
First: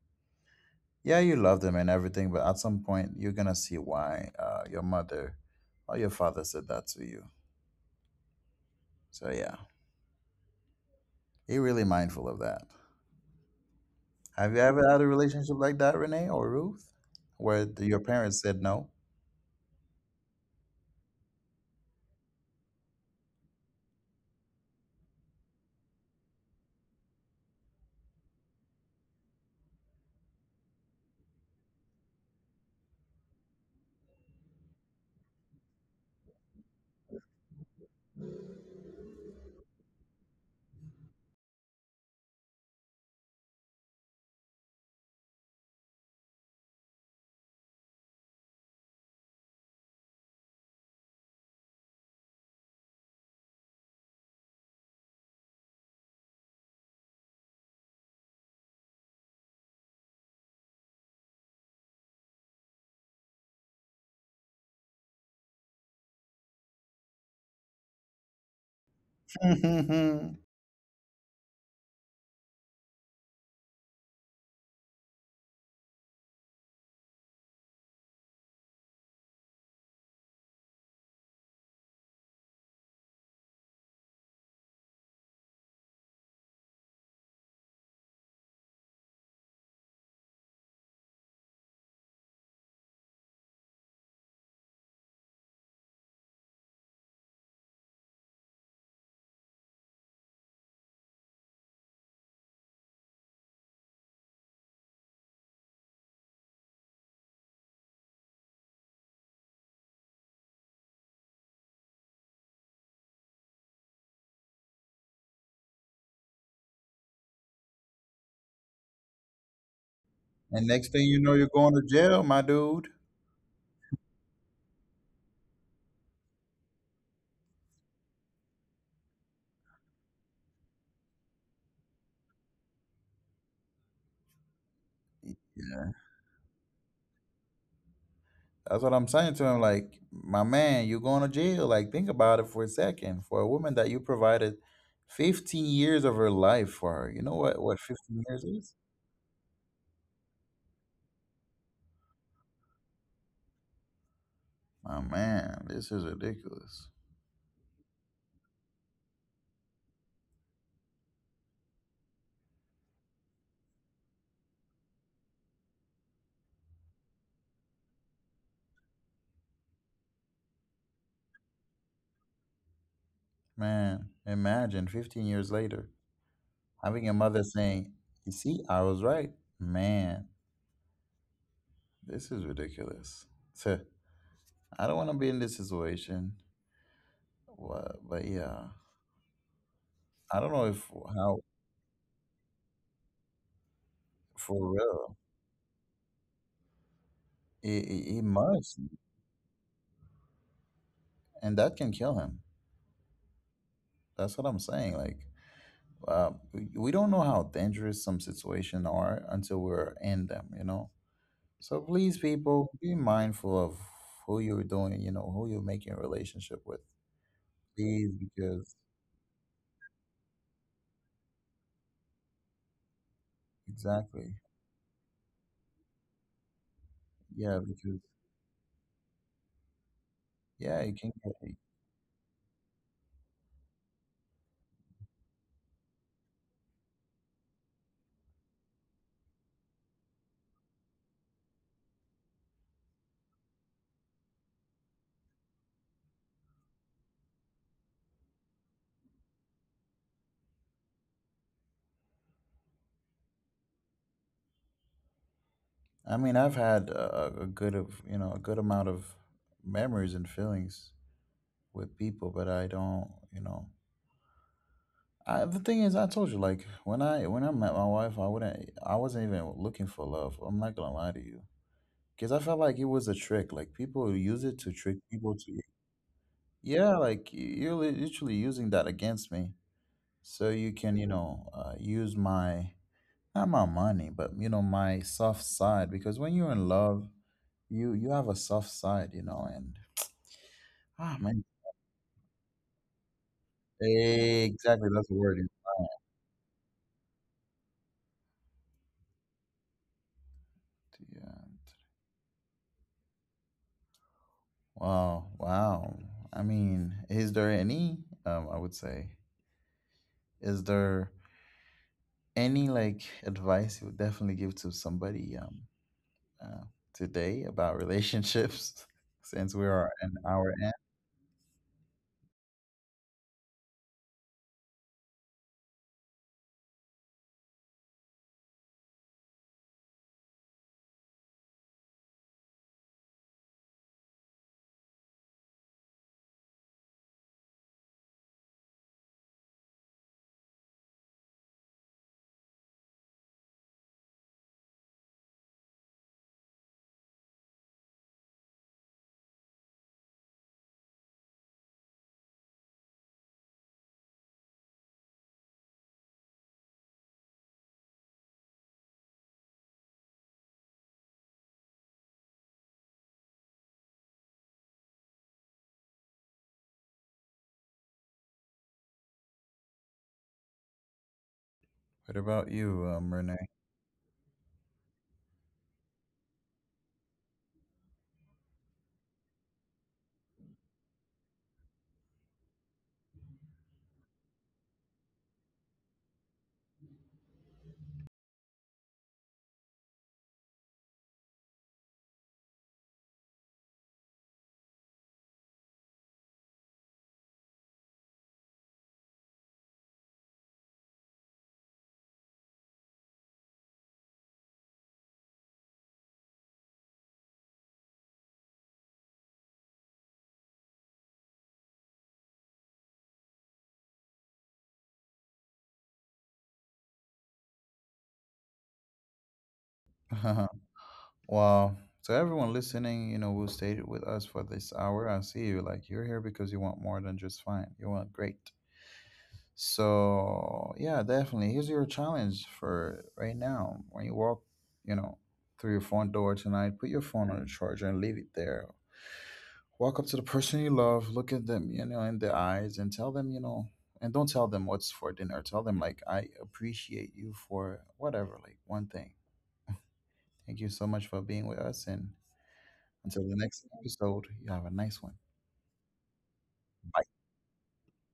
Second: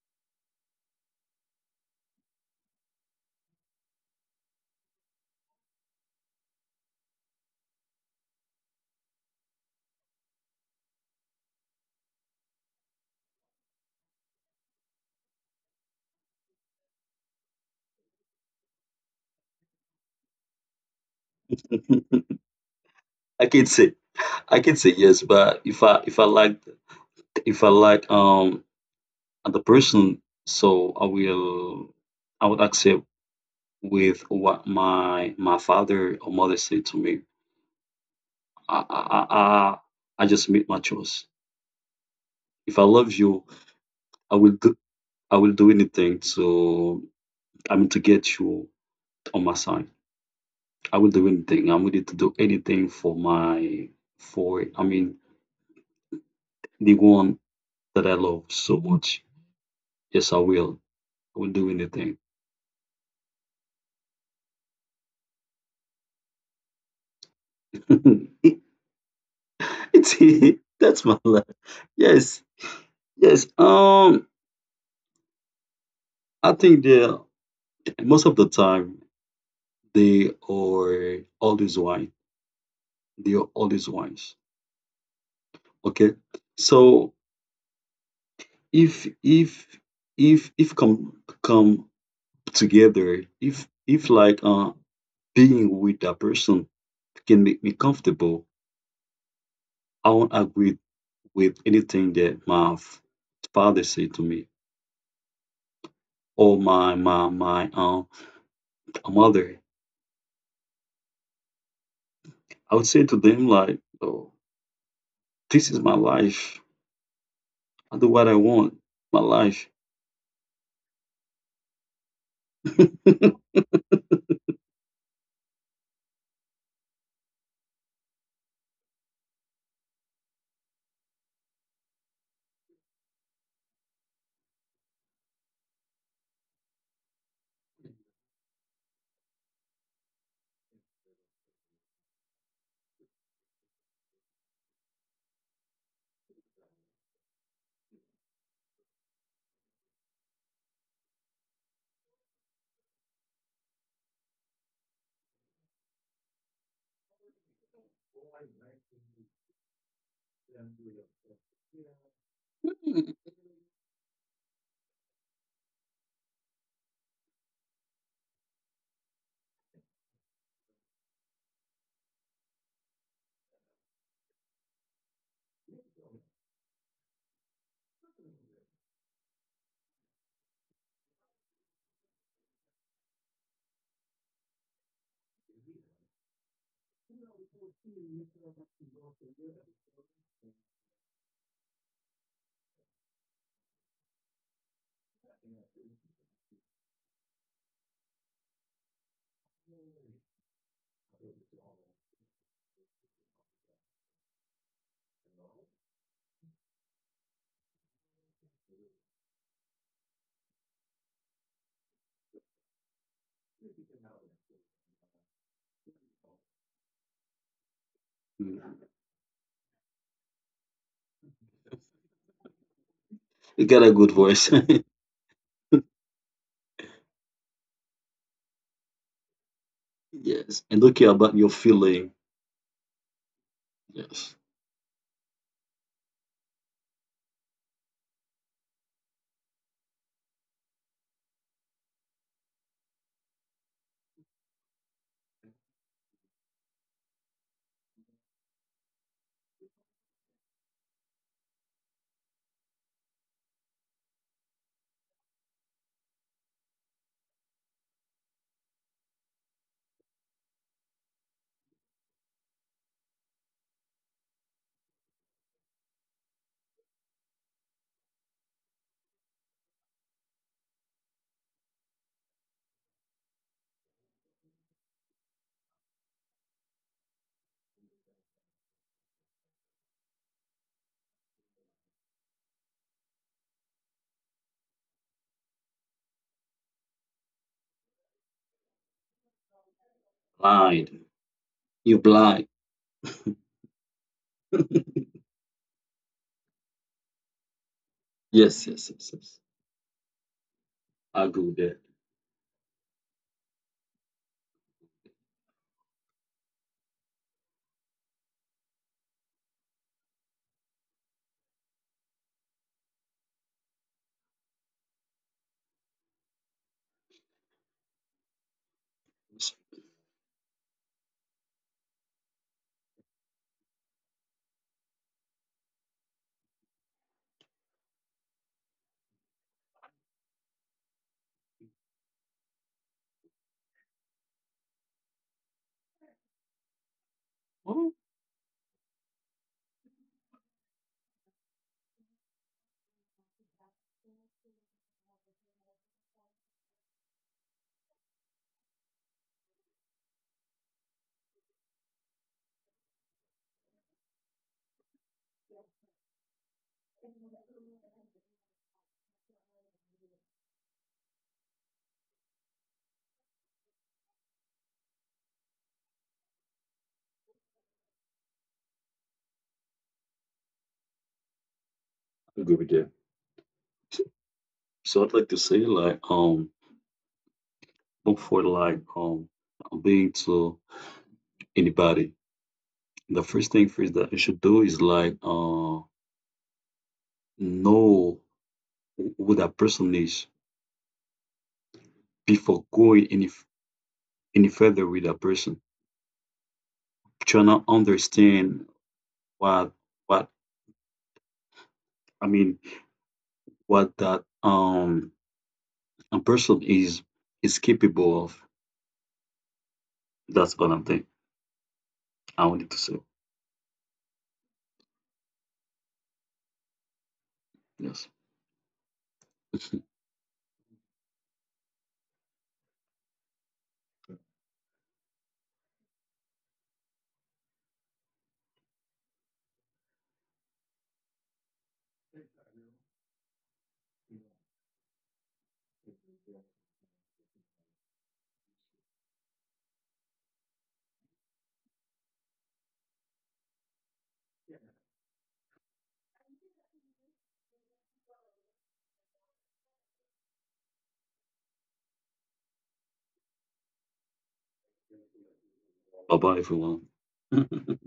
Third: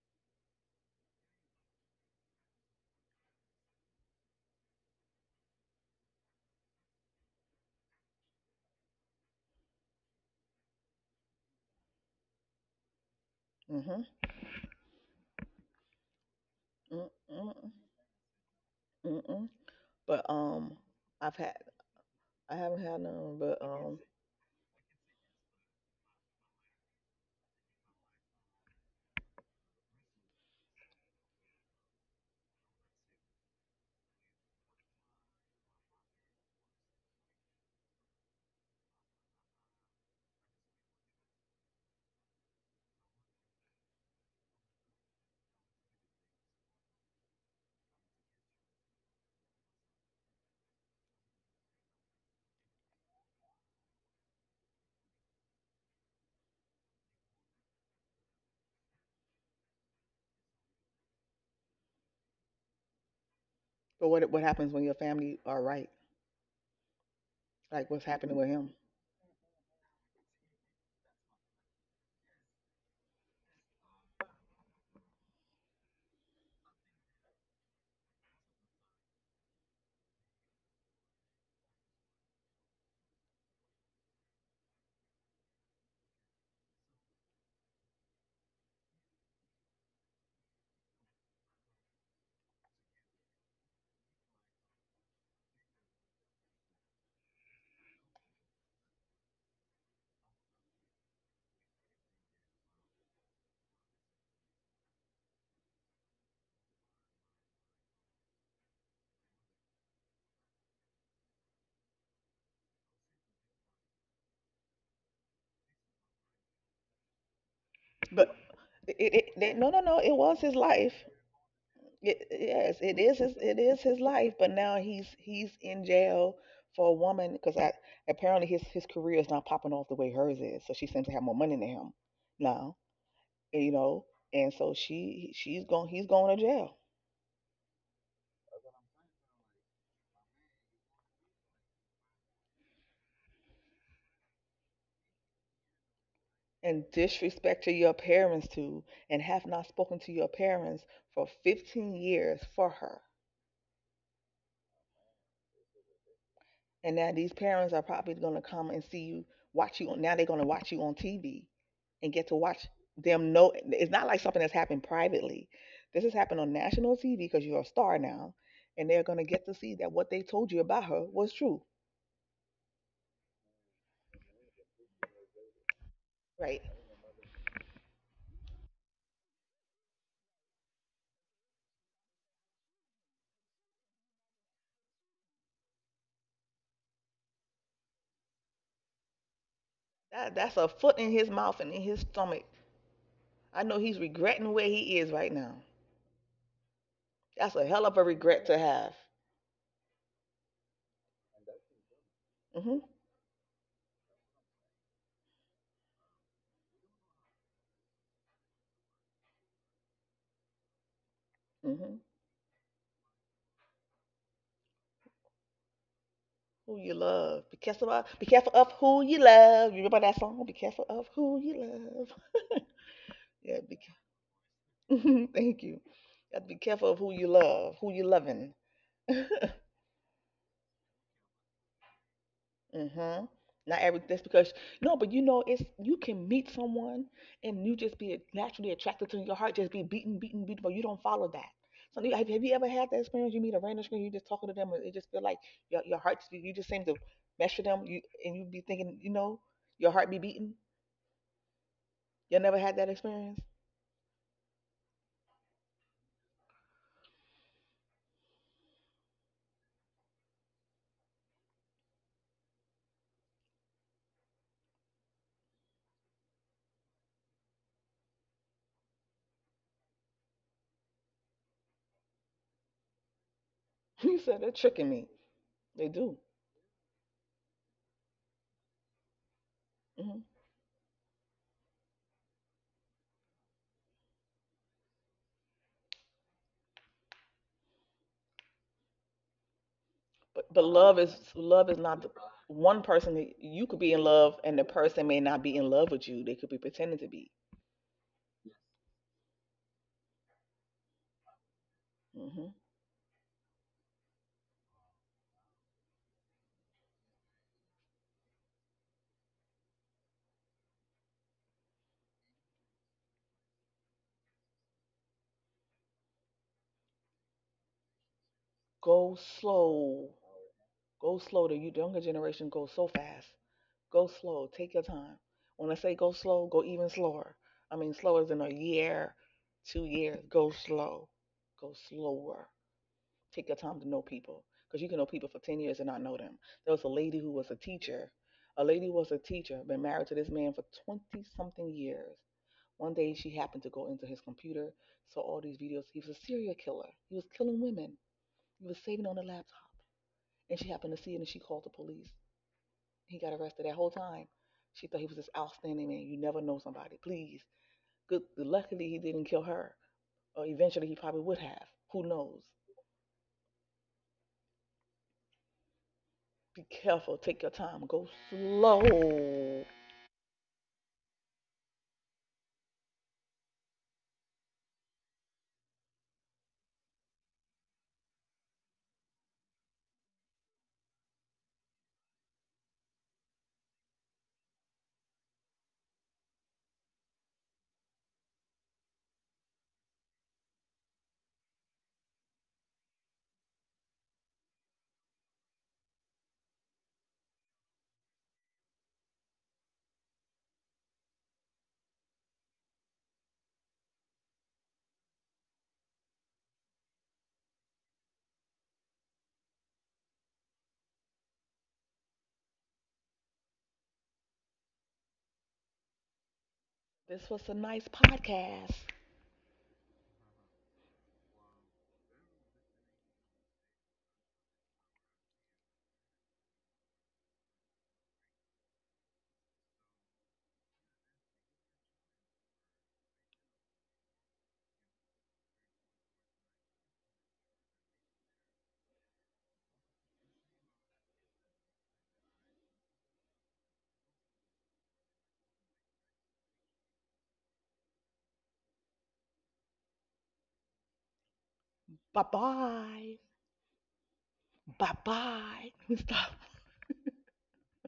Speaker 1: Yeah, you love them and everything, but at some point you're gonna see why your mother or your father said that to you. So yeah, be really mindful of that.
Speaker 2: Mm-hmm.
Speaker 1: Have you ever had a relationship like that, Renee or Ruth, where your
Speaker 2: Mm-mm.
Speaker 1: parents said no,
Speaker 2: Mm-mm. But I've had, I haven't had none,
Speaker 3: I
Speaker 2: but
Speaker 3: can say I can say yes, but if I like the person, so I would accept with what my father or mother said to me. I, I, I, I just made my choice. If I love you, I will do I will do anything to I mean to get you on my side. I will do anything. I'm ready to do anything for my for I mean the one that I love so much. Yes, I will. I will do anything.
Speaker 2: so what happens when your family are right? Like what's happening with him?
Speaker 1: and
Speaker 3: It's that's my life. Yes, yes. I think most of the time they are always wise. They are always wise. Okay. So if if if come together, if like being with that person can make me comfortable, I won't agree with anything that my father said to me or my mother. I would say to them like, oh, this is my life. I do what I
Speaker 2: But
Speaker 3: want.
Speaker 2: it,
Speaker 3: My
Speaker 2: it, it
Speaker 3: life.
Speaker 2: no, no, no, it was his
Speaker 1: next thing you
Speaker 2: life.
Speaker 1: know, you're going to jail, my
Speaker 2: It,
Speaker 1: dude.
Speaker 2: yes, it is his life. But now he's in jail for a woman because I apparently his career is not popping off the way hers is. So she seems to have more money than him now. And, you know, and so she
Speaker 1: Yeah.
Speaker 2: she's going he's going to jail.
Speaker 1: That's what I'm saying to him. Like, my man, you're going to jail. Like, think about it for a second. For a woman that you provided 15 years of her life for her, you
Speaker 2: And
Speaker 1: know what
Speaker 2: disrespect to
Speaker 1: 15
Speaker 2: your
Speaker 1: years is?
Speaker 2: parents too, and have not spoken to your parents for 15 years for her.
Speaker 1: Oh man, this is ridiculous.
Speaker 2: And now these parents are probably going to come and see you, watch you. Now they're going to watch you on TV and get to watch them know. It's not like something that's happened privately. This has happened on national TV because you're a star now. And they're going to get to see that what they told you about her was true.
Speaker 1: Man, imagine 15 years later
Speaker 2: Right.
Speaker 1: having a mother saying, you see, I was right. Man, this is ridiculous. So, I don't want to be in this situation. But yeah, I don't know
Speaker 2: That,
Speaker 1: if
Speaker 2: that's a foot
Speaker 1: how,
Speaker 2: in his mouth and in his stomach. I know he's
Speaker 1: for
Speaker 2: regretting where
Speaker 1: real.
Speaker 2: he is right now.
Speaker 1: He,
Speaker 2: That's a
Speaker 1: he
Speaker 2: hell
Speaker 1: he
Speaker 2: of a regret
Speaker 1: must,
Speaker 2: to have.
Speaker 1: and that can kill him.
Speaker 2: Hmm.
Speaker 1: That's what I'm saying. Like, we don't know how dangerous some situations are until we're in them, you know? So please,
Speaker 2: Hmm.
Speaker 1: people, be mindful of who you're doing, you know, who you're making a relationship with.
Speaker 2: Who you love. Be
Speaker 1: Please,
Speaker 2: careful of, be
Speaker 1: because
Speaker 2: careful of who you love. You remember that song? Be careful of who you love. Yeah,
Speaker 3: You
Speaker 2: be
Speaker 3: got a
Speaker 1: exactly,
Speaker 3: good voice.
Speaker 2: ca- thank you. You have to be careful of who you
Speaker 1: yeah, because
Speaker 2: love, who you loving.
Speaker 1: yeah,
Speaker 3: Yes.
Speaker 1: you
Speaker 3: And
Speaker 1: can
Speaker 3: don't care
Speaker 1: get.
Speaker 3: about your feeling.
Speaker 2: Mm-hmm. Not every that's
Speaker 3: Yes.
Speaker 2: because no, but you know it's you can meet someone and you just be naturally attracted to your heart, just be beaten, beaten, beaten, but you don't follow that. So you- have you ever had that experience? You meet a random stranger, you just talking to them, and it just feel like your heart just be- you just seem to mesh with them, you and you be thinking, you know, your heart be beating. You never had that experience?
Speaker 1: I mean, I've had a good of you know a good amount of memories and feelings with people, but I don't, you know. I, the thing is, I told you, like when I met my wife, I wouldn't, I wasn't even looking for love. I'm not gonna lie to you, because I felt like it was a trick. Like people use
Speaker 2: You
Speaker 1: it to
Speaker 2: said they're
Speaker 1: trick
Speaker 2: tricking
Speaker 1: people
Speaker 2: me.
Speaker 1: to.
Speaker 2: They do.
Speaker 1: Yeah, like you're literally using that against me. So
Speaker 2: Mm-hmm.
Speaker 1: you can, you know, use my not my money, but you know, my soft side because when you're in love, you have a soft side, you know, and
Speaker 2: But
Speaker 1: ah
Speaker 2: love
Speaker 3: Blind.
Speaker 1: man,
Speaker 2: is
Speaker 3: You're
Speaker 2: not the
Speaker 3: blind.
Speaker 2: one person. That- you could be in
Speaker 1: eh,
Speaker 2: love, and
Speaker 1: exactly
Speaker 2: the
Speaker 1: that's the
Speaker 2: person
Speaker 1: word.
Speaker 2: may not be in love with you. They could be pretending to be.
Speaker 3: Yes, yes, yes, yes.
Speaker 1: Yeah.
Speaker 3: I agree with that.
Speaker 2: Hmm.
Speaker 1: Wow, wow. I mean, is there any I would say is there any like advice you would definitely give to somebody uh, today about relationships?
Speaker 2: Go
Speaker 1: Since we
Speaker 3: Yes.
Speaker 1: are an
Speaker 2: slow.
Speaker 1: hour.
Speaker 2: Go slow. The you- the younger generation goes so fast. Go slow. Take your time. When I say go slow, go even slower. I mean slower than a year, 2 years. Go slow. Go slower. Take your time to know people because you can know people for 10 years and not know them. There was a lady who was a
Speaker 3: Oh,
Speaker 2: teacher. A lady was a teacher, been married to this man for 20 something years. One day she happened to go into his computer, saw all these videos. He was a serial killer. He was killing women. He was saving on the laptop. And she happened to see it and she called the police. He got arrested that whole time. She thought he was this outstanding man. You never know somebody. Please. Good luckily he didn't kill her. Or eventually he probably would have. Who knows? Be careful. Take your time. Go slow.
Speaker 1: What about
Speaker 3: I agree
Speaker 1: you,
Speaker 3: with that.
Speaker 1: Renee?
Speaker 3: So I'd like to say, like, look for like being to anybody. The first thing first that you should do is like know who that person is before going any further with that person. Trying to understand what what I mean what that a person is capable of. That's what I'm thinking. I wanted to say.
Speaker 2: This was a nice
Speaker 3: Yes.
Speaker 2: podcast.
Speaker 1: Wow. So everyone listening, you know, who stayed with us for this hour, I see you. Like you're here because you want more than just fine. You want great. So yeah, definitely. Here's your challenge for right now. When you walk, you know, through your front door tonight, put your phone on the charger and leave it there. Walk up to the person you love, look at them, you know, in the eyes, and tell them, you know, and don't tell them what's for dinner. Tell them like I appreciate you for whatever, like one thing. Thank you so much for being with us. And
Speaker 2: Bye
Speaker 1: until the
Speaker 2: bye.
Speaker 1: next episode, you have a nice one.
Speaker 2: Bye bye.
Speaker 3: Bye
Speaker 2: Stop.
Speaker 3: bye,
Speaker 1: Bye.
Speaker 3: everyone.